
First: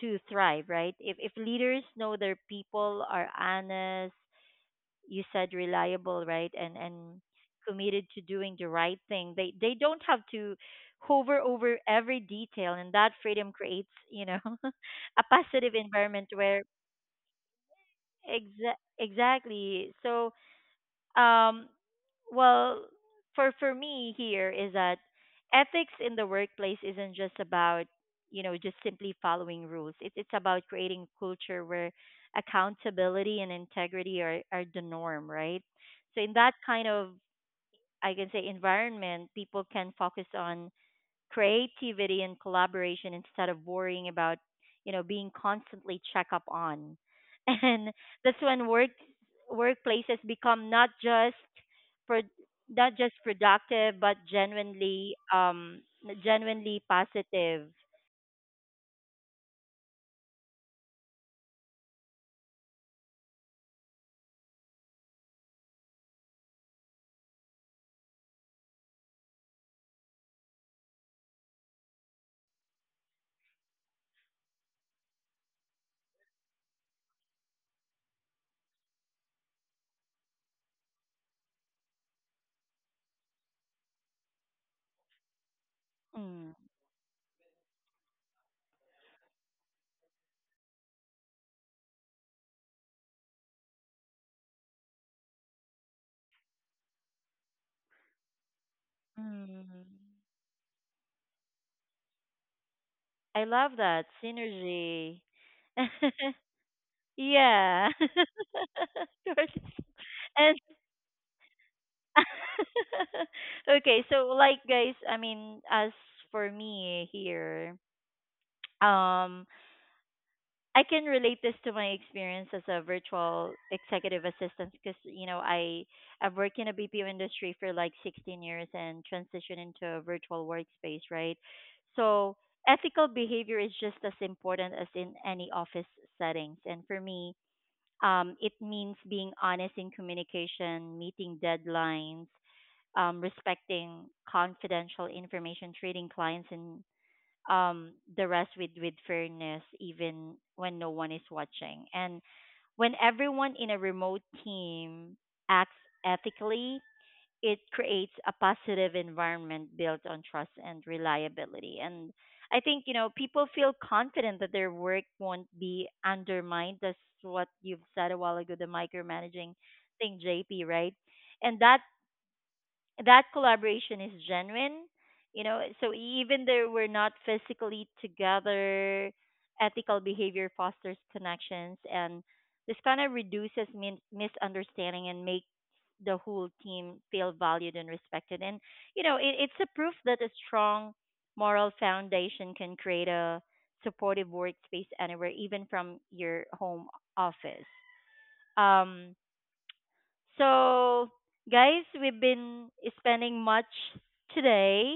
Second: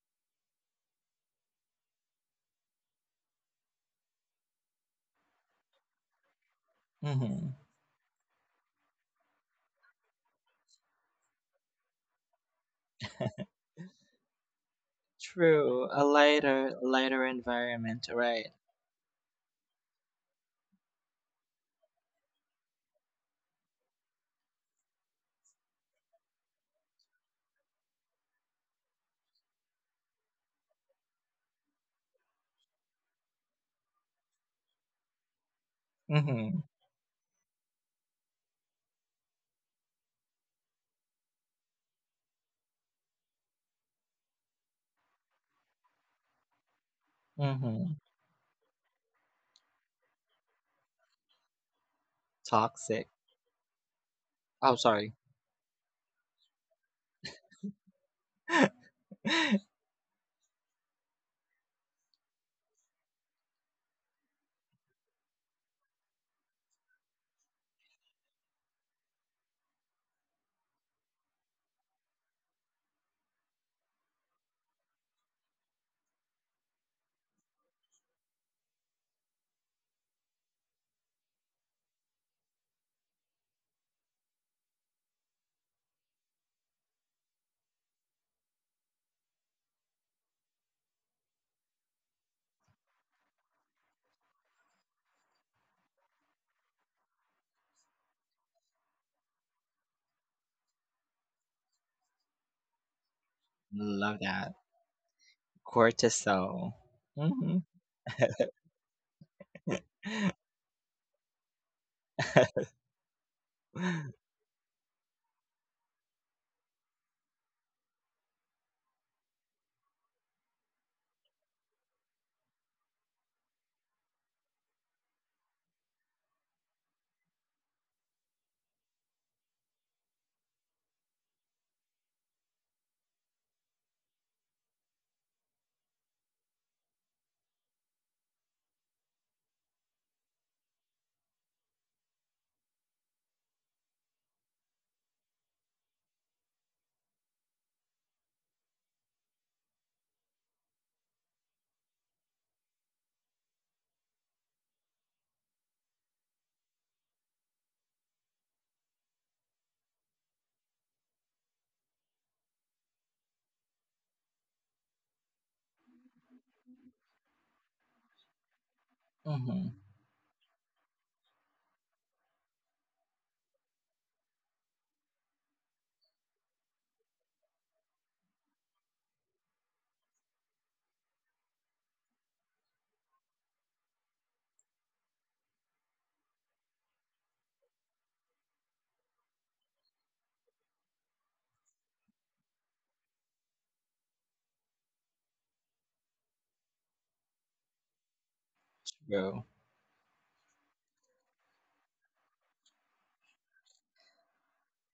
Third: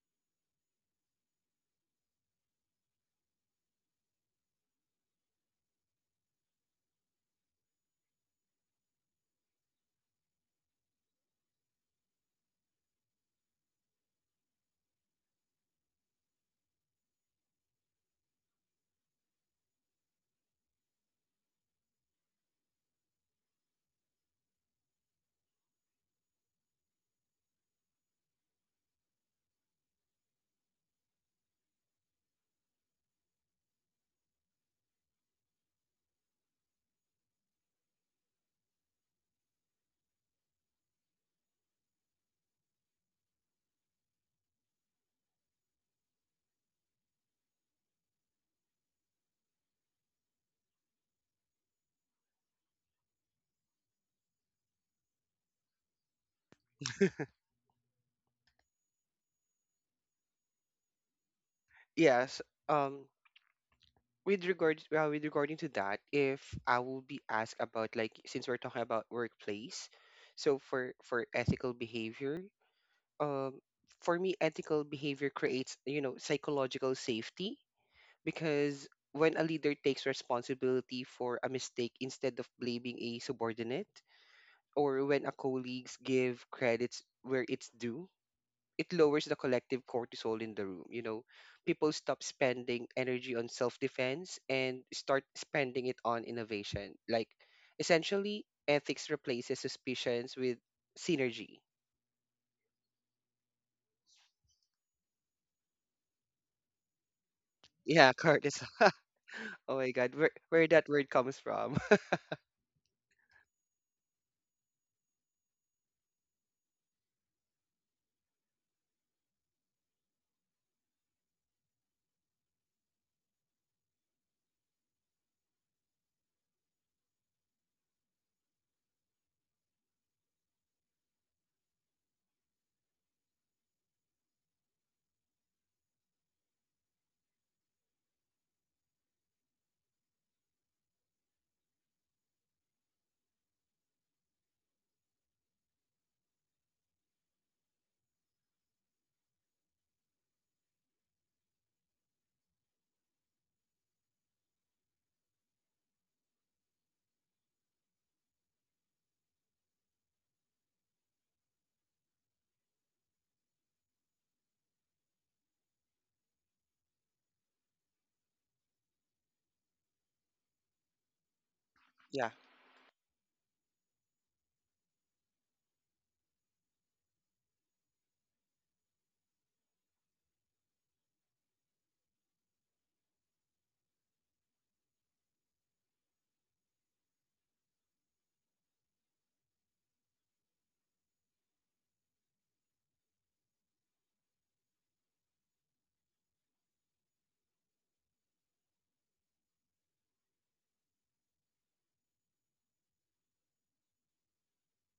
to thrive. Right? If if leaders know their people are honest, you said, reliable, right? And and mm-hmm. committed to doing the right thing, they they don't have to hover over every detail, and that freedom creates, you know, (laughs) a positive True, a environment where lighter, lighter environment, right? exa- exactly. So, um, well, for for me here is that ethics in the workplace isn't just about, you know just simply following rules. It's it's about creating a culture where accountability and integrity are are the norm, right? So in that Mm-hmm, kind of, I can say, environment, people can focus on creativity and collaboration instead of worrying about, you know being constantly check up on. (laughs) and mm-hmm. that's when work workplaces become not just pro, not Toxic. just productive but Oh, sorry. genuinely um genuinely positive. (laughs) (laughs) Yes. Um with regard uh, with regarding to that, if I will be asked about, like, since we're talking about workplace, so for for ethical behavior, um, for me, ethical behavior creates, you know, psychological safety, because when a leader takes responsibility for a mistake instead of blaming a subordinate, or when a colleagues give Mm. credits where it's due, it lowers the collective cortisol in the room. You know, people stop spending energy on self defense and start spending it on innovation. Like, essentially, ethics replaces Mm. suspicions with synergy. I love that Love that. synergy. (laughs) Cortisol. Mm-hmm. yeah, Yeah, cortisol. (laughs) of (laughs) course. Oh my God, where, And where that word comes from. (laughs) (laughs) okay, so, like, guys, I mean, as for me here, um, I can relate this to my experience as a virtual executive assistant, because you know I I've worked in a B P O industry for like sixteen years and transitioned into a virtual workspace, right? So ethical behavior is just as important as in any office settings. And for me, um, it means being honest in communication, meeting deadlines, um, respecting confidential information, treating clients and, um, the rest with, with fairness, even when no one is watching. And when everyone in a remote team acts ethically, it creates a positive environment built on trust and reliability. And I think, you know, people feel confident that their work won't be undermined. That's what you've said a while ago, the micromanaging Mm-hmm. thing, J P, right? And that Yeah. that collaboration is genuine, you know so even though we're not physically together, ethical behavior fosters connections, and this kind of reduces min- misunderstanding, and makes the whole team feel valued and respected. And you know it, it's a proof that a strong moral foundation can create a supportive workspace anywhere, even from your home office. Um True. so, guys, we've been spending much today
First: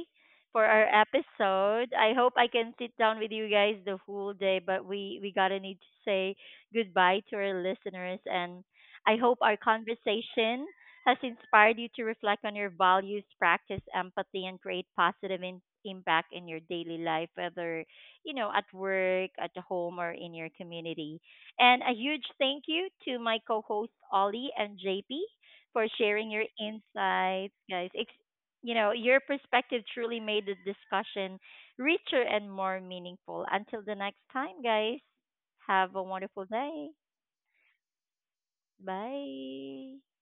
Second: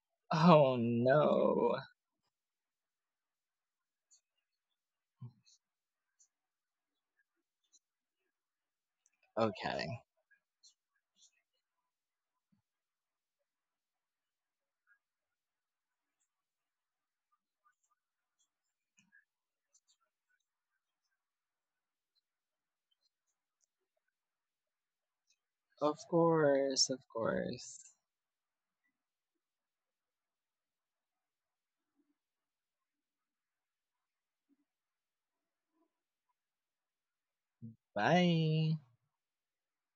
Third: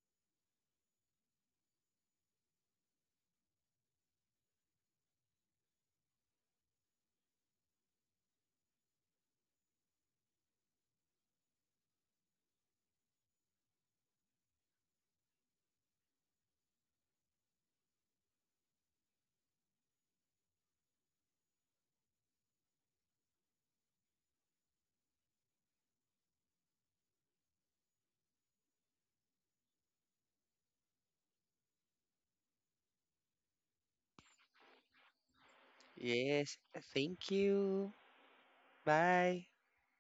for Oh our no. episode. I hope I can sit down with you guys the whole day, but we we gotta need to say goodbye to our listeners. And I hope our Okay. conversation has inspired you to reflect on your values, practice empathy, and create positive in- impact in your daily life, whether you know at work, at home, or in your community. And a huge thank you to my co hosts, Ollie and J P, for Of sharing your course, of insights, guys. course. It's, you know, your perspective truly made the discussion richer and more meaningful. Until the next time, guys, have a wonderful Yes. day. Thank you. Bye. Bye. Bye.